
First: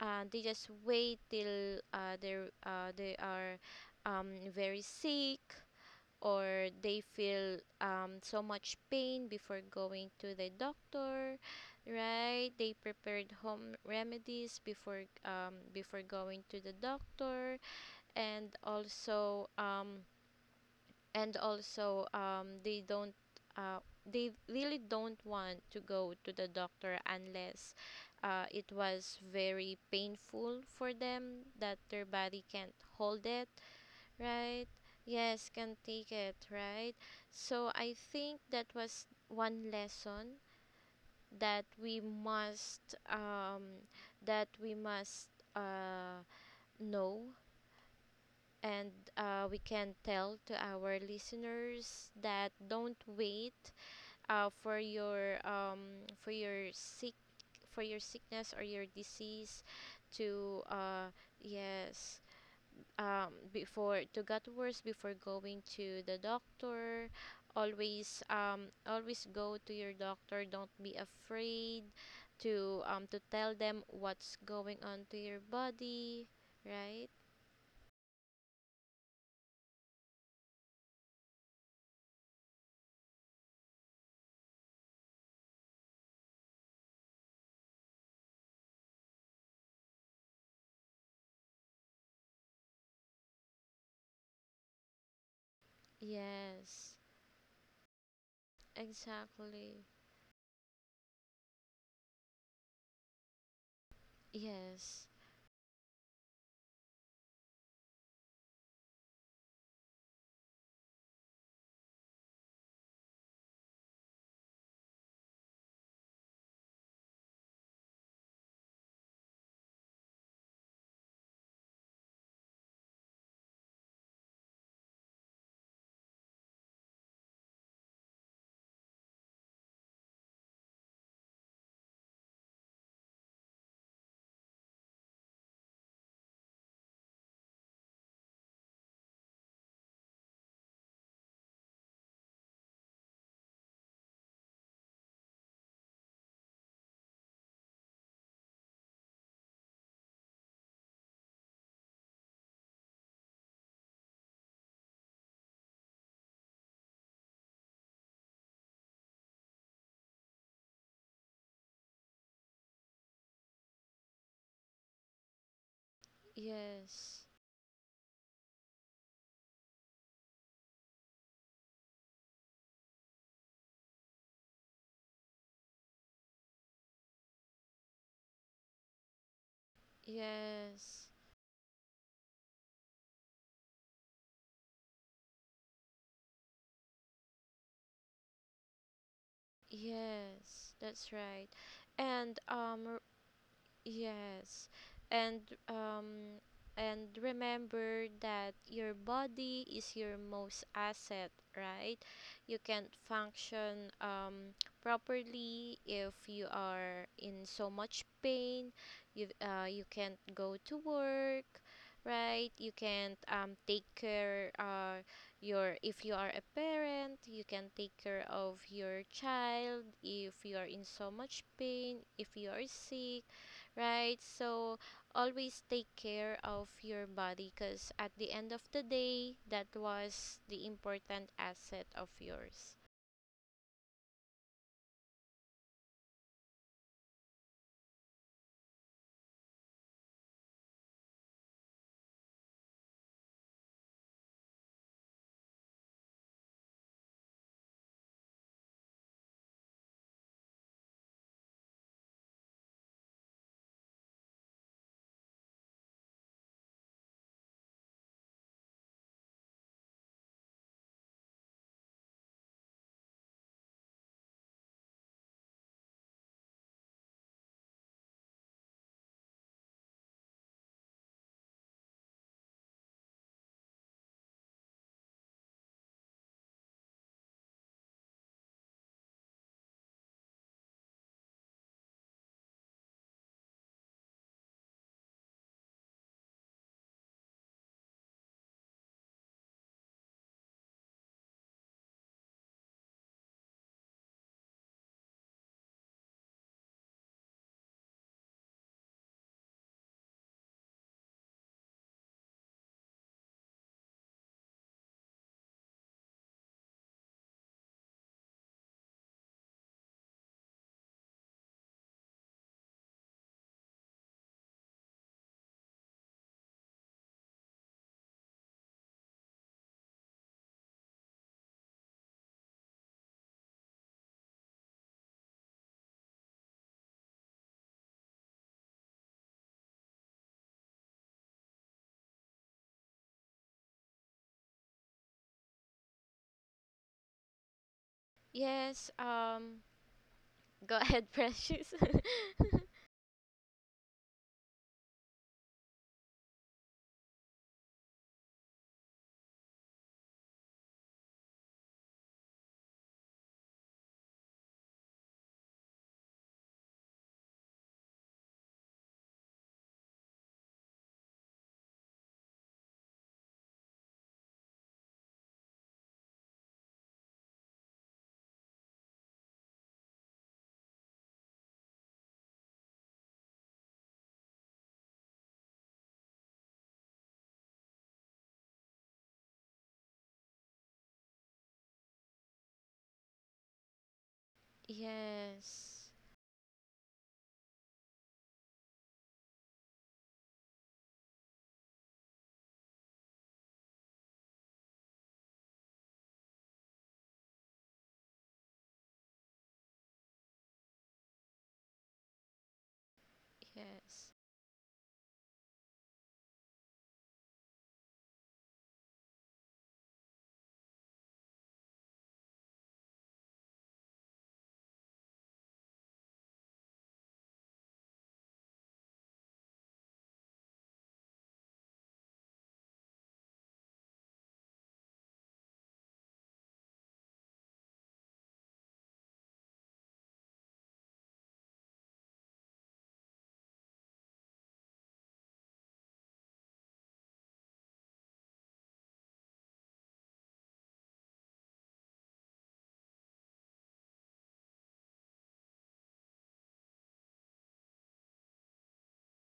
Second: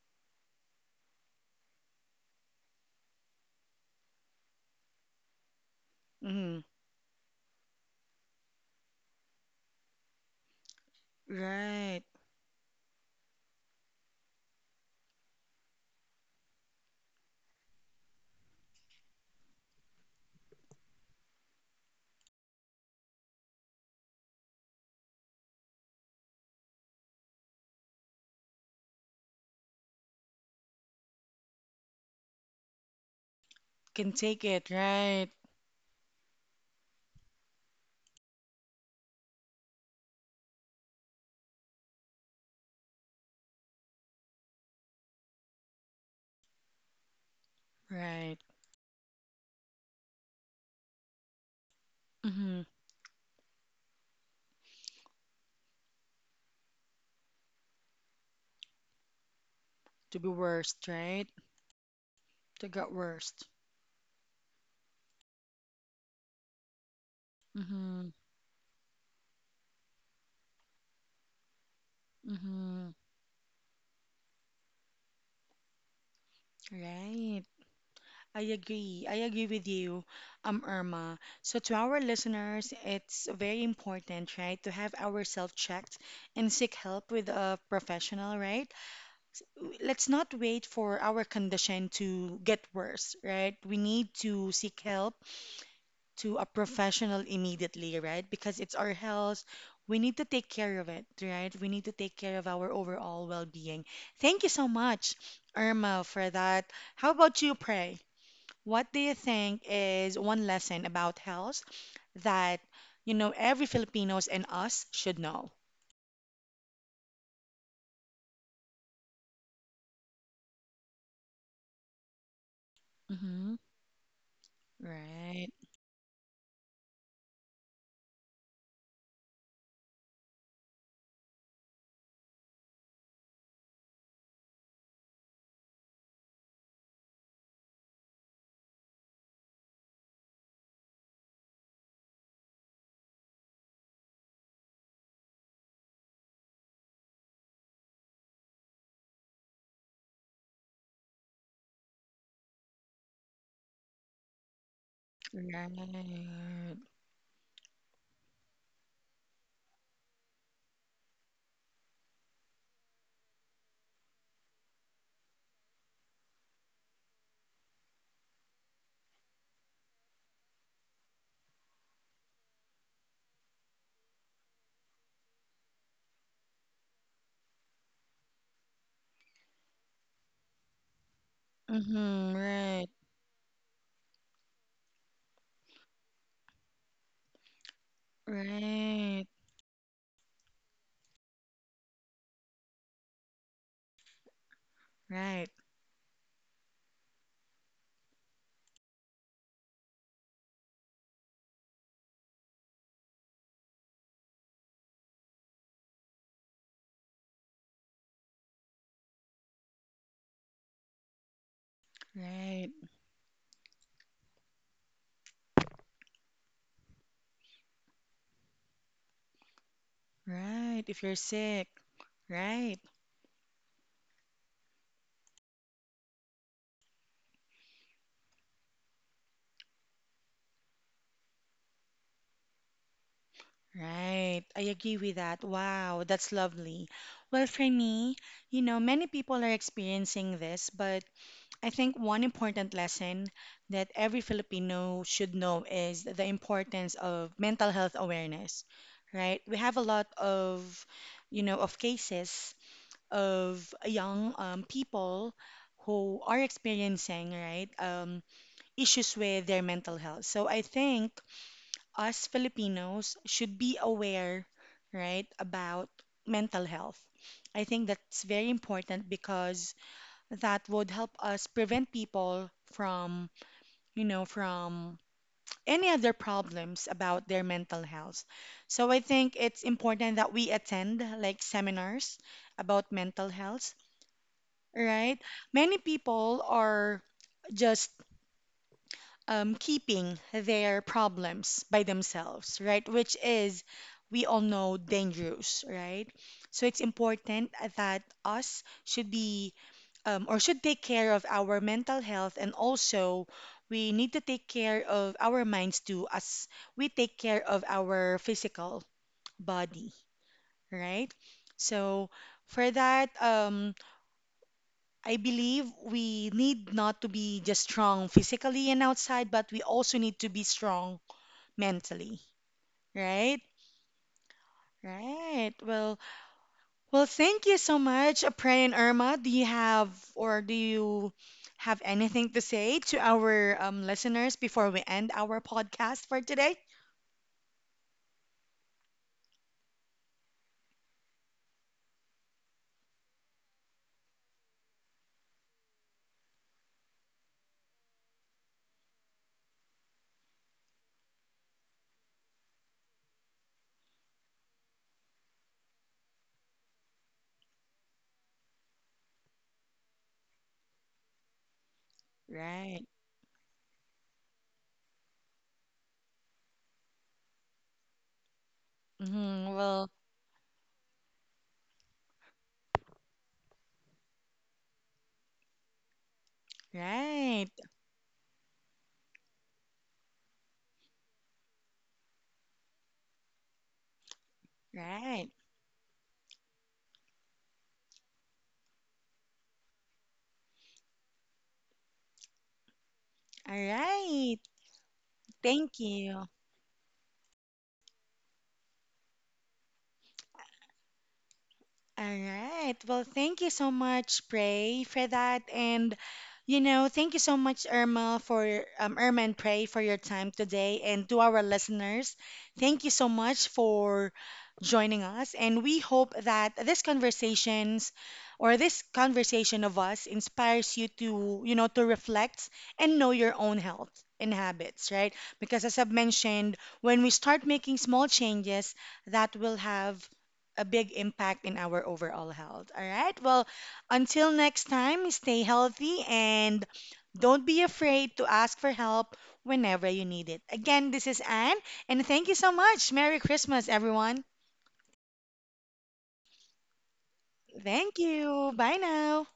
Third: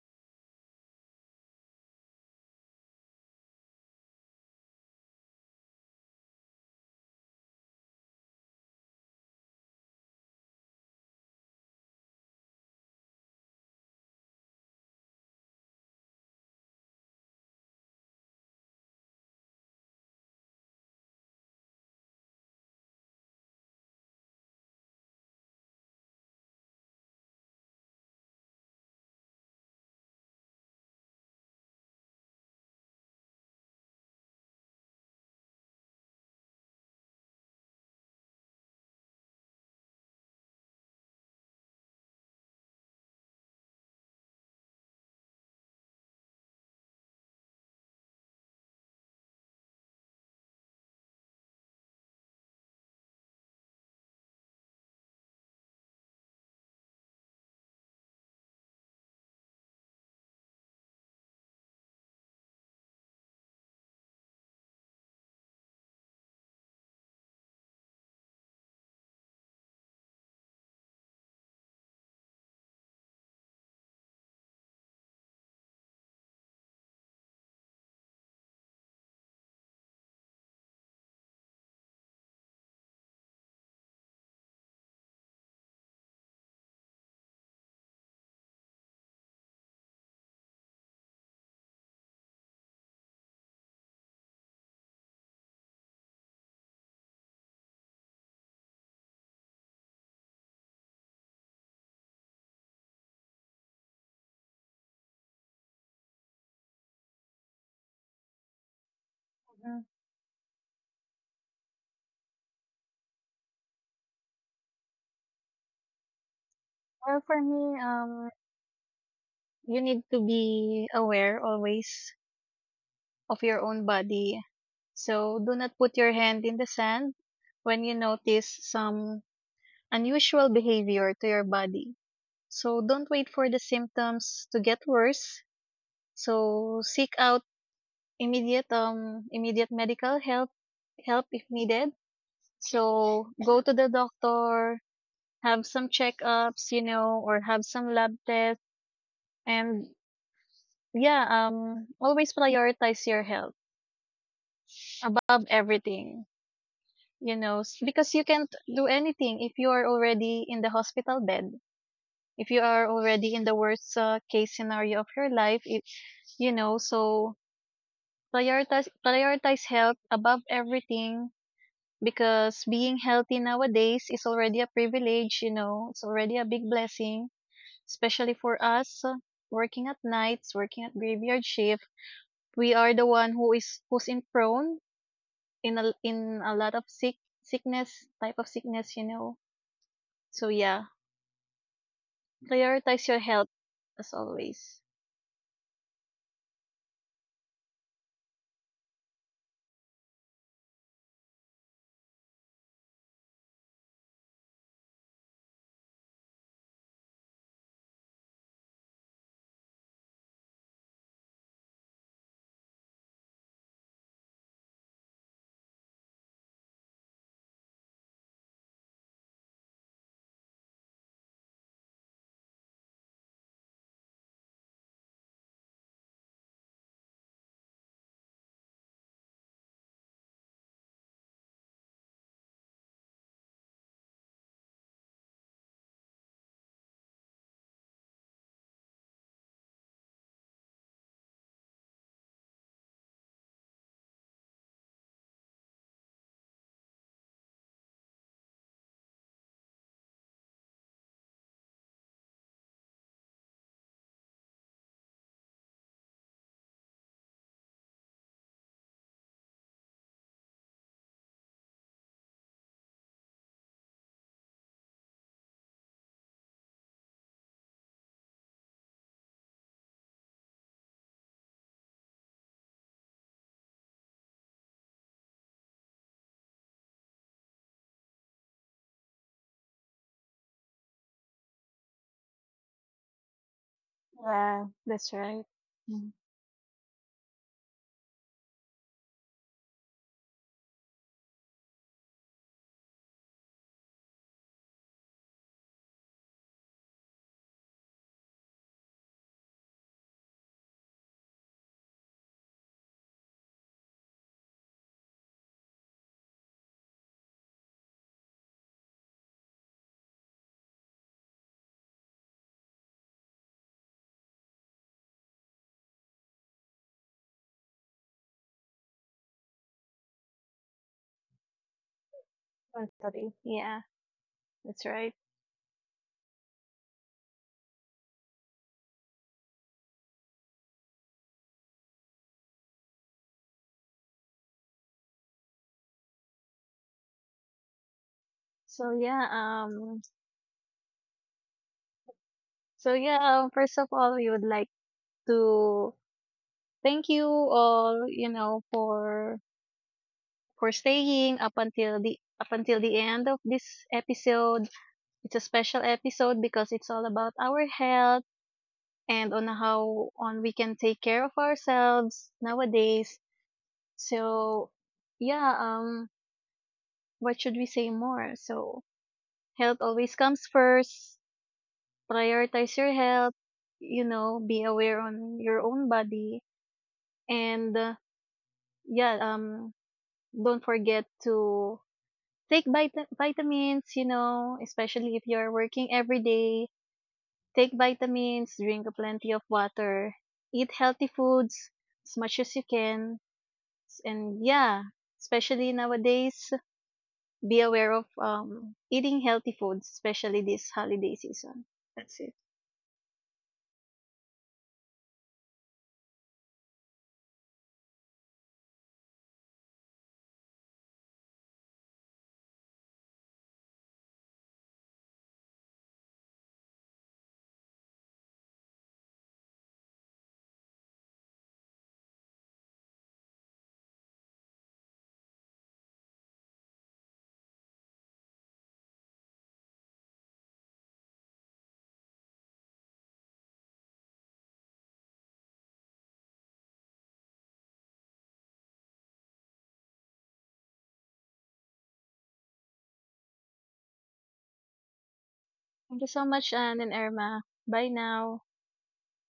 [SPEAKER 3] uh, they just wait till uh, they're uh, they are um, very sick,
[SPEAKER 1] Mhm.
[SPEAKER 3] or they feel um, so much pain before going to the doctor,
[SPEAKER 1] Right.
[SPEAKER 3] right? They prepared home remedies before um, before going to the doctor, and also um, and also um, they don't, uh, they really don't want to go to the doctor unless uh, it was very painful for them that their body can't hold it,
[SPEAKER 1] Can take
[SPEAKER 3] right?
[SPEAKER 1] it. Right.
[SPEAKER 3] Yes, can take it, right? So I think that was one lesson that we must um, that we must uh, know,
[SPEAKER 1] Right.
[SPEAKER 3] and uh, we can tell to our listeners that,
[SPEAKER 1] hmm
[SPEAKER 3] don't wait uh, for your um, for your sick for your sickness or your disease
[SPEAKER 1] To be
[SPEAKER 3] to
[SPEAKER 1] worst,
[SPEAKER 3] uh,
[SPEAKER 1] right?
[SPEAKER 3] yes,
[SPEAKER 1] To get
[SPEAKER 3] um,
[SPEAKER 1] worst.
[SPEAKER 3] before to get worse, before going to the doctor.
[SPEAKER 1] Mm-hmm.
[SPEAKER 3] Always um, always go to your doctor. Don't be afraid to
[SPEAKER 1] Mm-hmm.
[SPEAKER 3] um, to tell them what's going on to your body, right?
[SPEAKER 1] Right. I agree. I agree with you, um, Irma. So to our listeners, it's very important, right, to have ourselves checked and seek help with a professional, right? Let's not wait for our condition to get worse, right? We need to seek help to a
[SPEAKER 3] Yes.
[SPEAKER 1] professional immediately, right? Because it's our health.
[SPEAKER 3] Exactly.
[SPEAKER 1] We need to take care of it, right? We need to take care of our overall well-being. Thank you so
[SPEAKER 3] Yes.
[SPEAKER 1] much, Irma, for that. How about you, Pray? What do you think
[SPEAKER 2] Hmm.
[SPEAKER 1] is one lesson about health that, you know, every Filipinos and us should know?
[SPEAKER 2] Well, for me, um, you need to be aware always of
[SPEAKER 1] Mm-hmm.
[SPEAKER 2] your own body. So
[SPEAKER 1] Right.
[SPEAKER 2] do not put your hand in the sand when you notice some unusual behavior to your body. So don't wait for the symptoms to get worse. So seek out immediate um immediate medical help help if needed. So go to the doctor, have some checkups, you know, or have some lab tests. And yeah, um, always prioritize your health above everything,
[SPEAKER 1] Right.
[SPEAKER 2] you know, s- because you can't do anything if you are already in the hospital bed, if you are already in the worst uh, case scenario of your life, it, you know,
[SPEAKER 3] Yes.
[SPEAKER 2] so prioritize, prioritize health above everything because being healthy nowadays is already a privilege, you know, it's already a big blessing, especially for us uh, working at nights, working at
[SPEAKER 3] Yes.
[SPEAKER 2] graveyard shift,
[SPEAKER 1] Mm-hmm.
[SPEAKER 2] we
[SPEAKER 1] Right.
[SPEAKER 2] are the one who is who's in prone in a in a lot of sick sickness, type of sickness, you
[SPEAKER 1] Right.
[SPEAKER 2] know. So
[SPEAKER 3] Yes.
[SPEAKER 2] yeah,
[SPEAKER 3] That's right. And um
[SPEAKER 2] prioritize your health as
[SPEAKER 3] yes.
[SPEAKER 2] always.
[SPEAKER 3] And
[SPEAKER 1] Right.
[SPEAKER 3] um and remember that your body is your most asset, right? You can't function um properly if you are in so much pain. You uh you can't go to work, right?
[SPEAKER 1] Right.
[SPEAKER 3] You can't um take care, uh your if you are a parent, you can take care of your child if you are
[SPEAKER 1] Right.
[SPEAKER 3] in
[SPEAKER 1] If
[SPEAKER 3] so
[SPEAKER 1] you're
[SPEAKER 3] much
[SPEAKER 1] sick.
[SPEAKER 3] pain, if you are
[SPEAKER 1] Right.
[SPEAKER 3] sick, right? So, always take care of your body, because at the end of the day, that was the important asset of yours.
[SPEAKER 1] Right. I agree with that. Wow, that's lovely. Well, for me, you know, many people are experiencing this, but I think one important lesson that every Filipino should know is the importance of mental health awareness, right? We have a lot of, you know, of cases of young um, people who are experiencing, right, um, issues with their mental health. So I think us Filipinos should be aware, right, about mental health. I think that's very important because that would help us prevent people from, you know, from any other problems about their mental health. So I think it's important that we attend like seminars about mental health, right? Many
[SPEAKER 2] Mhm.
[SPEAKER 1] people are just um, keeping their problems by themselves, right? Which is, we all know, dangerous, right? So it's important that us should be um, or should take care of our mental health and also we need to take care of our minds too as we take care of our physical body, right? So for that, um, I believe we need not to be just strong physically and outside, but we also need to be strong mentally,
[SPEAKER 2] Totally.
[SPEAKER 1] right?
[SPEAKER 2] Yeah, that's right.
[SPEAKER 1] Right. Well, well, thank you so much, Apray and Irma. Do you have or do you have anything to say to our um, listeners before we end our podcast for today?
[SPEAKER 2] So
[SPEAKER 3] Yes,
[SPEAKER 2] yeah,
[SPEAKER 3] um,
[SPEAKER 2] um,
[SPEAKER 3] go ahead, Precious.
[SPEAKER 2] so yeah, um, first of all, we would like to thank you all, you know, for for staying up until the up until the end of this episode. It's a special episode because it's all about our health and on how on we can take care of ourselves
[SPEAKER 1] Right.
[SPEAKER 2] nowadays. So, yeah, um what should we say more? So,
[SPEAKER 1] Mhm,
[SPEAKER 2] health
[SPEAKER 1] Well,
[SPEAKER 2] always comes first. Prioritize your health, you know, be aware on your own body
[SPEAKER 1] right,
[SPEAKER 2] and uh, yeah, um don't forget to take vit- vitamins, you know, especially if
[SPEAKER 1] right.
[SPEAKER 2] you're working
[SPEAKER 3] Yes,
[SPEAKER 2] every day. Take vitamins, drink a plenty of water, eat healthy foods as much as you can,
[SPEAKER 1] All right.
[SPEAKER 2] and yeah, especially
[SPEAKER 1] Thank you.
[SPEAKER 2] nowadays, be aware of um, eating healthy foods, especially this holiday season.
[SPEAKER 1] All
[SPEAKER 2] That's it.
[SPEAKER 1] right. Well, thank you so
[SPEAKER 3] yes.
[SPEAKER 1] much, Pray, for that. And, you know, thank you so much, Irma, for um, Irma and Pray for your time today. And to our listeners, thank you so much for joining us. And we hope that this conversations or this conversation of us inspires you to, you know, to reflect and know your own health and habits, right? Because as I've mentioned, when we start making small changes, that will have a big impact in our overall health. All right. Well, until next time, stay healthy and don't be afraid to ask for help whenever you need it. Again, this is Anne, and thank you so much. Merry Christmas, everyone.
[SPEAKER 2] Thank you so much, Anne and Irma. Bye
[SPEAKER 1] Thank
[SPEAKER 2] now.
[SPEAKER 1] you. Bye now.